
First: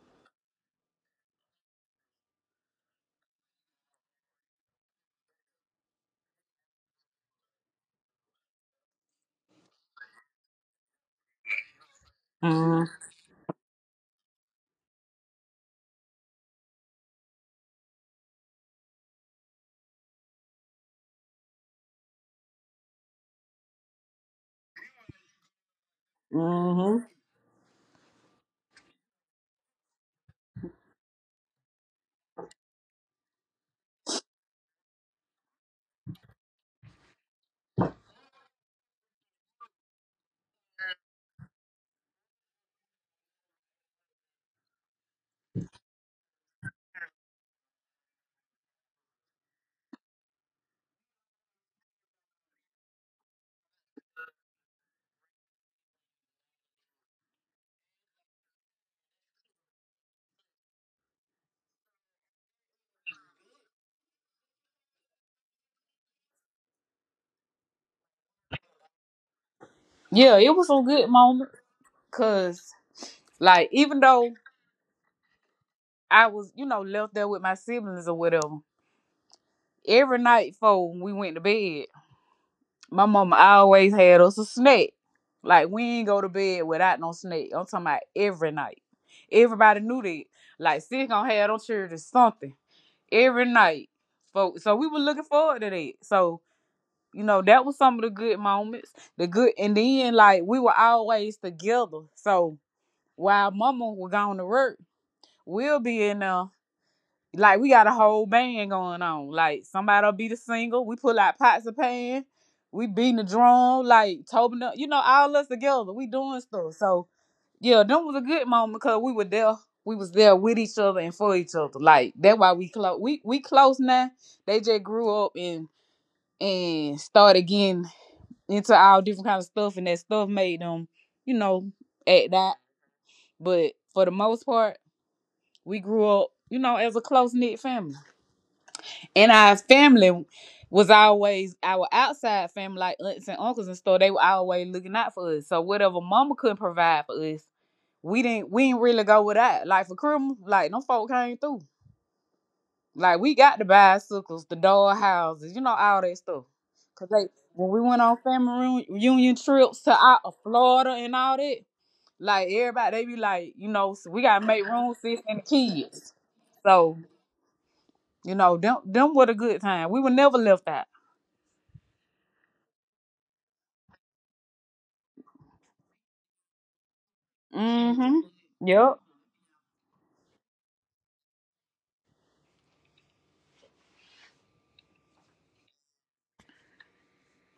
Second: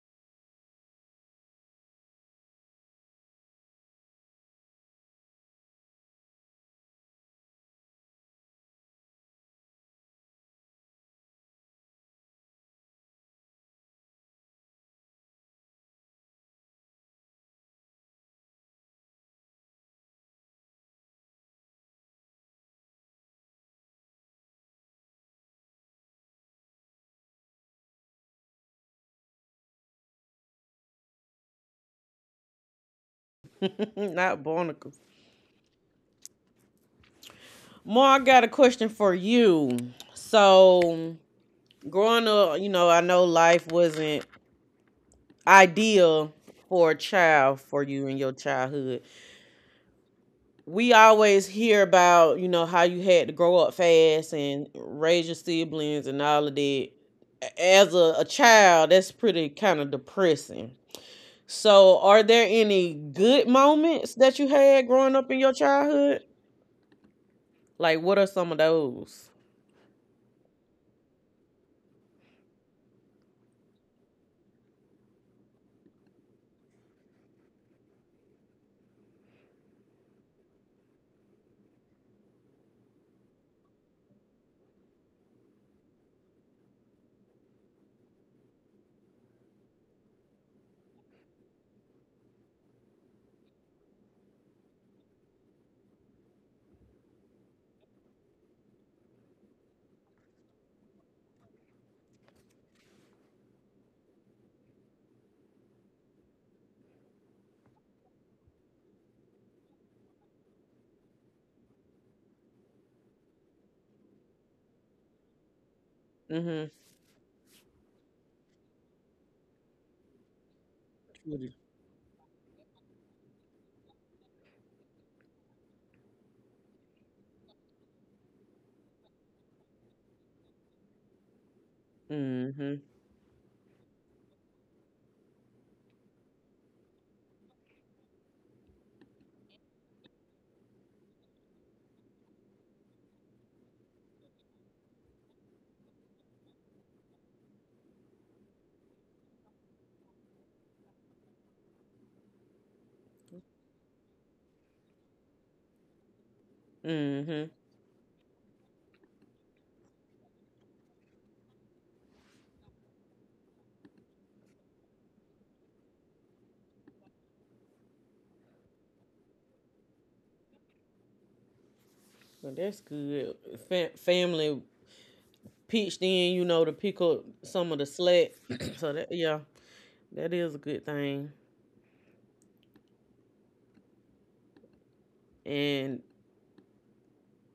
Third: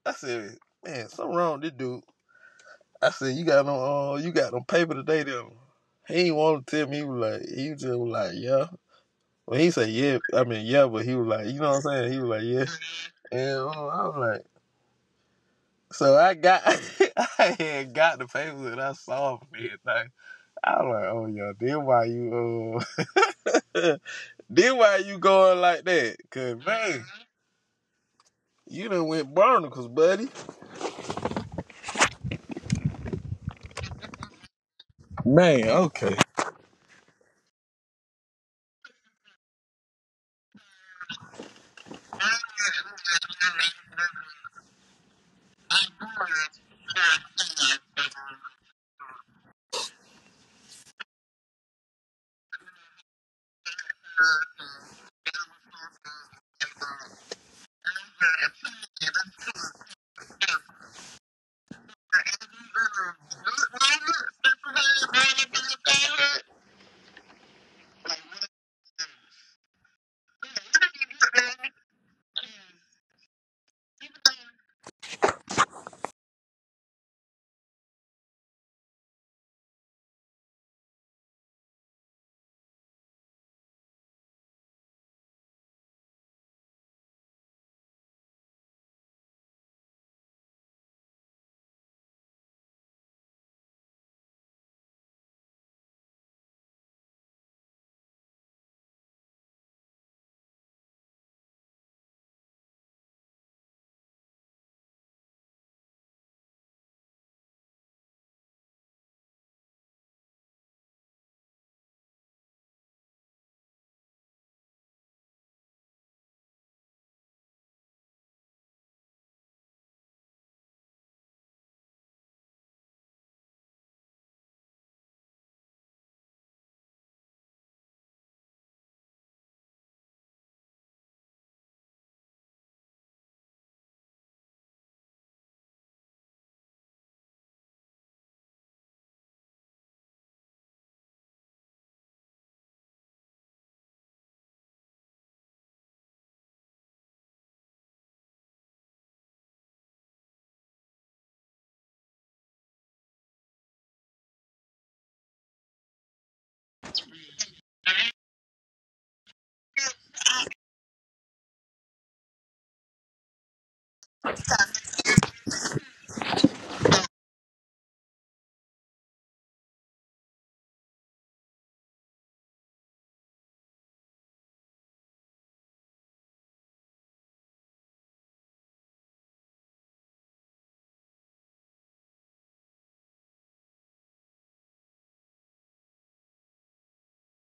C: I said, "Man, something wrong with this dude." I said, you got no paper today, then." He ain't want to tell me. He was like, he just was like, "Yeah." When he said, "Yeah," I mean, "Yeah," but he was like, you know what I'm saying? He was like, "Yeah,"
B: hmm
C: and I was like. So I got, (laughs) I had got the papers and I saw him and everything. I was like, oh yeah, then why you, uh, (laughs) then why you going like that? Cause
B: hmm hmm
C: man, you done went barnacles, buddy.
A: (laughs) Not barnacles.
C: Man, okay.
A: More, I got a question for you. So, growing up, you know, I know life wasn't ideal for a child for you in your childhood. We always hear about, you know, how you had to grow up fast and raise your siblings and all of that. As a child, that's pretty kind of depressing. So, are there any good moments that you had growing up in your childhood? Like, what are some of those?
B: Yeah, it was a good moment because, like, even though I was, you know, left there with my siblings or whatever, every night before we went to bed, my mama always had us a snack. Like, we ain't go to bed without no snack. I'm talking about every night. Everybody knew that. Like, she gonna have them children something. Every night. So we were looking forward to that. So, you know, that was some of the good moments. The good, and then like we were always together. So while Mama was going to work, we'll be in there. Like we got a whole band going on. Like somebody'll be the single. We pull out pots of pan. We beating the drum. Like Tobin, up- you know, all us together. We doing
A: Mhm.
B: stuff. So yeah, that was a good moment because we were there. We was there with each other and for
A: Mhm.
B: each other. Like that's why we close. We close now. They just grew up and started getting into all different kinds of stuff, and that stuff made them, you know, act that. But for the most part, we grew up, you know, as a close knit family. And our family was always our outside family, like aunts and uncles and stuff. They were always looking out for us. So whatever mama couldn't provide for us, we didn't really go with that. Like for Christmas, like no folk came through. Like we got the bicycles, the doll houses, you know, all that stuff. Cause they
A: Mhm.
B: when we went on family reu- reunion trips to out of Florida and all that, like everybody they be like, you know, so we gotta make room for sis and the kids. So you know, them were a good time. We were never left out.
A: Well, that's good. Family pitched in, you know, to pick up some of the
B: Mm-hmm.
A: slack. (clears throat) So
B: Yep.
A: that yeah, that is a good thing. And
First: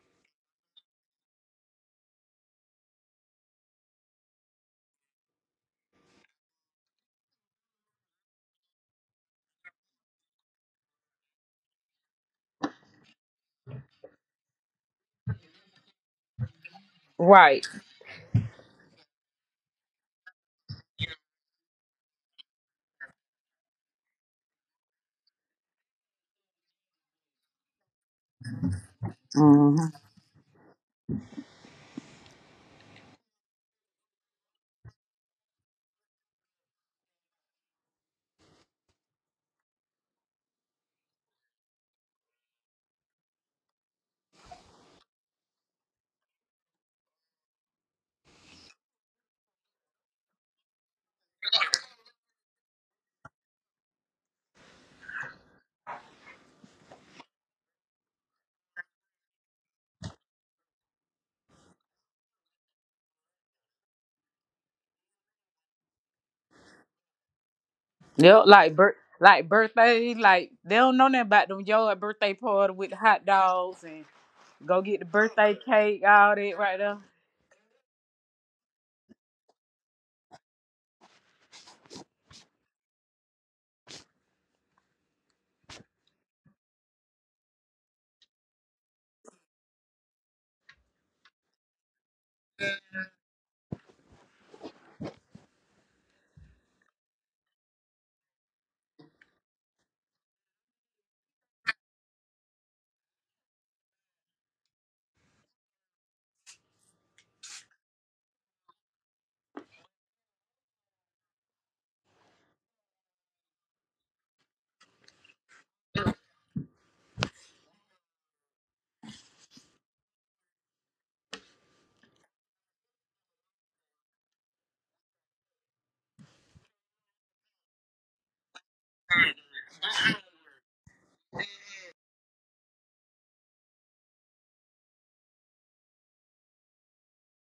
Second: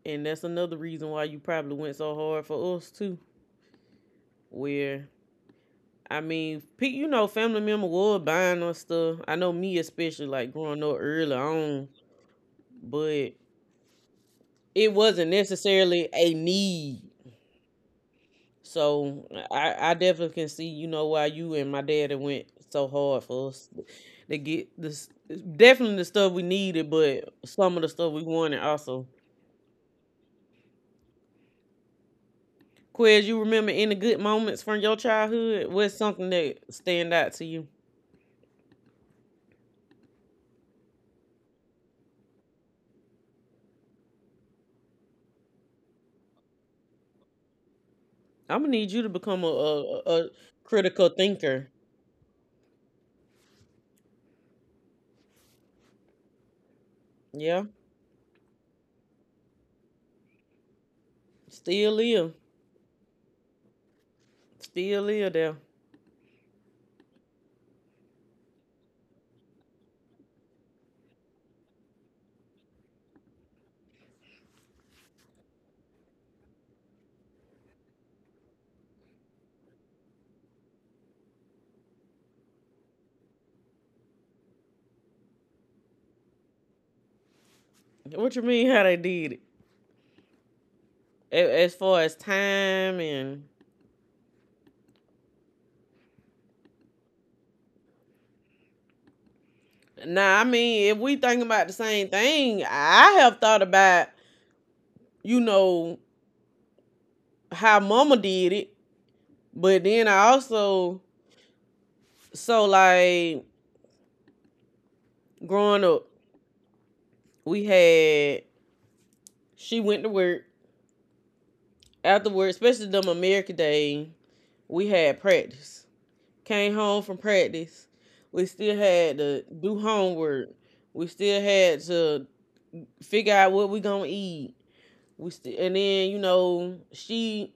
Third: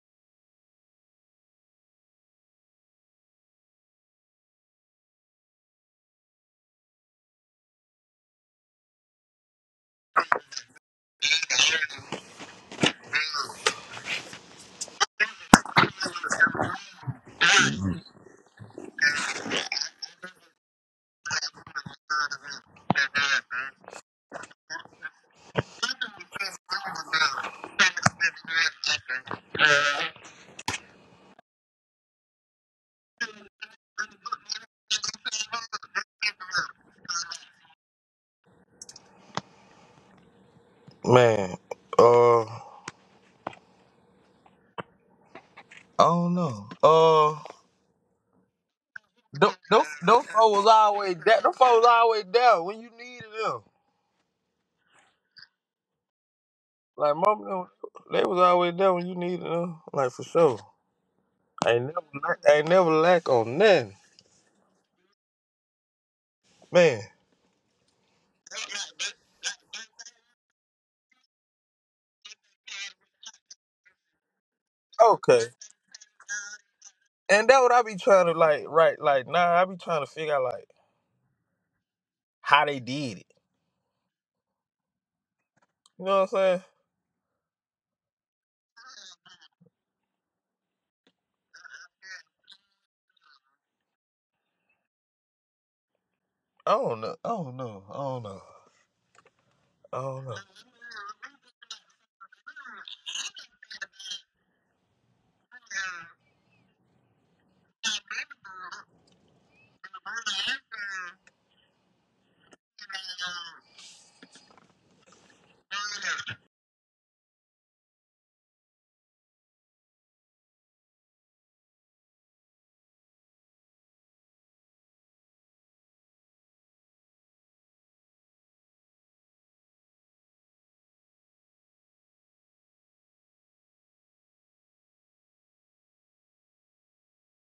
A: and that's another reason why you probably went so hard for us too. Where I mean, pe- you know, family member was buying us stuff. I know me especially, like growing up early on, but it wasn't necessarily a need.
B: Right.
A: So I definitely can see, you know, why you and my daddy went so hard for us to get this. Definitely the stuff we needed, but some of the stuff we wanted also.
B: Mhm.
A: Quez, you remember any good moments from your childhood? What's something that stand out to you?
C: Man, I don't know.
A: I'm gonna need you to become
C: Them
A: a
C: folks was
A: critical
C: always there. Them folks
A: thinker.
C: was always there when you needed them. Like
A: Yeah,
C: mom, they was always there when you needed them. Like for sure.
A: still live,
C: I ain't never lack on nothing,
A: still live there.
C: man.
B: Yep, like bir- like birthday, like they don't know nothing about them yo a birthday party with hot dogs and go get the
C: Okay.
B: birthday cake, all that right there.
C: And that what I be trying to like, right? Like, nah, I be trying to figure out like how they did it. You know what I'm saying?
A: What you mean? How they did it? As far as time and
C: Oh no! Oh no! Oh no! Oh no!
A: Now, I mean, if we thinking about the same thing, I have thought about, you know, how mama did it. But then I also, so like growing up, we had, she went to work. After work, especially them American Day, we had practice. Came home from practice. We still had to do homework. We still had to figure out what we gonna eat. We still, and then, you know, she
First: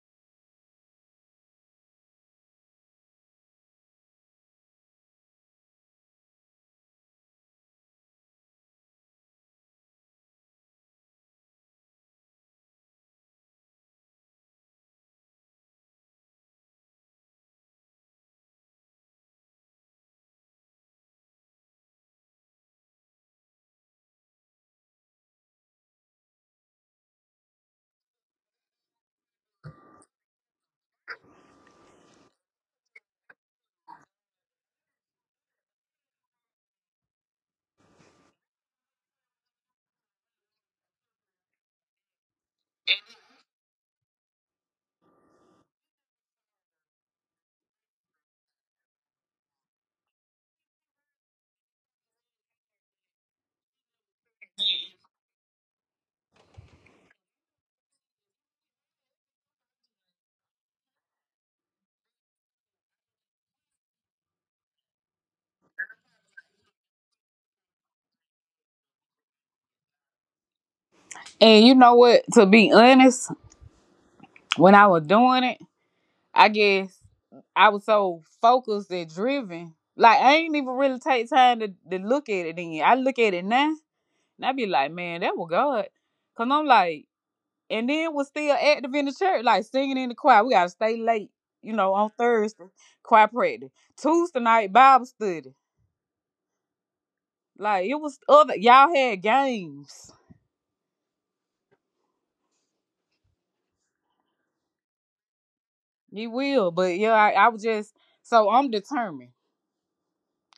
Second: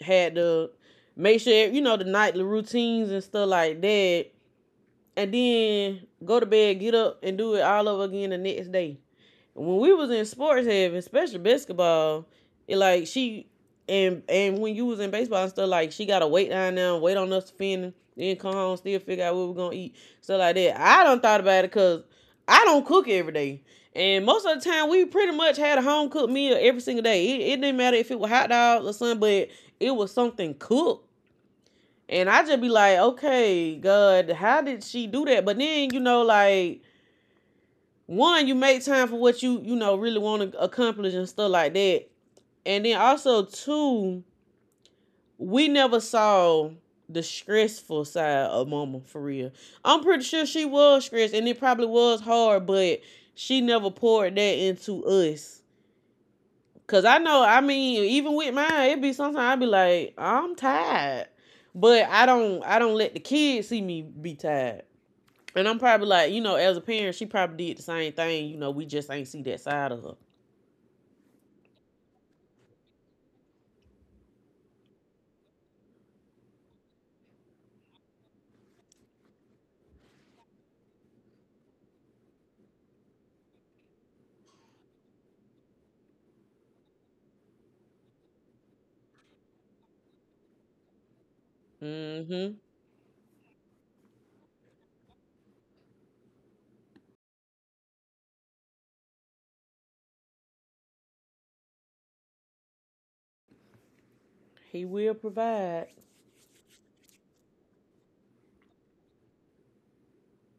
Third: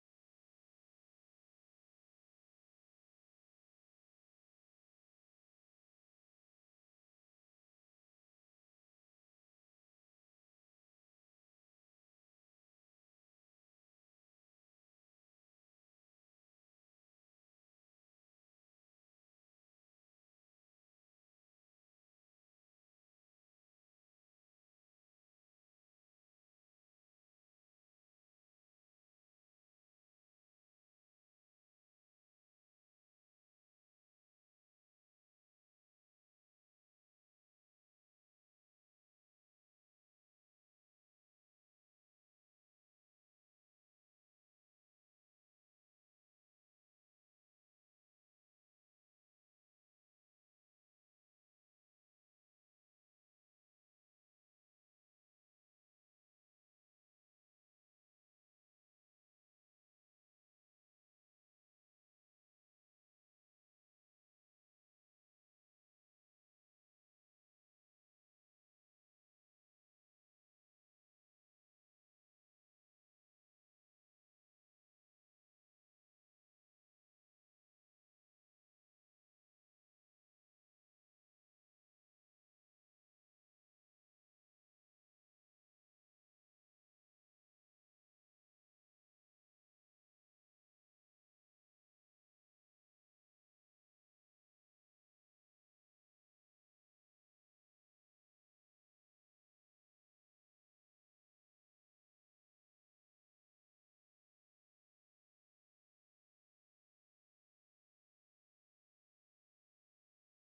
A: had to make sure you know the nightly routines and stuff like that, and then go to bed, get up, and do it all over again the next day when we was in sports heaven, especially basketball, it like she and when you was in baseball and stuff, like she gotta wait down there, wait on us to finish, then come home, still figure out what we're gonna eat, stuff like that. I don't thought about it because I don't cook every day. And most of the time, we pretty much had a home cooked meal every single day. It didn't matter if it was hot dogs or something, but it was something cooked. And I just be like, okay, God, how did she do that? But then, you know, like, one, you make time for what you, really want to accomplish and stuff like that. And then also two, we never saw the stressful side of mama for real. I'm pretty sure she was stressed and it probably was hard, but she never poured that into us. Cause I know, I mean, even with mine, it be sometimes I be like, I'm tired. But I don't let the kids see me be tired. And I'm probably like, you know, as a parent, she probably did the same thing. You know, we just ain't see that side of her.
B: And you know what? To be honest, when I was doing it, I guess I was so focused and driven. Like I ain't even really take time to look at it then. I look at it now and I be like, man, that was God. Cause I'm like, and then was still active in the church, like singing in the choir. We gotta stay late, you know, on
A: Mm-hmm.
B: Thursday, choir practice. Tuesday night Bible study. Like it was other y'all had games.
A: He will provide.
B: You will, but yeah, I was just so I'm determined.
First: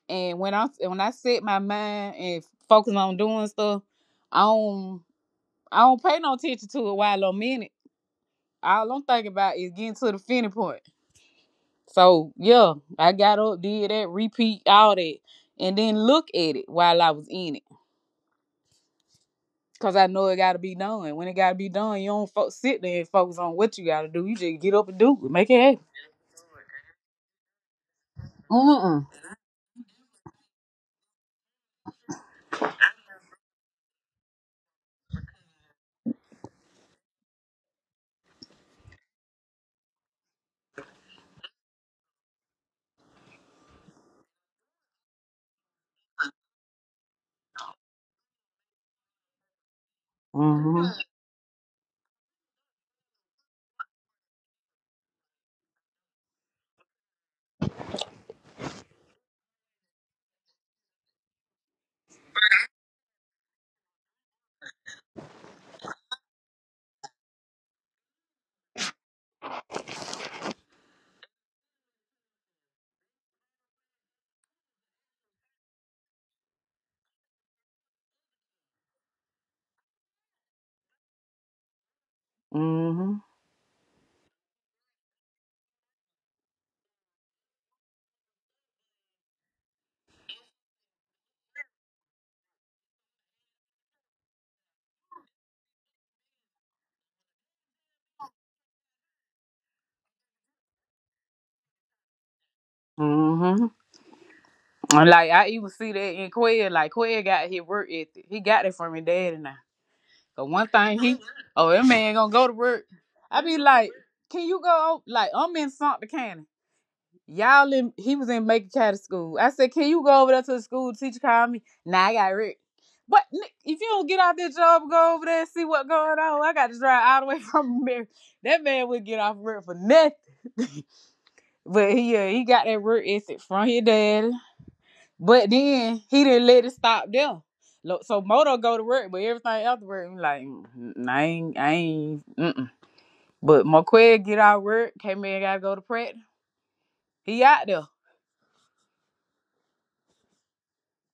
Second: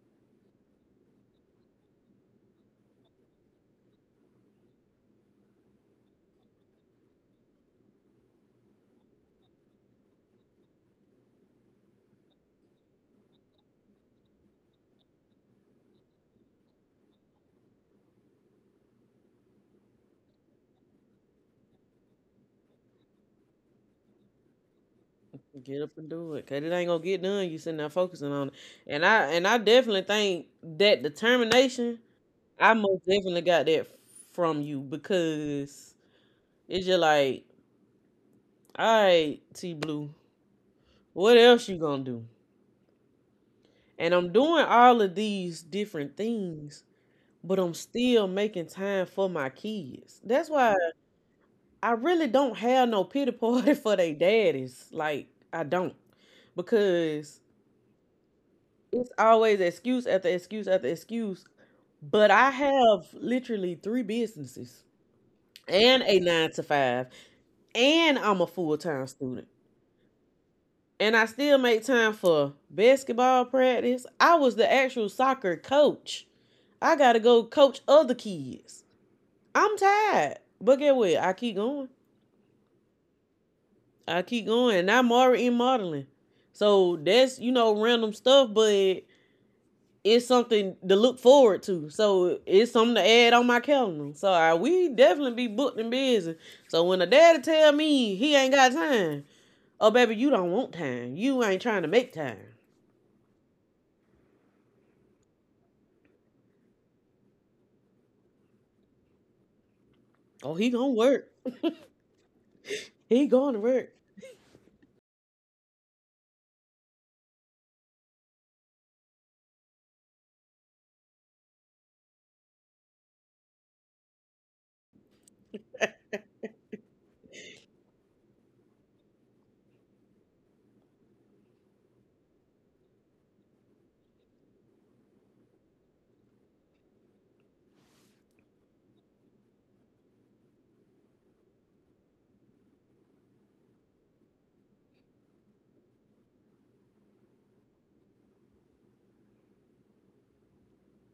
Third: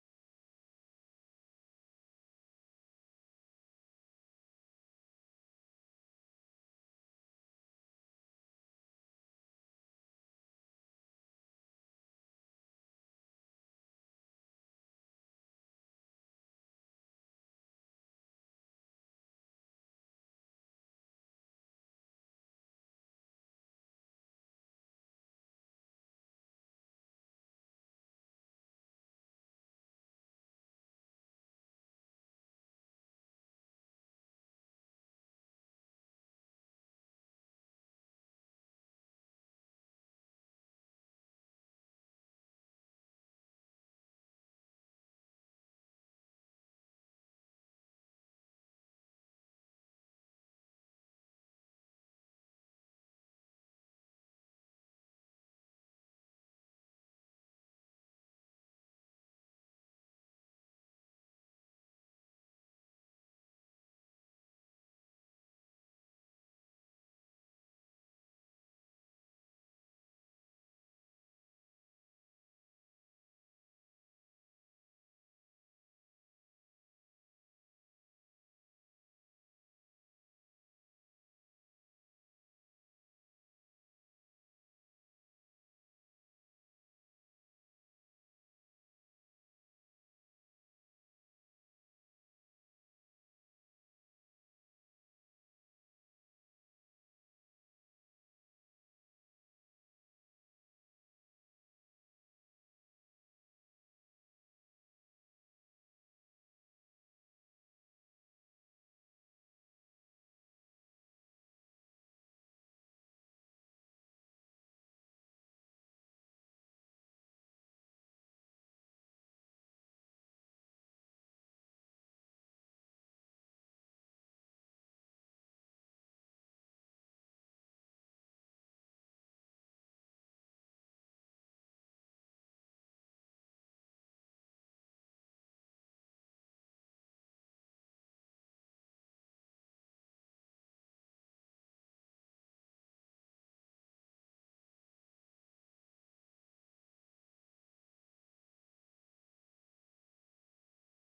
B: And when I set my mind and focus on doing stuff, I don't I don't pay no attention to it while I'm in it. All I'm thinking about is getting to the finish point. So yeah, I got up, did that, repeat all that, and then look at it while I was in it, cause I know it gotta be done. When it gotta be done, you don't fo- sit there and focus on what you gotta do. You just get up and do it, make it
A: Get
B: happen.
A: up and do it. Cause it ain't gonna get done. You sitting there focusing on it.
B: Mm
A: And I definitely think that determination, I most definitely got that from you because it's just like, all right, T Blue, what else you gonna do? And I'm doing all of these different things, but I'm still making time for my kids. That's why
B: mm
A: I really don't have no pity party (laughs) for they daddies. Like I don't because it's always excuse after excuse after excuse. But I have literally three businesses and a 9 to 5, and I'm a full time student. And I still make time for basketball practice. I was the actual soccer coach. I got to go coach other kids. I'm tired. But get what? I keep going.
B: mm
A: I keep going. And I'm already in modeling. So that's, you know, random stuff. But it's something to look forward to. So it's something to add on my calendar. So we definitely be booked and busy. So when a daddy tell me he ain't got time, oh baby, you don't want time. You ain't trying to make time.
B: mm mm. And like I even see that in Quail. Like Quail got his work ethic. He got it from his daddy now. But
A: Oh,
B: one
A: he gonna
B: thing he,
A: work.
B: oh that man gonna go to work.
A: He
B: I
A: going
B: be
A: to
B: like,
A: work.
B: can you go? Like I'm in Santa County. Y'all in he was in Macon County School. I said, can you go over there to the school? The teacher called me. Nah, I got Rick. But if you don't get out that job, and go over there and see what's going on. I got to drive all the way (laughs) from Mary. That man would get off work for nothing. But he he got that work ethic from his daddy. But then he didn't let it stop them. So Moto go to work, but everything else work, like, "Mm, mm, I ain't, mm-mm. But McQuaid get out of work, came in, gotta go to practice. He out there.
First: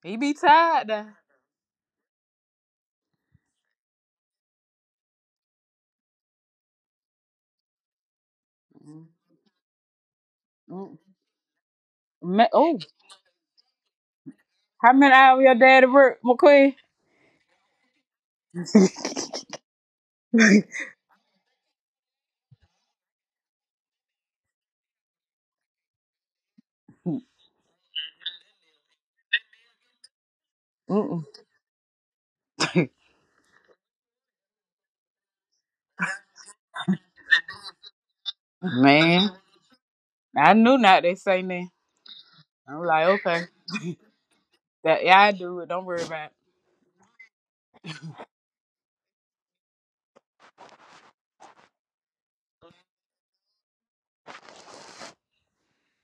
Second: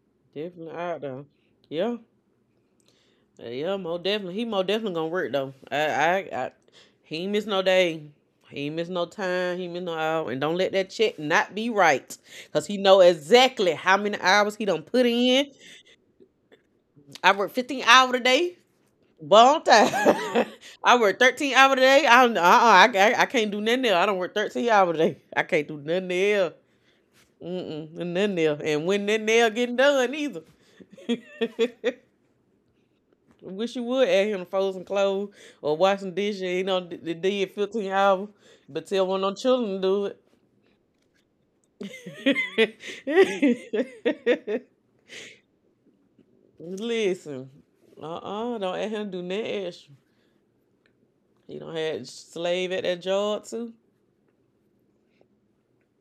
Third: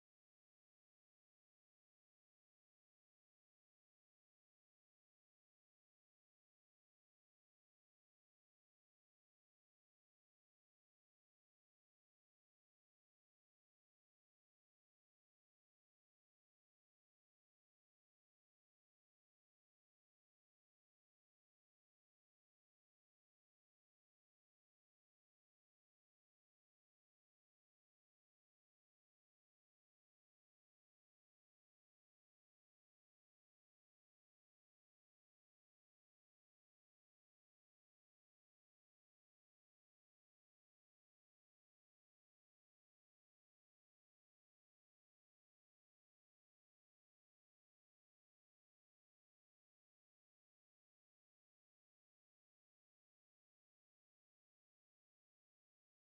B: He be
A: Definitely
B: tired
A: out
B: now.
A: though. Yeah, yeah, more definitely. He more definitely gonna work though. I he ain't miss no day. He ain't miss no time. He ain't miss no hour. And don't let that
B: Mm.
A: check not be right,
B: Ma-
A: cause he
B: Oh,
A: know exactly how many hours he done
B: how
A: put
B: many hours
A: in.
B: your daddy work, McQueen?
A: I work 15 hours a day, but on time. (laughs) I work 13 hours a day. I don't, I can't do nothing else. I don't work 13 hours a day. I can't do nothing else. Mm-mm, nothing else. And when that nail getting done either. (laughs)
B: Mm-mm. (laughs)
A: Wish you would add him to fold some clothes or wash some dishes. You know, they did 15 hours, but tell one of
B: Man,
A: them children to do
B: I knew not they say that.
A: it.
B: I'm like, okay, that yeah, I do it. Don't worry about it.
A: (laughs) Listen, uh-uh, don't ask him to do nothing extra. He don't have slave at that job too.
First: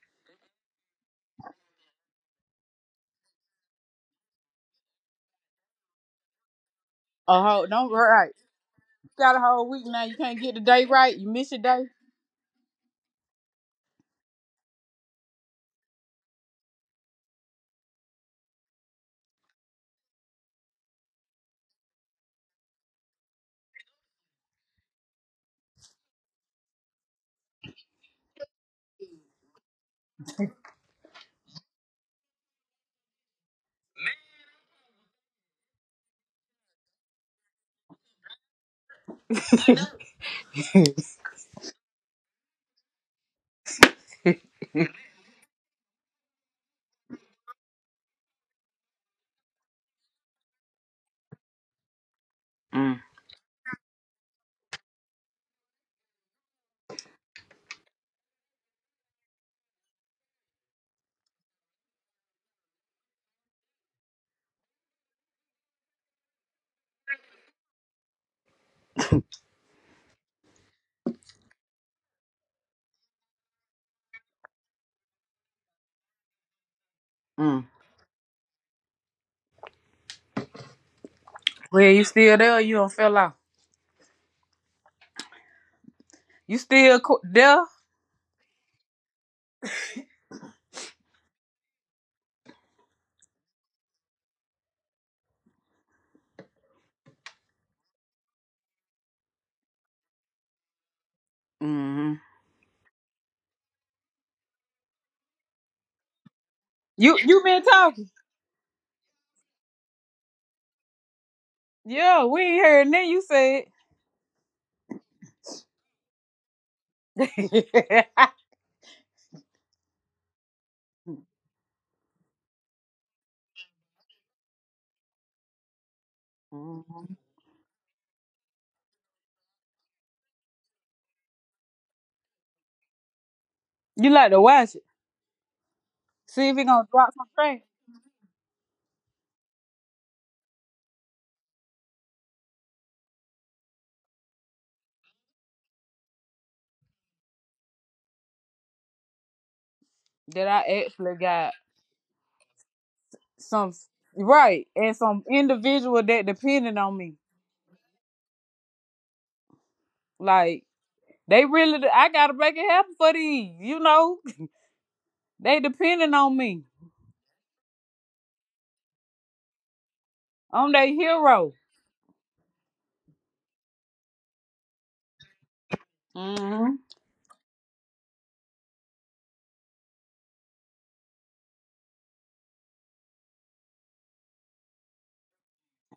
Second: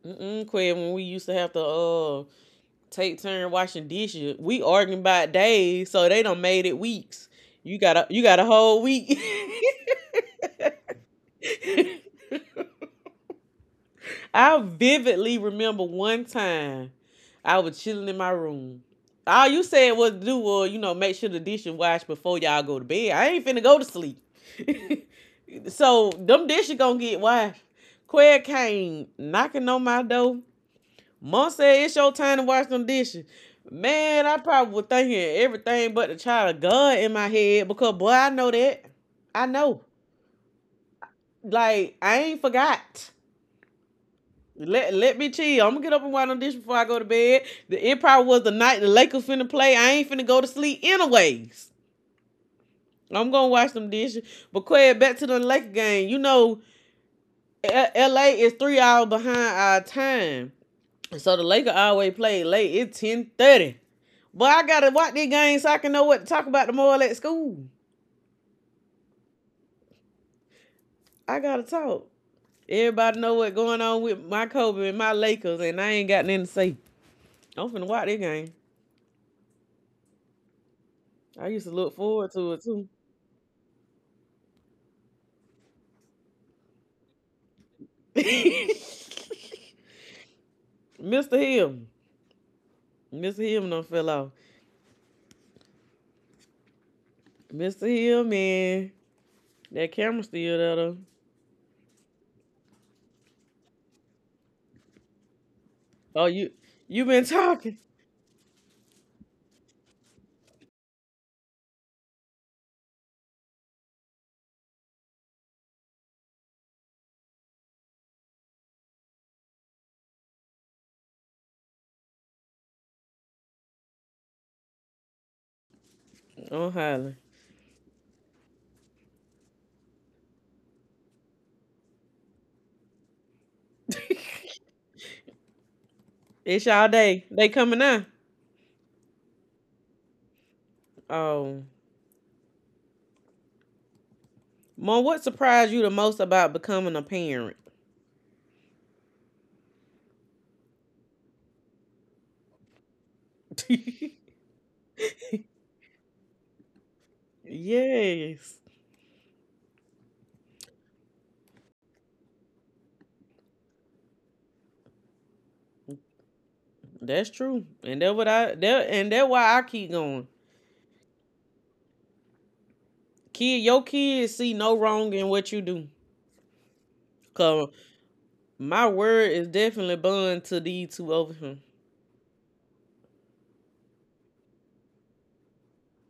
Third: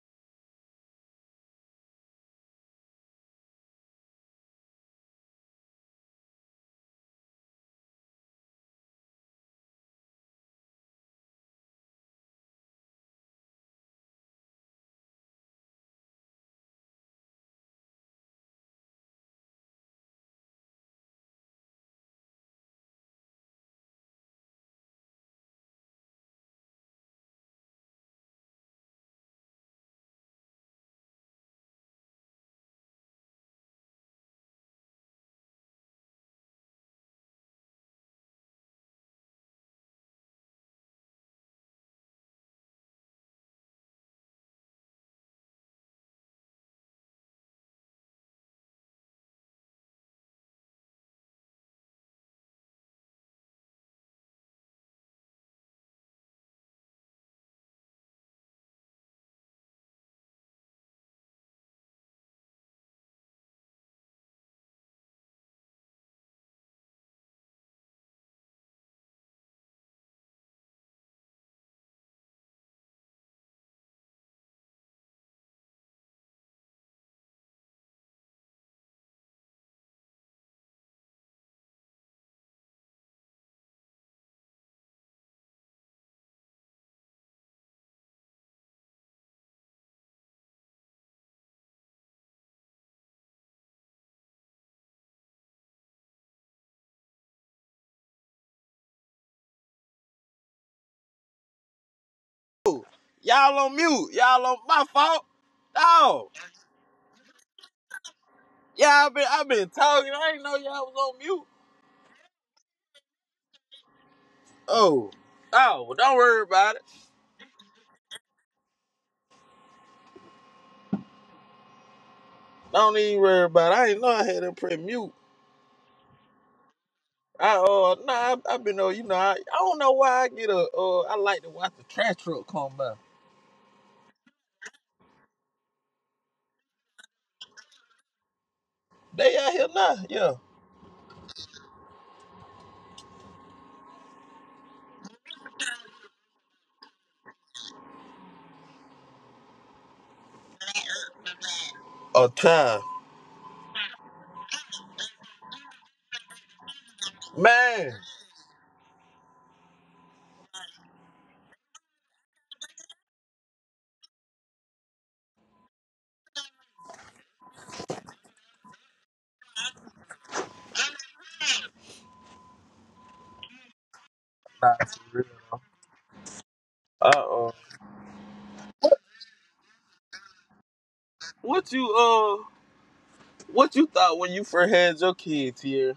A: Mm-mm. Quinn, when we used to have to take turn washing dishes, we arguing about days, so they done made it weeks.
B: Oh, ho-
A: You
B: don't
A: got a
B: worry.
A: you
B: Right.
A: got a whole
B: You
A: week.
B: got a whole week
A: (laughs)
B: now. You can't get the day right. You miss your day.
A: I vividly remember one time I was chilling in my room. All you said was to do was, you know, make sure the dishes washed before y'all go to bed. I ain't finna go to sleep. (laughs) So them dishes gonna get washed. Quinn came knocking on my door. Mom said it's your time to wash them dishes. Man, I probably was thinking everything but the child of God in my head because boy, I know that. I know.
B: (laughs)
A: Like I ain't forgot. Let me chill. I'm gonna get up and wash them dishes before I go to bed. The It probably was the night the Lakers finna play. I ain't finna go to sleep anyways.
B: Mm,
A: I'm gonna wash them dishes. But Quay, back to the Lakers game. You know, LA is 3 hours behind our time. So the Lakers always play late. It's 10:30. But I gotta watch these games so I can know what to talk about tomorrow at school. I gotta talk. Everybody know what's going on with my Kobe and my Lakers, and I ain't got nothing to say. I'm
B: mm.
A: finna watch this game. I used to
B: Well,
A: look
B: you
A: forward
B: still
A: to
B: there?
A: it
B: Or you
A: too.
B: don't fell off. You still co- there?
A: (laughs) Mr. Hill. Mr. Hill done fell off. Mr. Hill, man. That camera still there though.
B: Mm-hmm.
C: Y'all on mute. Y'all on my fault.
A: Oh,
C: Oh,
A: you
B: You
A: been
B: you been
A: talking.
B: talking?
C: yeah, I've been talking. I didn't know y'all was on mute.
B: Yeah, we ain't heard nothing you said.
C: Oh, oh, well, don't worry about it.
B: (laughs)
C: Don't even worry about it. I didn't know I had to press mute.
A: Oh, highly.
B: Mhm.
C: I nah, I've been on. You know, I don't know why I get a I like to watch the trash truck come by.
B: You like to watch it? See if he
A: It's y'all
B: gonna drop
A: day.
B: some
A: They
B: trash.
A: coming now.
C: They out here now. Yeah,
A: Oh. Mom, what surprised you the most about becoming a parent?
B: That I actually got
C: a child
B: some
A: (laughs)
B: right and some individual that depending on me.
C: man.
A: Yes,
B: Like they really, I gotta make it happen for these. You know, (laughs) they depending on me.
A: that's true, and that what I that and that why I keep going.
B: I'm their hero.
A: Kid, your kids see no
C: Uh
A: wrong in what you do.
B: Hmm.
C: oh.
A: Cause my word is definitely bond to these two over here.
C: What you uh? What you thought when you first had your kids here?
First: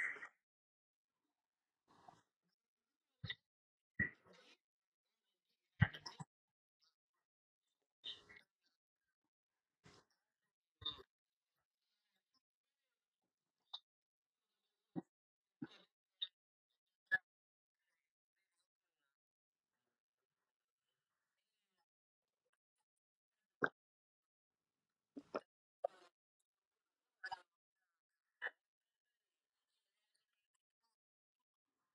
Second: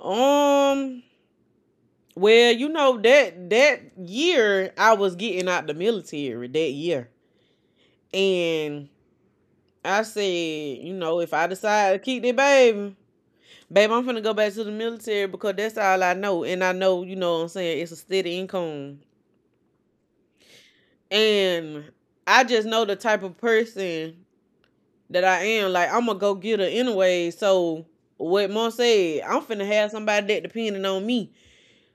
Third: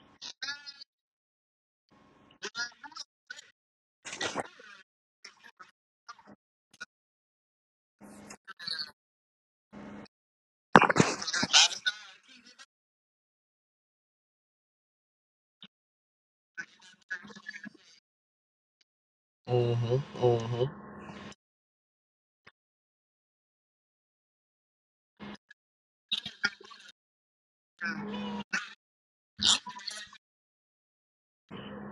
A: Um, well, you know that year I was getting out the military that year, and I said, you know, if I decide to keep the baby, babe, I'm finna go back to the military because that's all I know. And I know, you know what I'm saying, it's a steady income.
C: Hmm, hmm.
A: And I just know the type of person that I am. Like, I'm a go getter anyway. So, what Mom said, I'm finna have somebody that depending on me.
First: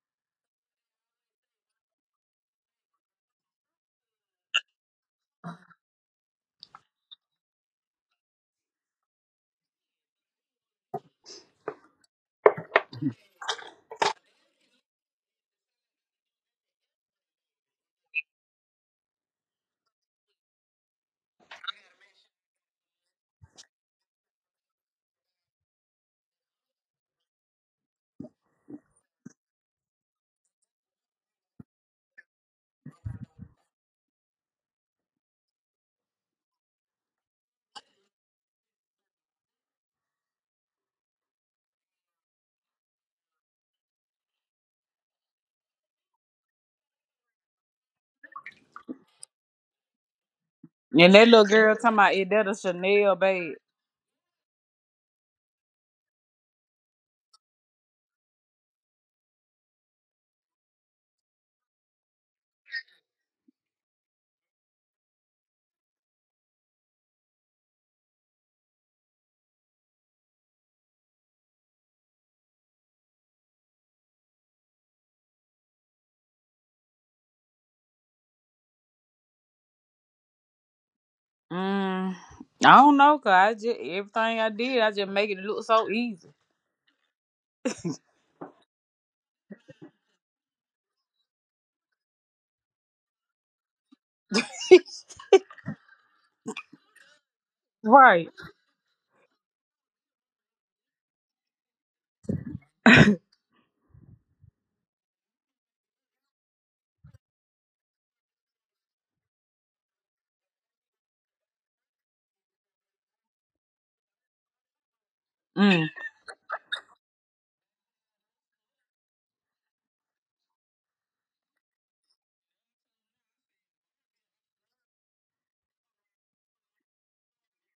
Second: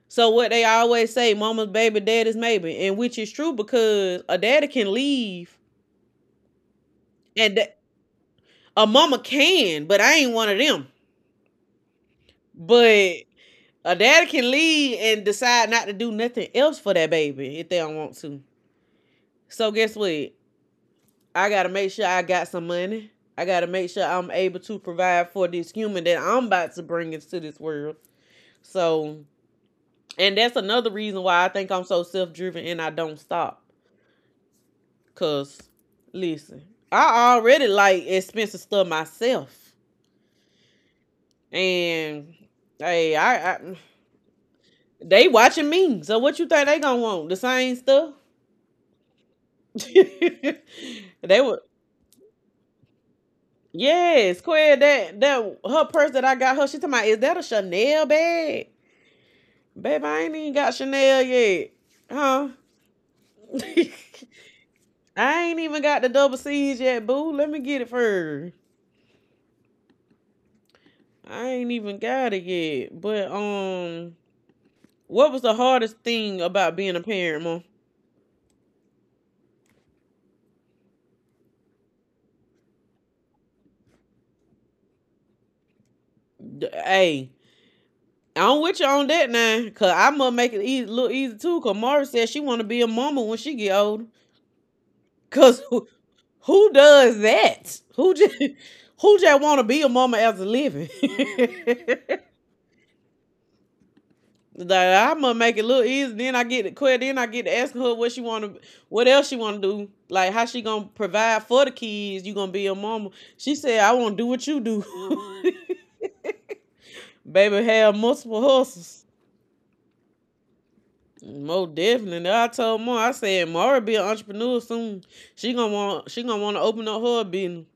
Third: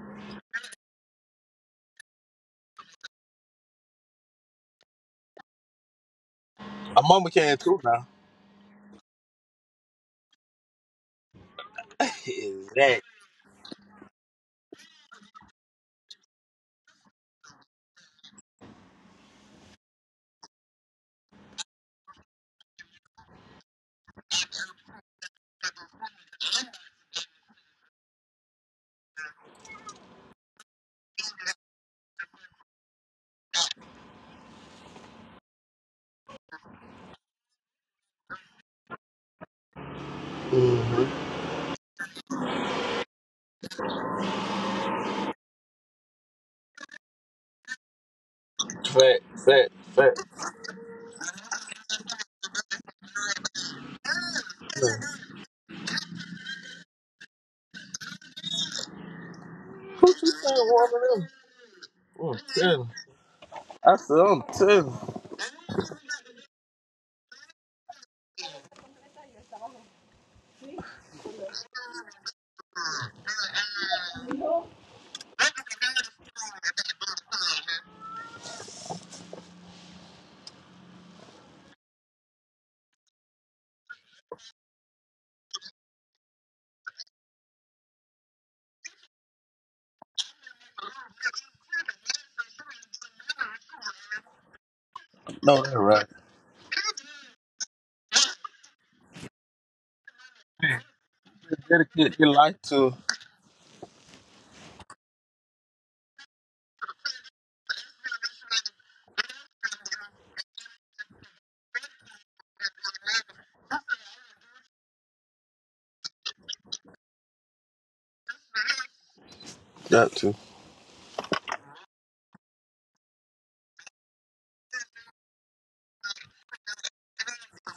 A: So, what they always say, mama's baby, daddy's maybe. And which is true because a daddy can leave
C: My mama can
A: and
C: too now.
A: a mama can, but I ain't one of them.
C: (laughs) Exact.
A: But a dad can leave and decide not to do nothing else for that baby if they don't want to. So guess what? I gotta make sure I got some money. I gotta make sure I'm able to provide for this human that I'm about to bring into this world. So, and that's another reason why I think I'm so self driven and I don't stop. Cause, listen, I already like expensive stuff myself,
C: Hmm.
A: and hey, I they watching me. So what you think they gonna want? The same stuff?
C: Fact, fact, fact.
B: And
A: (laughs)
B: that
A: they
B: little
A: were
B: girl talking about it. That a Chanel bag.
A: Yes, Quinn. That her purse that I got her. She talking about is that a Chanel bag, babe?
C: What
A: I
C: you
A: ain't even
C: saying,
A: got Chanel
C: woman?
A: yet,
C: I'm
A: huh?
C: telling. I said,
A: (laughs)
C: I'm telling you.
A: I ain't even got the double C's yet, boo. Let me get it first. I ain't even got it yet. But what was the hardest thing about being a parent, mom?
B: Mm, I don't know, cause I just everything I did, I just make it look so easy.
A: Hey, I'm with you on that now, cause I'ma make it easy, look easy too. Cause Mara said she wanna be a mama when she get older.
B: (laughs)
C: No,
A: Cause (laughs)
C: that's right.
A: who does that? Who
B: Right.
A: just (laughs) who just want to be a mama as a living? (laughs) Like,
C: Dedicate your life to
A: I'm gonna make it look easy. Then I get to quit. Then I get to asking her what she want to, what else she want to do. Like how she gonna provide for the kids? You gonna be a mama? She said, I want to do what you do.
B: Mm.
A: (laughs) Baby have multiple hustles.
C: that too.
A: Most definitely. I told Mara, I said Mara be an entrepreneur soon. She gonna want to open up her business.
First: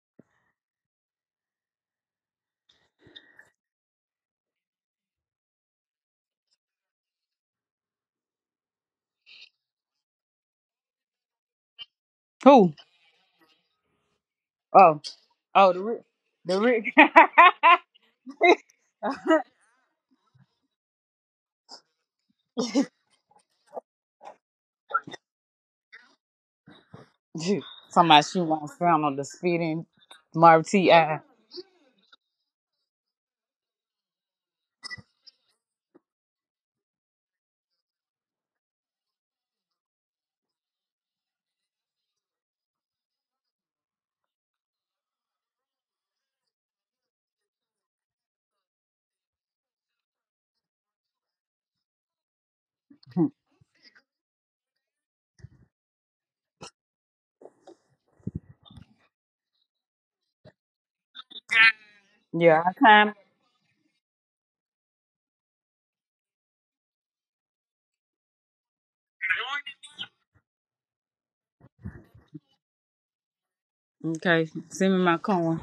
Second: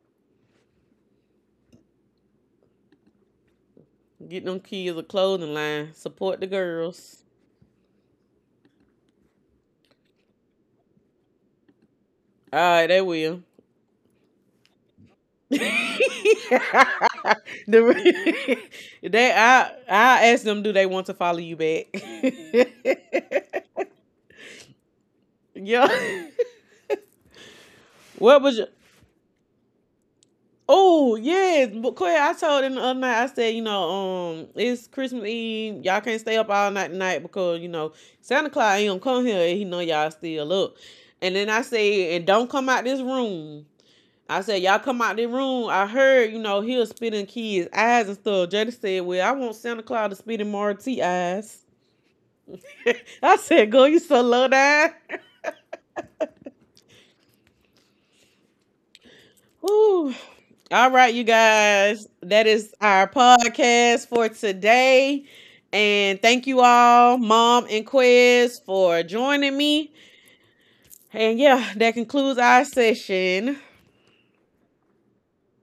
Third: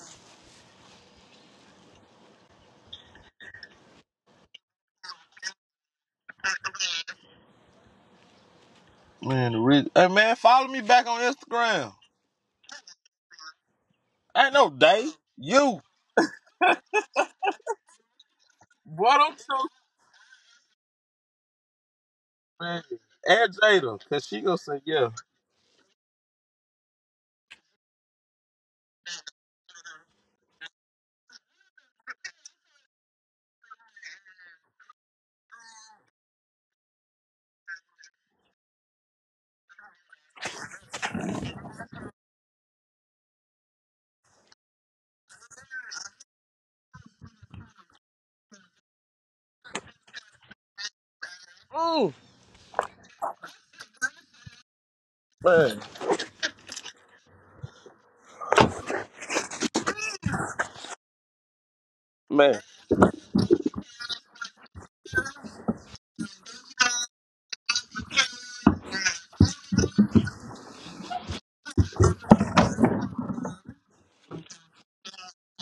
A: Get them kids a clothing line. Support the girls.
C: Man, the reason. Hey man, follow me back on Instagram.
A: All
B: Who?
A: right, they will.
C: Ain't no
B: Oh,
C: day.
B: oh, the
C: You.
B: Rick.
A: (laughs)
B: The Rick.
A: The re-
B: (laughs)
A: (laughs)
C: Boy,
A: they,
C: don't tell
A: I asked them, do they want to follow you back?
C: man.
A: (laughs)
C: Add Jada, cause she gonna say yeah.
A: Yeah.
B: (laughs) Somebody she
A: What was your?
B: wants down on the speeding Marv T
A: Oh
B: I.
A: yes, but Claire, I told them the other night. I said, you know, it's Christmas Eve. Y'all can't stay up all night tonight because you know Santa Claus ain't gonna come here and he know y'all still up. And then I said, and don't come out this room. I said, y'all come out the room. I heard, you know, he was spitting kids' eyes and stuff. Jada said, well, I want Santa Claus to spit in Marty eyes.
C: Mm,
A: (laughs) I
B: (laughs)
A: said, girl, you so low down.
C: man.
A: (laughs) Whew. All right, you guys. That
B: Yeah,
C: Man.
B: I
A: is our
B: can.
A: podcast for today. And thank you all, Mom and Quiz, for joining me. And yeah, that concludes our session.
B: Okay, send me my coin.